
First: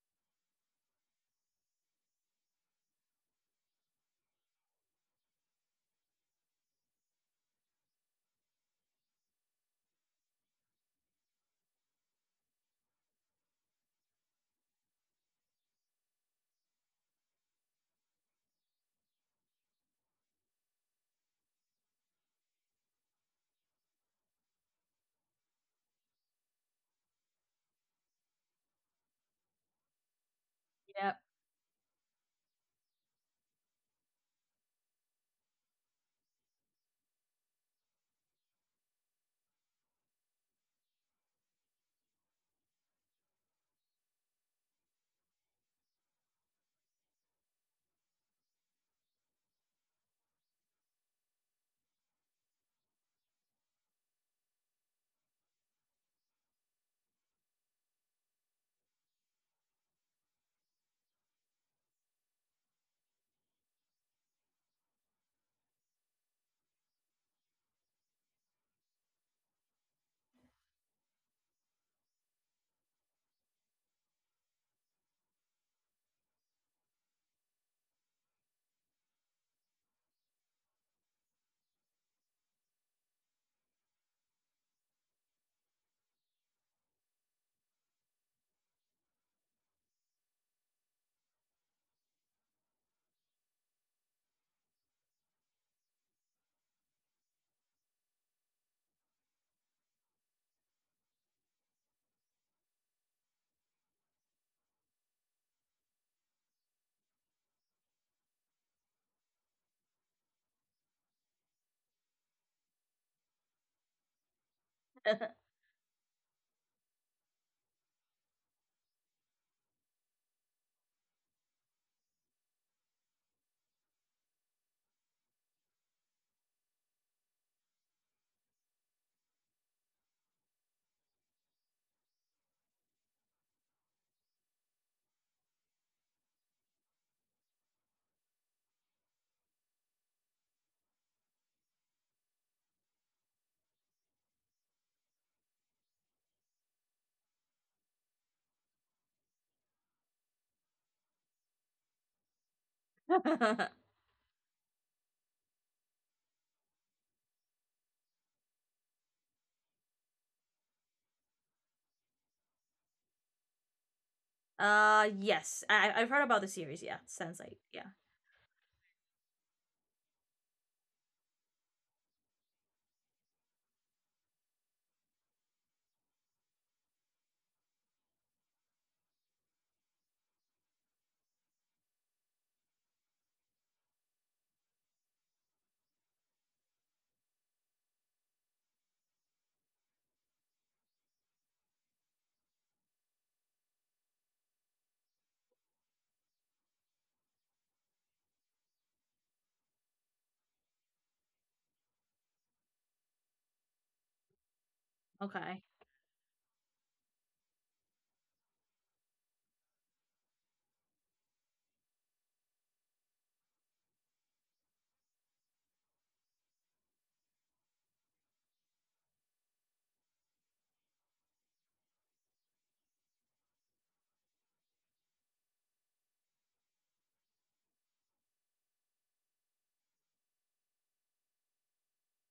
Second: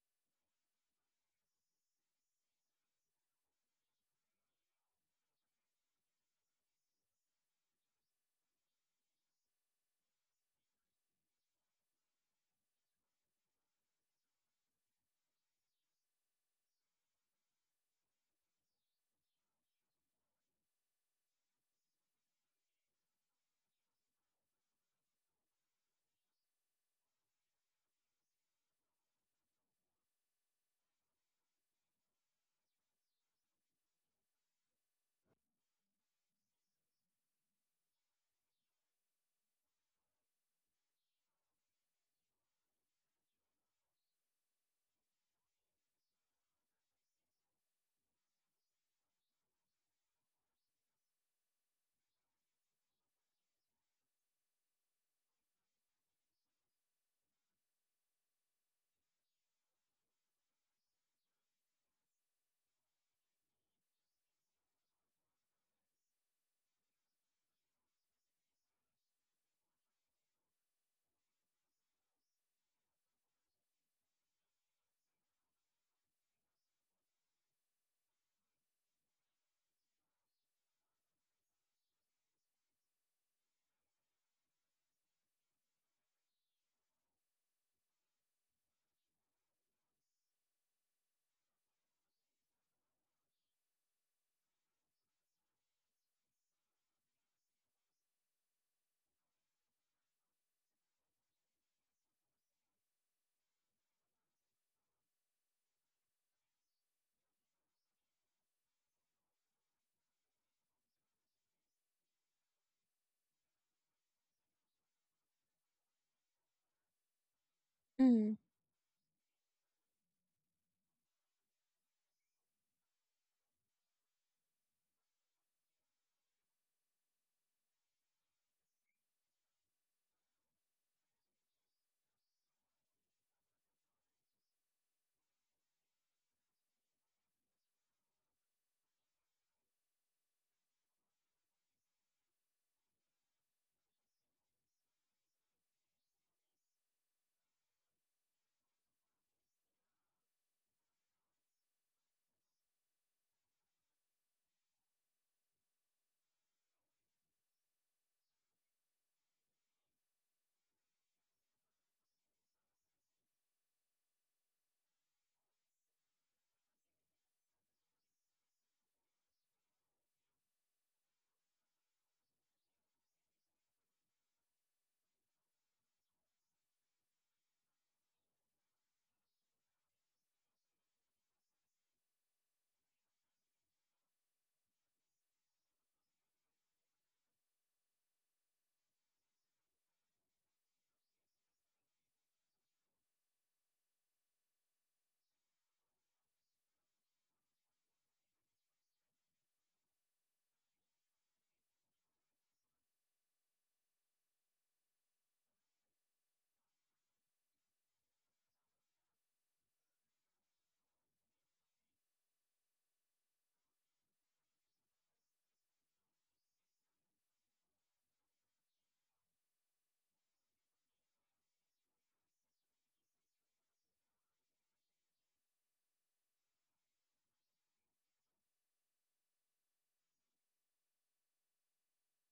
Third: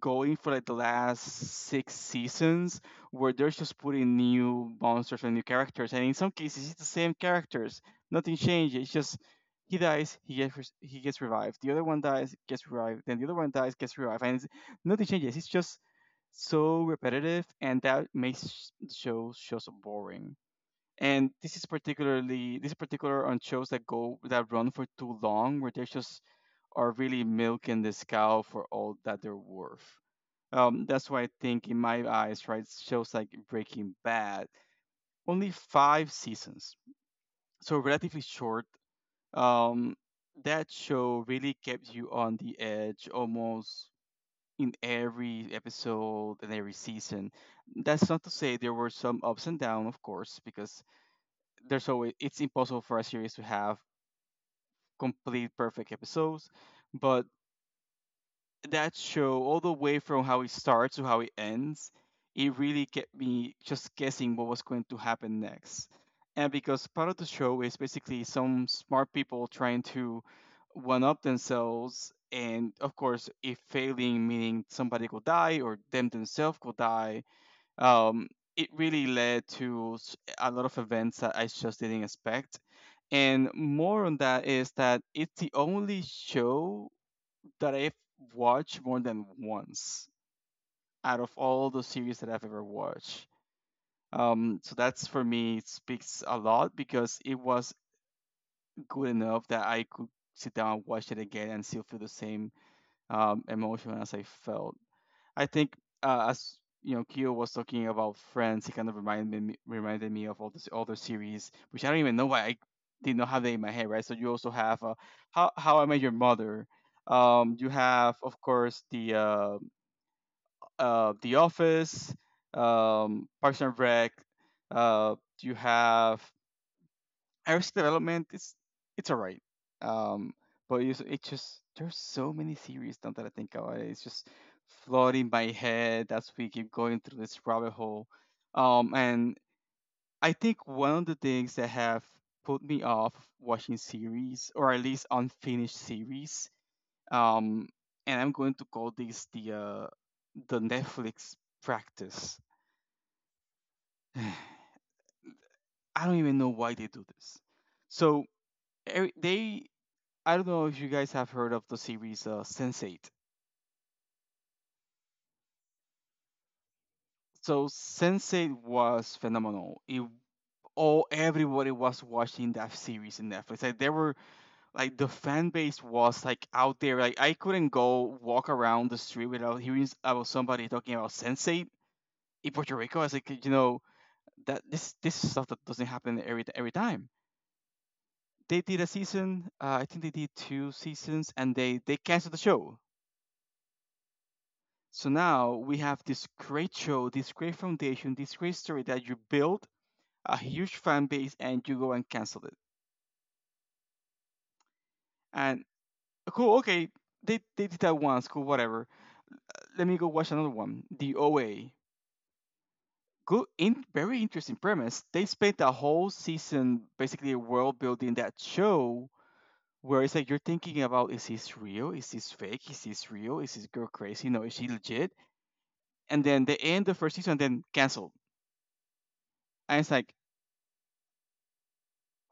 Speaker 2: going for like the last six seasons, where they're just putting new monsters and new characters, and in some cases it's the same characters. Nothing changes. It's just he dies, he gets res- he gets revived, the other one dies, gets revived, then the other one dies, gets revived, and it's, nothing changes. It's just so repetitive, and that makes sh- the show show so boring. And this is particularly this is particular on shows that go that run for too long, where they just are really milking this cow for all that they're worth. Um, that's why I think, in my eyes, right, shows like Breaking Bad, only five seasons, so relatively short. um, that show really kept you on the edge almost in every episode and every season. That's not to say there were some ups and downs, of course, because there's always it's impossible for a series to have complete perfect episodes. But that show, all the way from how it starts to how it ends, it really kept me just guessing what was going to happen next. And because part of the show is basically some smart people trying to one up themselves and, of course, if failing, meaning somebody could die or them themselves could die. um, it really led to s- a lot of events that I just didn't expect. And more on that is that it's the only show that I've watched more than once out of all the series that I've ever watched. Um, so that's, for me, it speaks a lot because it was good enough that I could sit down, watch it again, and still feel the same um, emotion as I felt. I think, uh, as you know, Kyo was talking about Friends. He kind of reminded me reminded me of all this other series, which I don't even know why I did not have that in my head, right? So you also have uh, How How I Met Your Mother. Um, you
Speaker 3: [LAUGHS]
Speaker 2: have,
Speaker 3: Mm,
Speaker 2: of course, the uh, uh, The Office, um, Parks and Rec. Uh, you have Arrested Development, is it's alright. Um, but it's, it just there's so many series now that I think about it. It's just flooding my head as we keep going through this rabbit hole. Um, and I think one of the things that have put me off watching series, or at least unfinished series. Um, and I'm going to call this the uh, the Netflix practice.
Speaker 1: [LAUGHS] Yep. [LAUGHS]
Speaker 2: [SIGHS] I don't even know why they do this. So every, they I don't know if you guys have heard of the series uh, sense eight.
Speaker 1: Uh, yes, I I've heard about the series. Yeah, sounds like,
Speaker 2: So
Speaker 1: yeah.
Speaker 2: sense eight was phenomenal. It all everybody was watching that series in Netflix. Like there were like the fan base was like out there. Like, I couldn't go walk around the street without hearing about somebody talking about sense eight in Puerto Rico. I was like, you know, that this this is stuff that doesn't happen every every time. They did a season. Uh, I think they did two seasons, and they they canceled the show. So now we have this great show, this great foundation, this great story that you built a huge fan base and you go and cancel it.
Speaker 1: Okay.
Speaker 2: And cool, okay, they, they did that once, cool, whatever. Let me go watch another one, The O A. Good, in, very interesting premise. They spent the whole season basically world building that show, where it's like you're thinking about, is this real? Is this fake? Is this real? Is this girl crazy? No, is she legit? And then they end the first season and then cancel. And it's like,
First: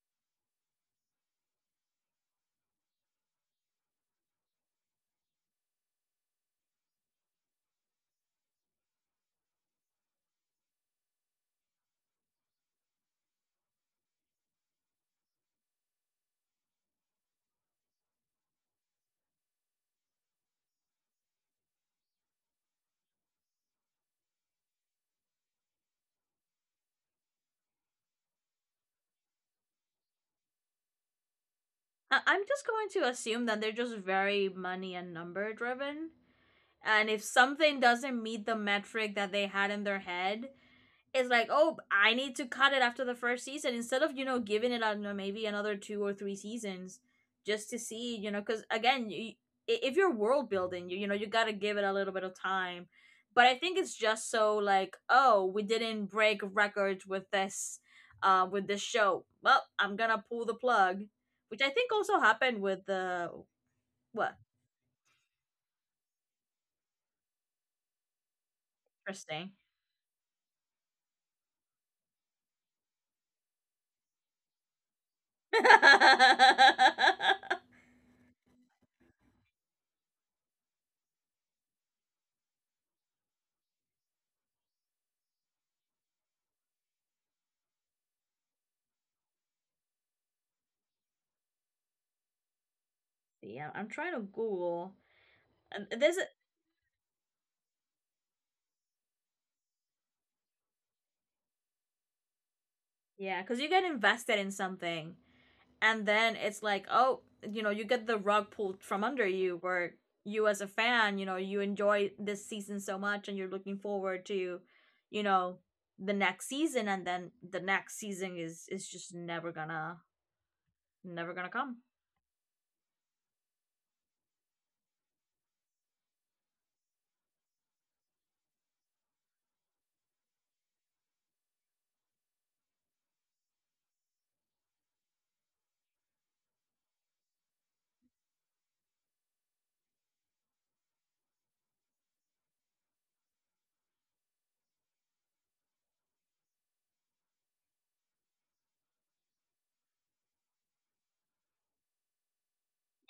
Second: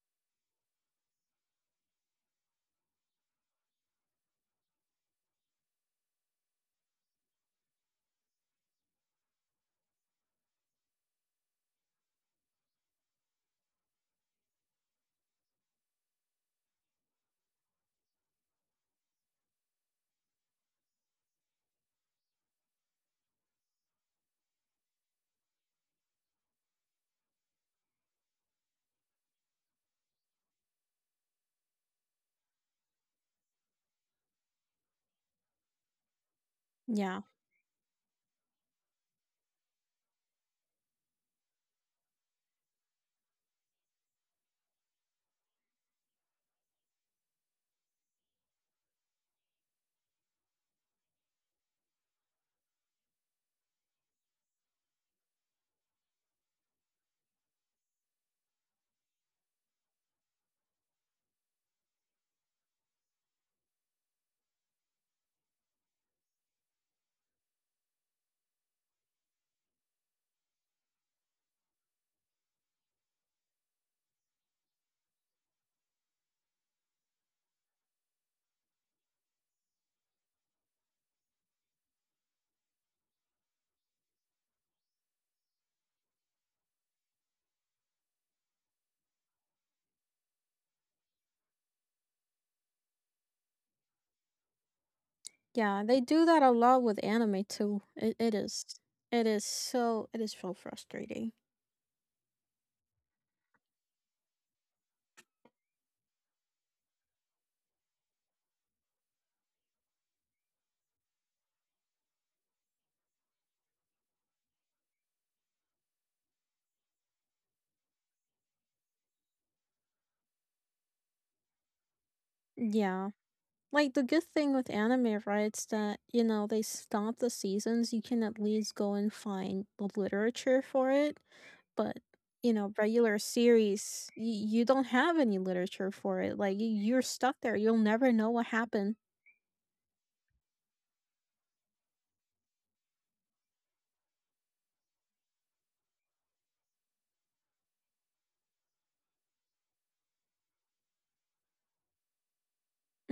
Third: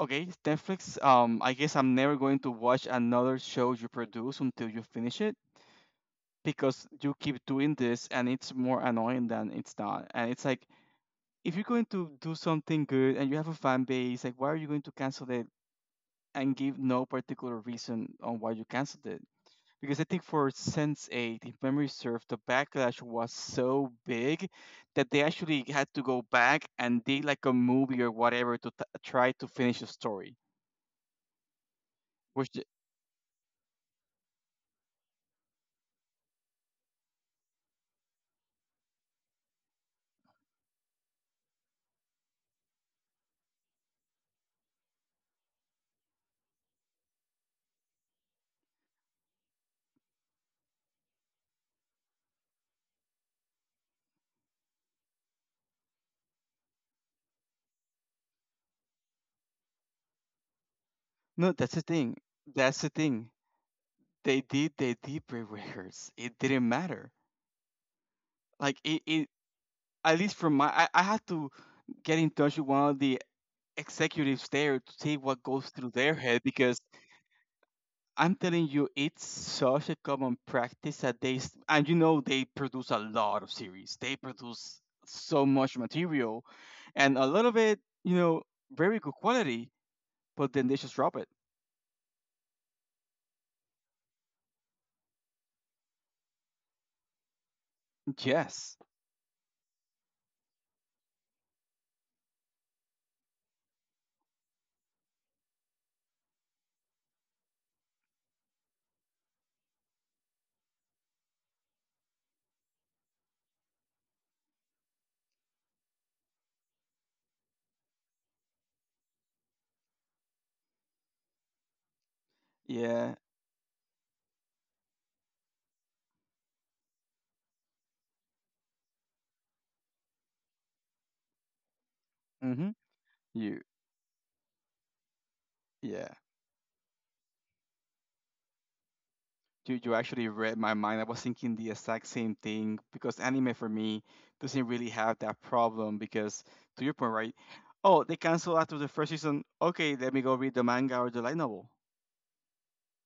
Speaker 2: okay, Netflix. Um, I guess I'm never going to watch another show you produce until you finish it because you keep doing this and it's more annoying than it's not. And it's like, if you're going to do something good and you have a fan base, like, why are you going to cancel it and give no particular reason on why you canceled it? Because I think for sense eight, if memory serves, the backlash was so big that they actually had to go back and did like a movie or whatever to t- try to finish the story.
Speaker 1: I- I'm
Speaker 2: Which
Speaker 1: just going to assume that they're just very money and number driven. And if
Speaker 3: yeah.
Speaker 1: something doesn't meet the metric that they had in their head, it's like, oh, I need to cut it after the first season instead of, you know, giving it on uh, maybe another two or three seasons just to see, you know, because again, you, i- if you're world building, you, you know, you got to give it a little bit of time. But I think it's just so like, oh, we didn't break records with this, uh, with this show. Well, I'm going to pull the plug,
Speaker 2: No,
Speaker 1: which I
Speaker 2: that's the
Speaker 1: think
Speaker 2: thing.
Speaker 1: also happened
Speaker 2: That's
Speaker 1: with
Speaker 2: the
Speaker 1: the
Speaker 2: thing.
Speaker 1: what?
Speaker 2: They did their deep rehearse. It didn't matter. Like it, it
Speaker 1: Interesting.
Speaker 2: at least from my I, I had to get in touch with one of the executives there to see what
Speaker 1: [LAUGHS]
Speaker 2: goes through their head
Speaker 1: Yeah,
Speaker 2: because I'm telling you, it's such a common practice that they s- and, you know, they produce a lot of series. They produce so much material and a lot of it, you know, very good quality, but then they just drop it.
Speaker 1: I'm trying to Google,
Speaker 3: Yeah,
Speaker 1: and
Speaker 3: they
Speaker 1: there's
Speaker 3: do
Speaker 1: a
Speaker 3: that a lot with anime too. It it is.
Speaker 2: Yes.
Speaker 3: It is so it is so frustrating.
Speaker 1: yeah, because you get invested in something, and then it's like, oh, you know, you get the rug pulled from under you, where you, as a fan, you know, you enjoy this season so much, and you're looking forward to, you know, the next season, and then the next season is is just never gonna never gonna come.
Speaker 3: Yeah.
Speaker 2: Yeah.
Speaker 3: Like the good thing with anime, right, is that, you know, they stop the seasons. You can at least go and find the literature for it. But, you know,
Speaker 2: Mhm.
Speaker 3: regular
Speaker 2: You
Speaker 3: series, y- you don't have any literature
Speaker 2: Yeah.
Speaker 3: for it. Like, y- you're stuck there. You'll never know what happened.
Speaker 2: You, you actually read my mind. I was thinking the exact same thing because anime for me doesn't really have that problem because, to your point, right? Oh, they cancel after the first season. Okay, let me go read the manga or the light novel.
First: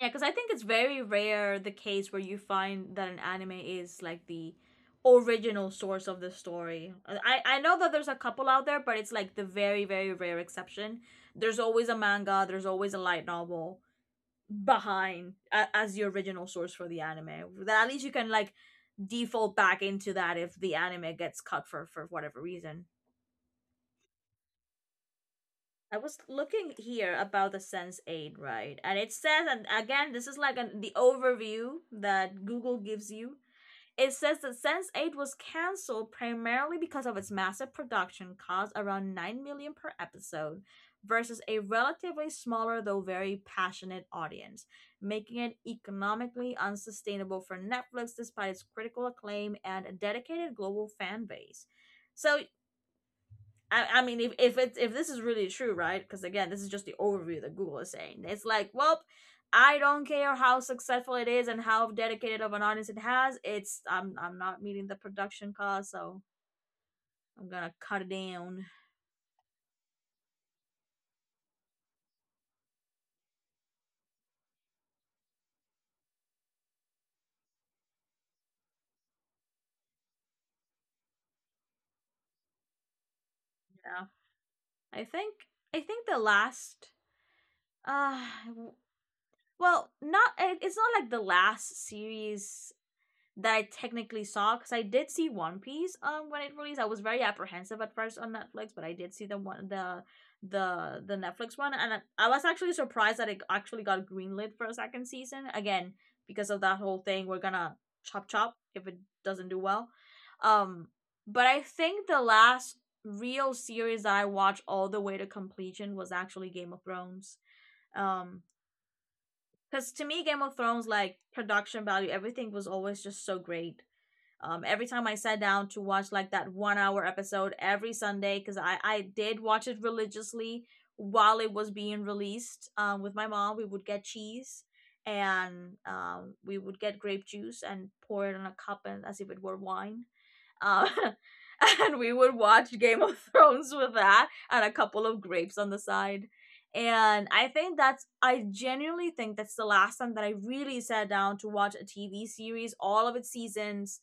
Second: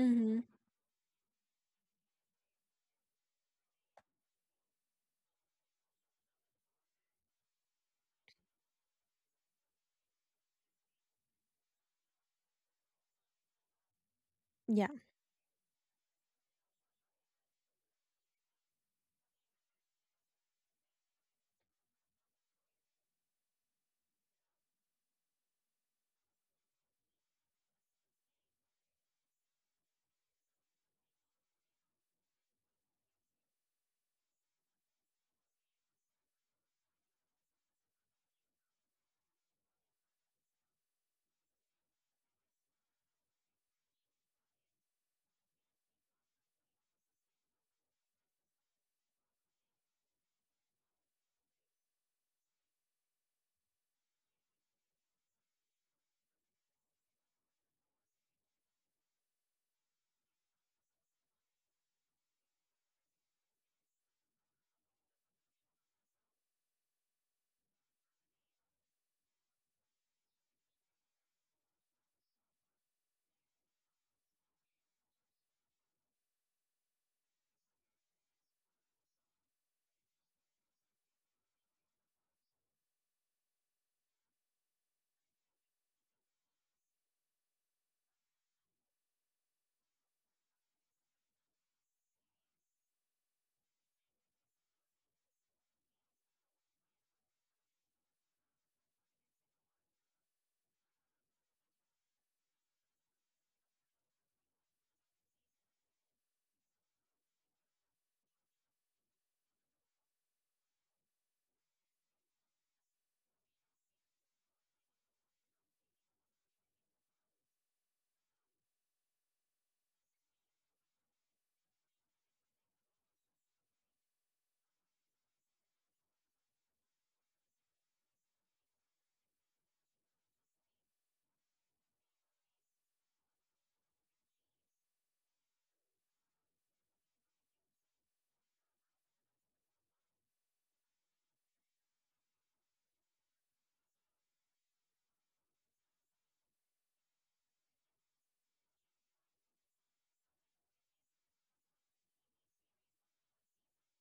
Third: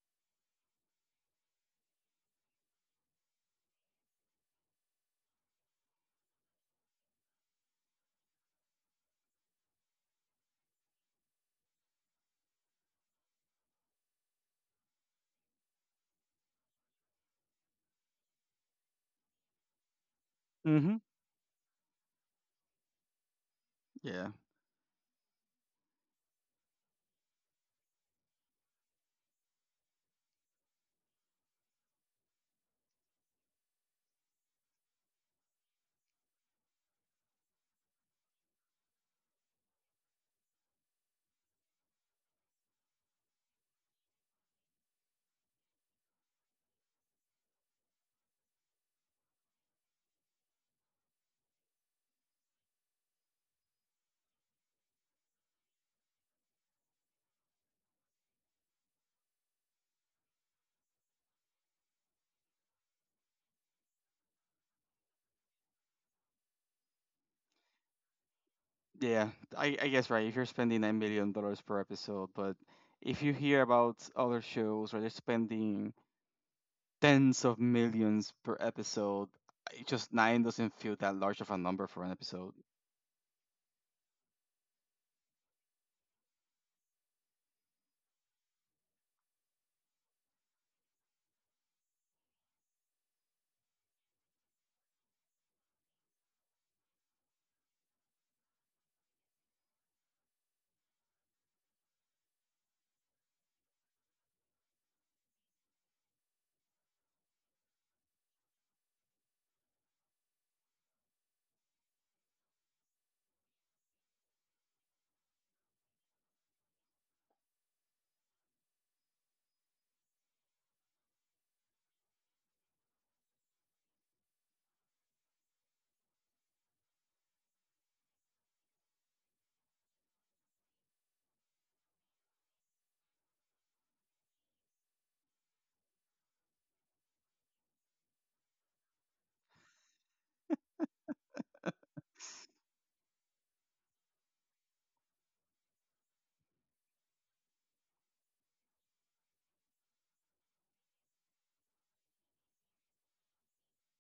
Speaker 1: Yeah, because I think it's very rare the case where you find that an anime is like the original source of the story. Uh, I I know that there's a couple out there, but it's like the very very rare exception. There's always a manga. There's always a light novel
Speaker 3: Yeah.
Speaker 1: behind a, as the original source for the anime. That at least you can, like, default back into that if the
Speaker 2: Mm-hmm.
Speaker 1: anime gets cut for for whatever reason.
Speaker 2: Yeah.
Speaker 1: I was looking here about the Sense Eight, right? And it says, and again, this is like an, the overview that Google gives you. It says that Sense Eight was canceled primarily because of its massive production cost, around nine million dollars per episode, versus a relatively smaller though very passionate audience, making it economically unsustainable for Netflix despite its critical acclaim and a dedicated global fan base. So I, I mean, if if it's if this is really true, right? Because again, this is just the overview that Google is saying. It's like, well, I don't care how successful it is and how dedicated of an audience it has. It's I'm I'm not meeting the production cost, so I'm gonna cut it down.
Speaker 2: Yeah. I, I guess, right, if you're spending nine million dollars per episode, but if you hear about other shows where they're spending tens of millions per episode, I- just nine doesn't feel that large of a number for an episode.
Speaker 1: Yeah. I think I think the last, uh, well, not it's not like the last series that I technically saw, because I did see One Piece um when it released. I was very apprehensive at first on Netflix, but I did see the one, the the the Netflix one, and I, I was actually surprised that it actually got greenlit for a second season again because of that whole thing. We're gonna chop chop if it doesn't do well. Um, but I think the last real series that I watched all the way to completion was actually Game of Thrones. Um, because to me, Game of Thrones, like production value, everything was always just so great. Um, every time I sat down to watch like that one hour episode every Sunday, because I, I did watch it religiously while it was being released um, with my mom, we would get cheese and um, we would get grape juice and pour it in a cup and as if it were wine. Um, [LAUGHS] and we would watch Game of [LAUGHS] Thrones with that and a couple of grapes on the side. And I think that's, I genuinely think that's the last time that I really sat down to watch a T V series, all of its seasons,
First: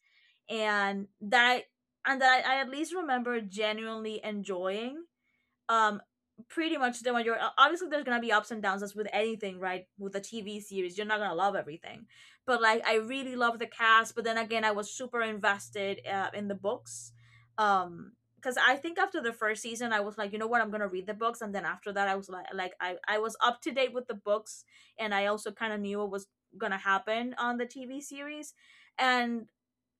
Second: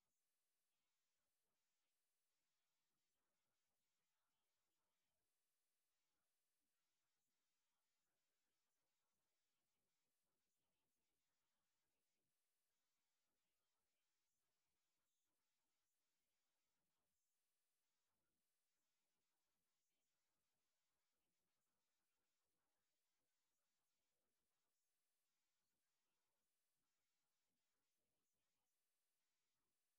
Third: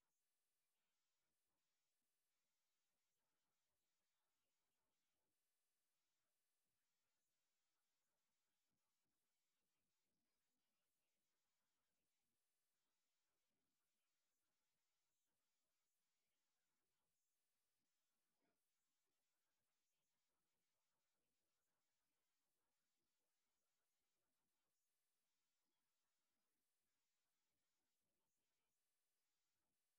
Speaker 1: and that I, and that I, I at least remember genuinely enjoying um pretty much the majority. Obviously there's gonna be ups and downs, as with anything, right? With a TV series you're not gonna love everything, but, like, I really love the cast. But then again, I was super invested uh, in the books, um because I think after the first season I was like, you know what, I'm gonna read the books. And then after that I was like, like i, I was up to date with the books, and I also kind of knew what was gonna happen on the TV series. And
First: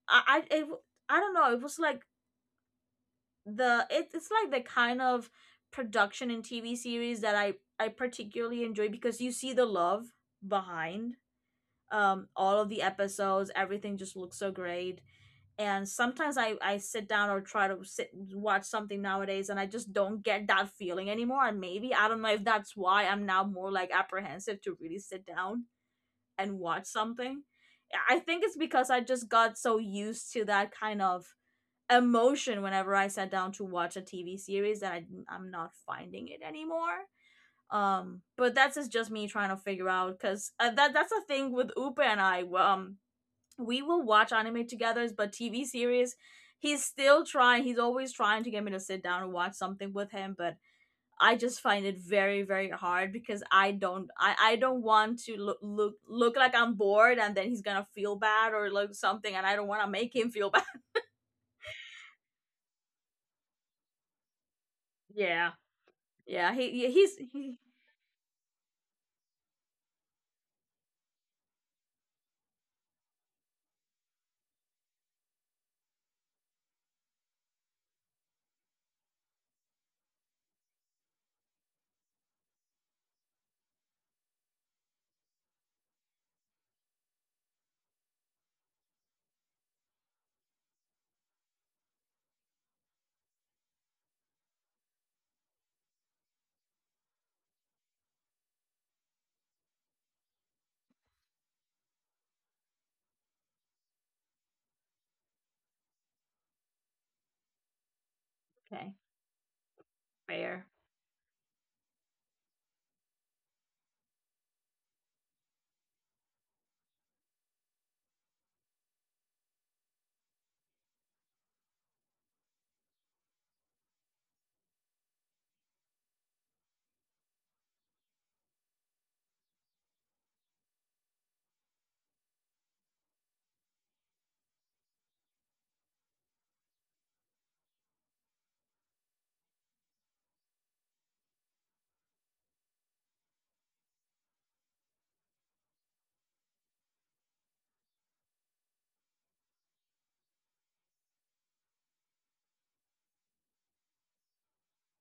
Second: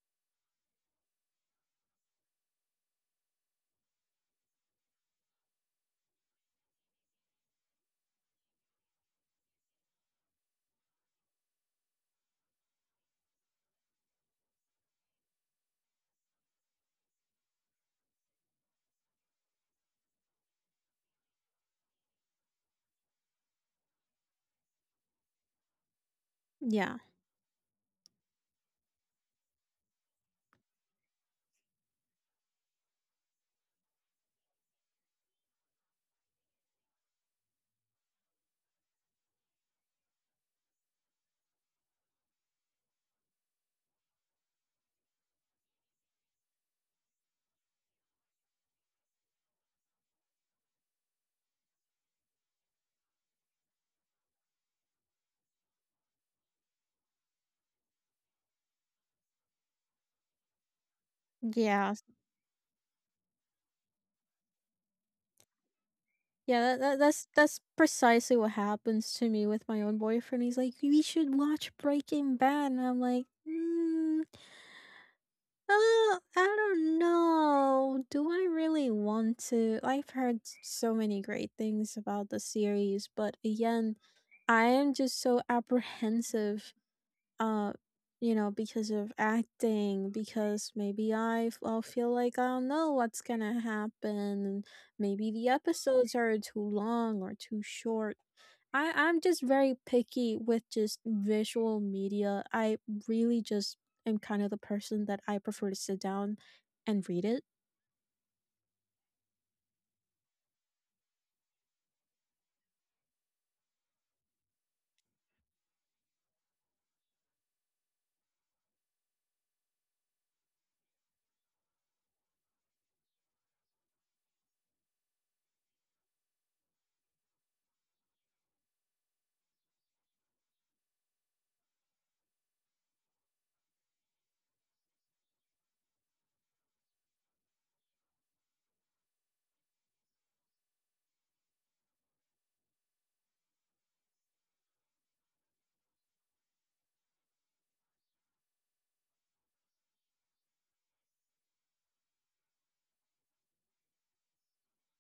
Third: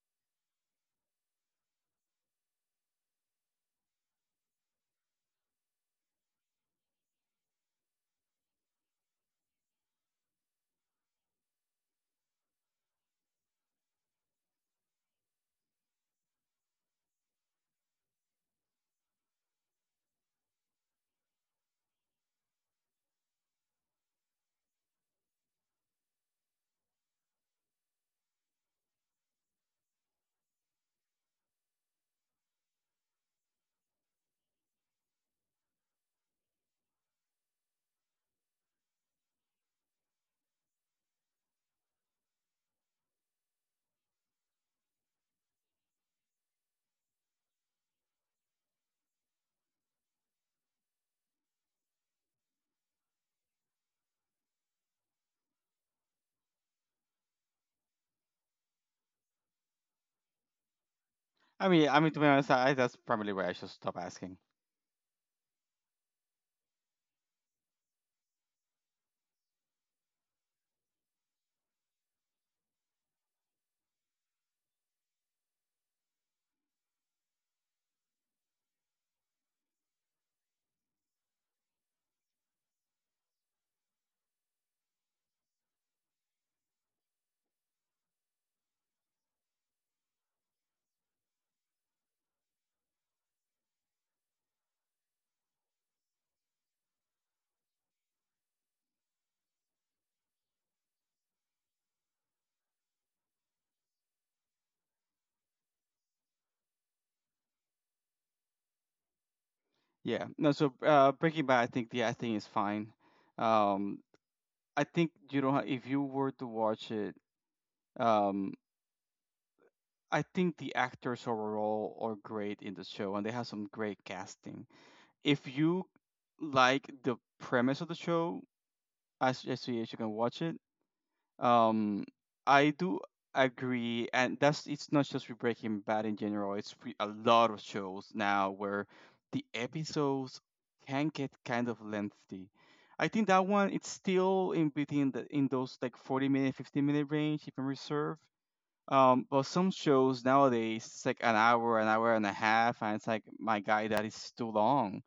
Speaker 1: I I it, I don't know, it was like the it's it's like the kind of production in T V series that I I particularly enjoy, because you see the love behind um all of the episodes. Everything just looks so great. And sometimes I I sit down or try to sit watch something nowadays and I just don't get that feeling anymore. And maybe, I don't know if that's why I'm now more, like, apprehensive to really sit down and watch
Speaker 3: Yeah.
Speaker 1: something. I I think it's because I just got so used to that kind of emotion whenever I sat down to watch a T V series, that I, I'm not finding it anymore. Um, but that's just- just me trying to figure out. Because uh, that that's the thing with Upa and I. Um, we will watch anime together, but T V series, he's still trying. He's always trying to get me to sit down and watch something with him, but I just find it very very hard because I don't I, I don't want to look, look look like I'm bored and then he's gonna feel bad or like something, and I don't want to make him feel [LAUGHS] bad.
Speaker 2: I mean,
Speaker 3: Yeah.
Speaker 2: I mean to be honest, I, that's probably why I should stop asking.
Speaker 1: Yeah. Yeah,
Speaker 3: Yeah, that,
Speaker 1: he yeah,
Speaker 3: that
Speaker 1: he's
Speaker 3: that's
Speaker 1: he,
Speaker 3: that's precisely what happens to me with my own boyfriend. He's like, "We should watch Breaking Bad," and I'm like, mm, uh, "I don't know. Do I really want to?" I've heard so many great things about the series, but again, I am just so apprehensive, uh you know, because of acting, because maybe i f- I'll feel like I don't know what's gonna happen, and maybe the episodes are too long or too short. I i'm just very picky with just visual media. I really just am kind of the person that I prefer to sit down and read it.
Speaker 1: okay,
Speaker 2: Yeah. No. So,
Speaker 1: fair.
Speaker 2: uh, Breaking Bad, I think the acting is fine. Um, I think, you know, if you were to watch it, um, I think the actors overall are great in the show, and they have some great casting. If you like the premise of the show, I suggest you you can watch it. Um, I do agree, and that's it's not just with Breaking Bad in general. It's with a lot of shows now where the episodes can get kind of lengthy. I think that one, it's still in between the in those like forty minute, fifty minute range, if I'm reserved. Um, but some shows nowadays, it's like an hour, an hour and a half, and it's like, my guy, that is too long.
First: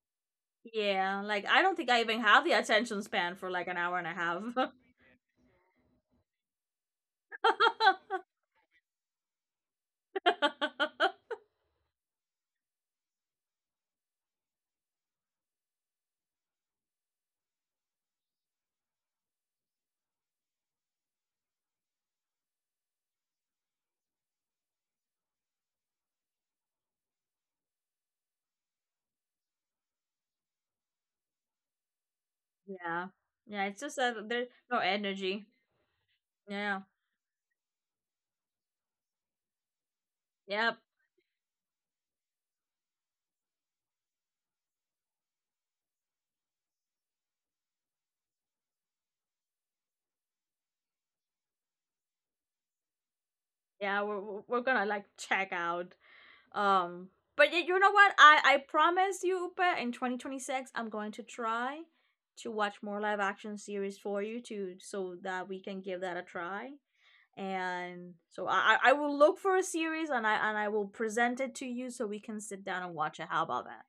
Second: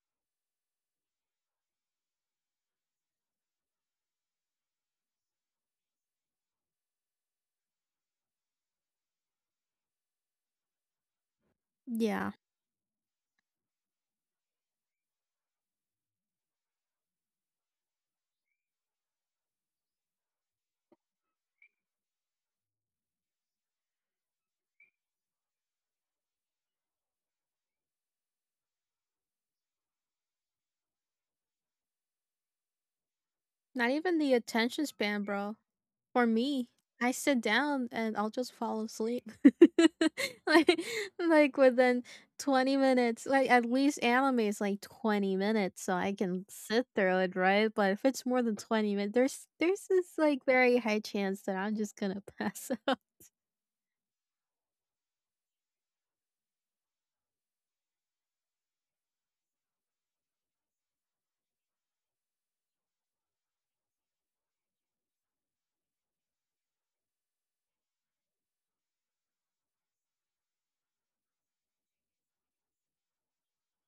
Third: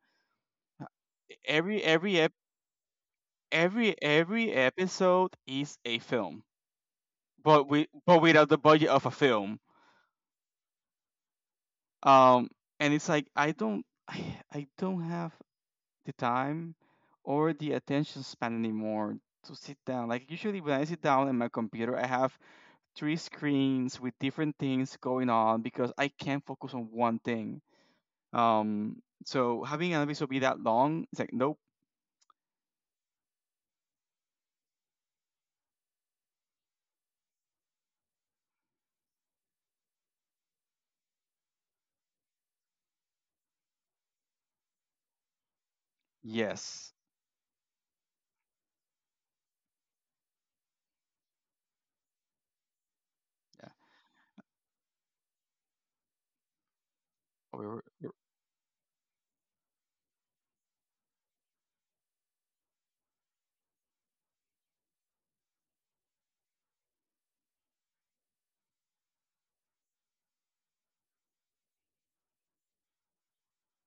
Speaker 1: Yeah, like I don't
Speaker 2: Every
Speaker 1: think I
Speaker 2: every
Speaker 1: even
Speaker 2: ep-
Speaker 1: have the attention span for like an
Speaker 2: every
Speaker 1: hour and a half.
Speaker 2: every episode is a film, but we but
Speaker 1: [LAUGHS]
Speaker 2: without the budget of a film.
Speaker 3: Yeah.
Speaker 2: Um, and it's like I don't [SIGHS] I don't have the time or the attention span anymore to sit down. Like, usually when I sit down at my computer, I have three screens with different things going on because I can't focus on one thing. Um, so having an episode be that long, it's like, nope.
Speaker 1: Yeah. Yeah, it's
Speaker 3: Not
Speaker 1: just
Speaker 3: even
Speaker 1: that
Speaker 3: the
Speaker 1: there's no
Speaker 3: attention span,
Speaker 1: energy.
Speaker 3: bro. For me,
Speaker 1: Yeah.
Speaker 3: I sit down and I'll just fall asleep. [LAUGHS]
Speaker 1: Yep.
Speaker 3: like like within twenty minutes. Like at least anime is like twenty minutes, so I can sit
Speaker 2: Yes.
Speaker 3: through it, right? But if it's more than twenty minutes, there's there's this like very high chance that I'm just going to pass [LAUGHS] out.
Speaker 2: Yeah.
Speaker 1: Yeah, we're we're we're gonna like check out. Um but y- you
Speaker 2: we're,
Speaker 1: know
Speaker 2: we're-
Speaker 1: what? I I promise you, Upa, in twenty twenty-six I'm going to try to watch more live action series for you to, so that we can give that a try. And so I I will look for a series and I and I will present it to you so we can sit down and watch it. How about that?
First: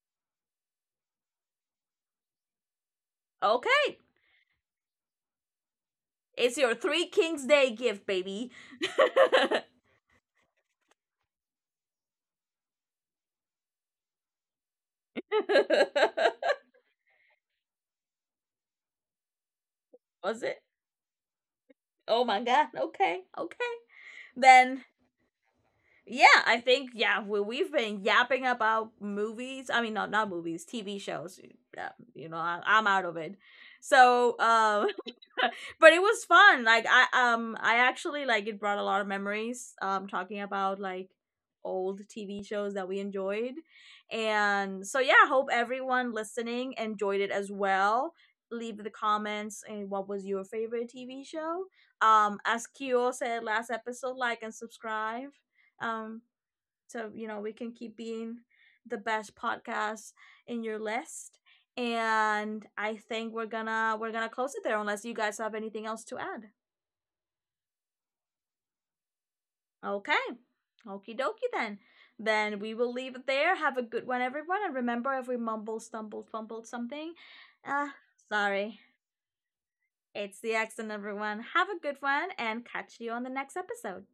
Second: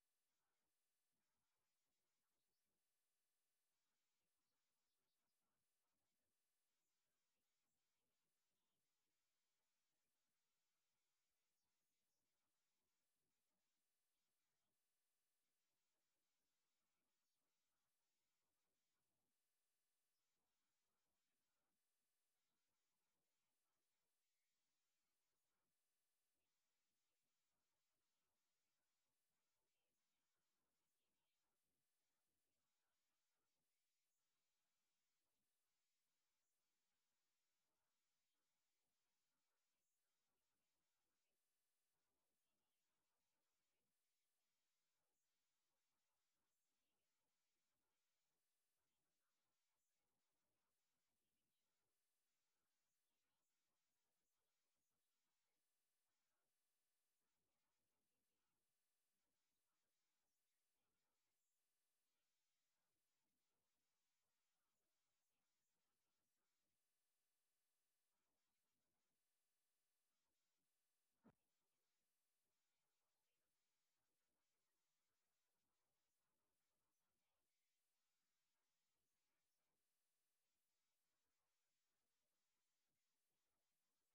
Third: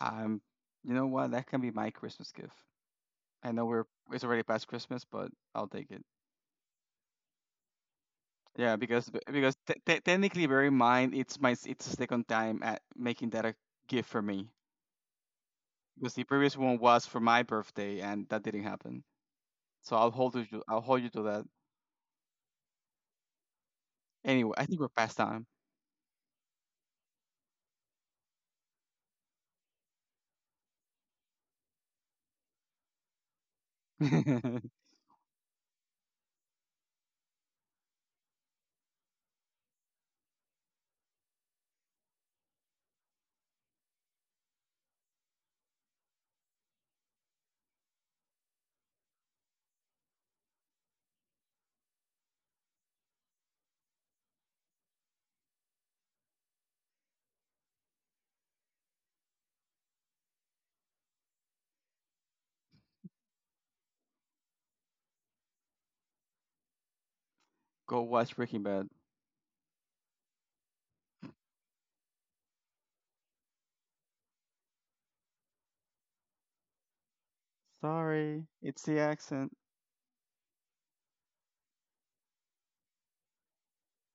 Speaker 2: I'm. You know what? That can be my Christmas gift. I know we're
Speaker 1: Okay,
Speaker 2: it's already past Christmas, but I'll take it.
Speaker 1: it's your Three Kings Day gift, baby.
Speaker 2: Yeah, because b-
Speaker 1: [LAUGHS]
Speaker 2: because te- te- technically, bear in mind, it's my s- it's the second time at making that a gift for me. Because the previous one was for my birthday, and that didn't happen. So I'll hold
Speaker 1: Was
Speaker 2: you,
Speaker 1: it?
Speaker 2: to- I'll hold you to that.
Speaker 1: Oh my god. Okay, okay.
Speaker 2: Anyway, I think
Speaker 1: Then,
Speaker 2: we're past time.
Speaker 1: yeah, I think, yeah, we we've been yapping about movies. I mean, not not movies, T V shows. Yeah, you know, I, I'm out of it. So, um,
Speaker 2: [LAUGHS]
Speaker 1: [LAUGHS] but it was fun. Like I, um I actually, like, it brought a lot of memories. Um, talking about like old T V shows that we enjoyed, and so yeah, hope everyone listening enjoyed it as well. Leave the comments and what was your favorite T V show. Um, as Kyo said last episode, like and subscribe, um, so you know we can keep being the best podcast in your list. And I think we're gonna we're gonna close it there unless you guys have anything else to add.
Speaker 2: Go watch Breaking Bad.
Speaker 1: Okay. Okie dokie then. Then we will leave it there. Have a good one, everyone. And remember, if we mumble, stumble, fumbled something, uh,
Speaker 2: Sorry,
Speaker 1: sorry.
Speaker 2: it's the accent.
Speaker 1: It's the accent, everyone. Have a good one and catch you on the next episode.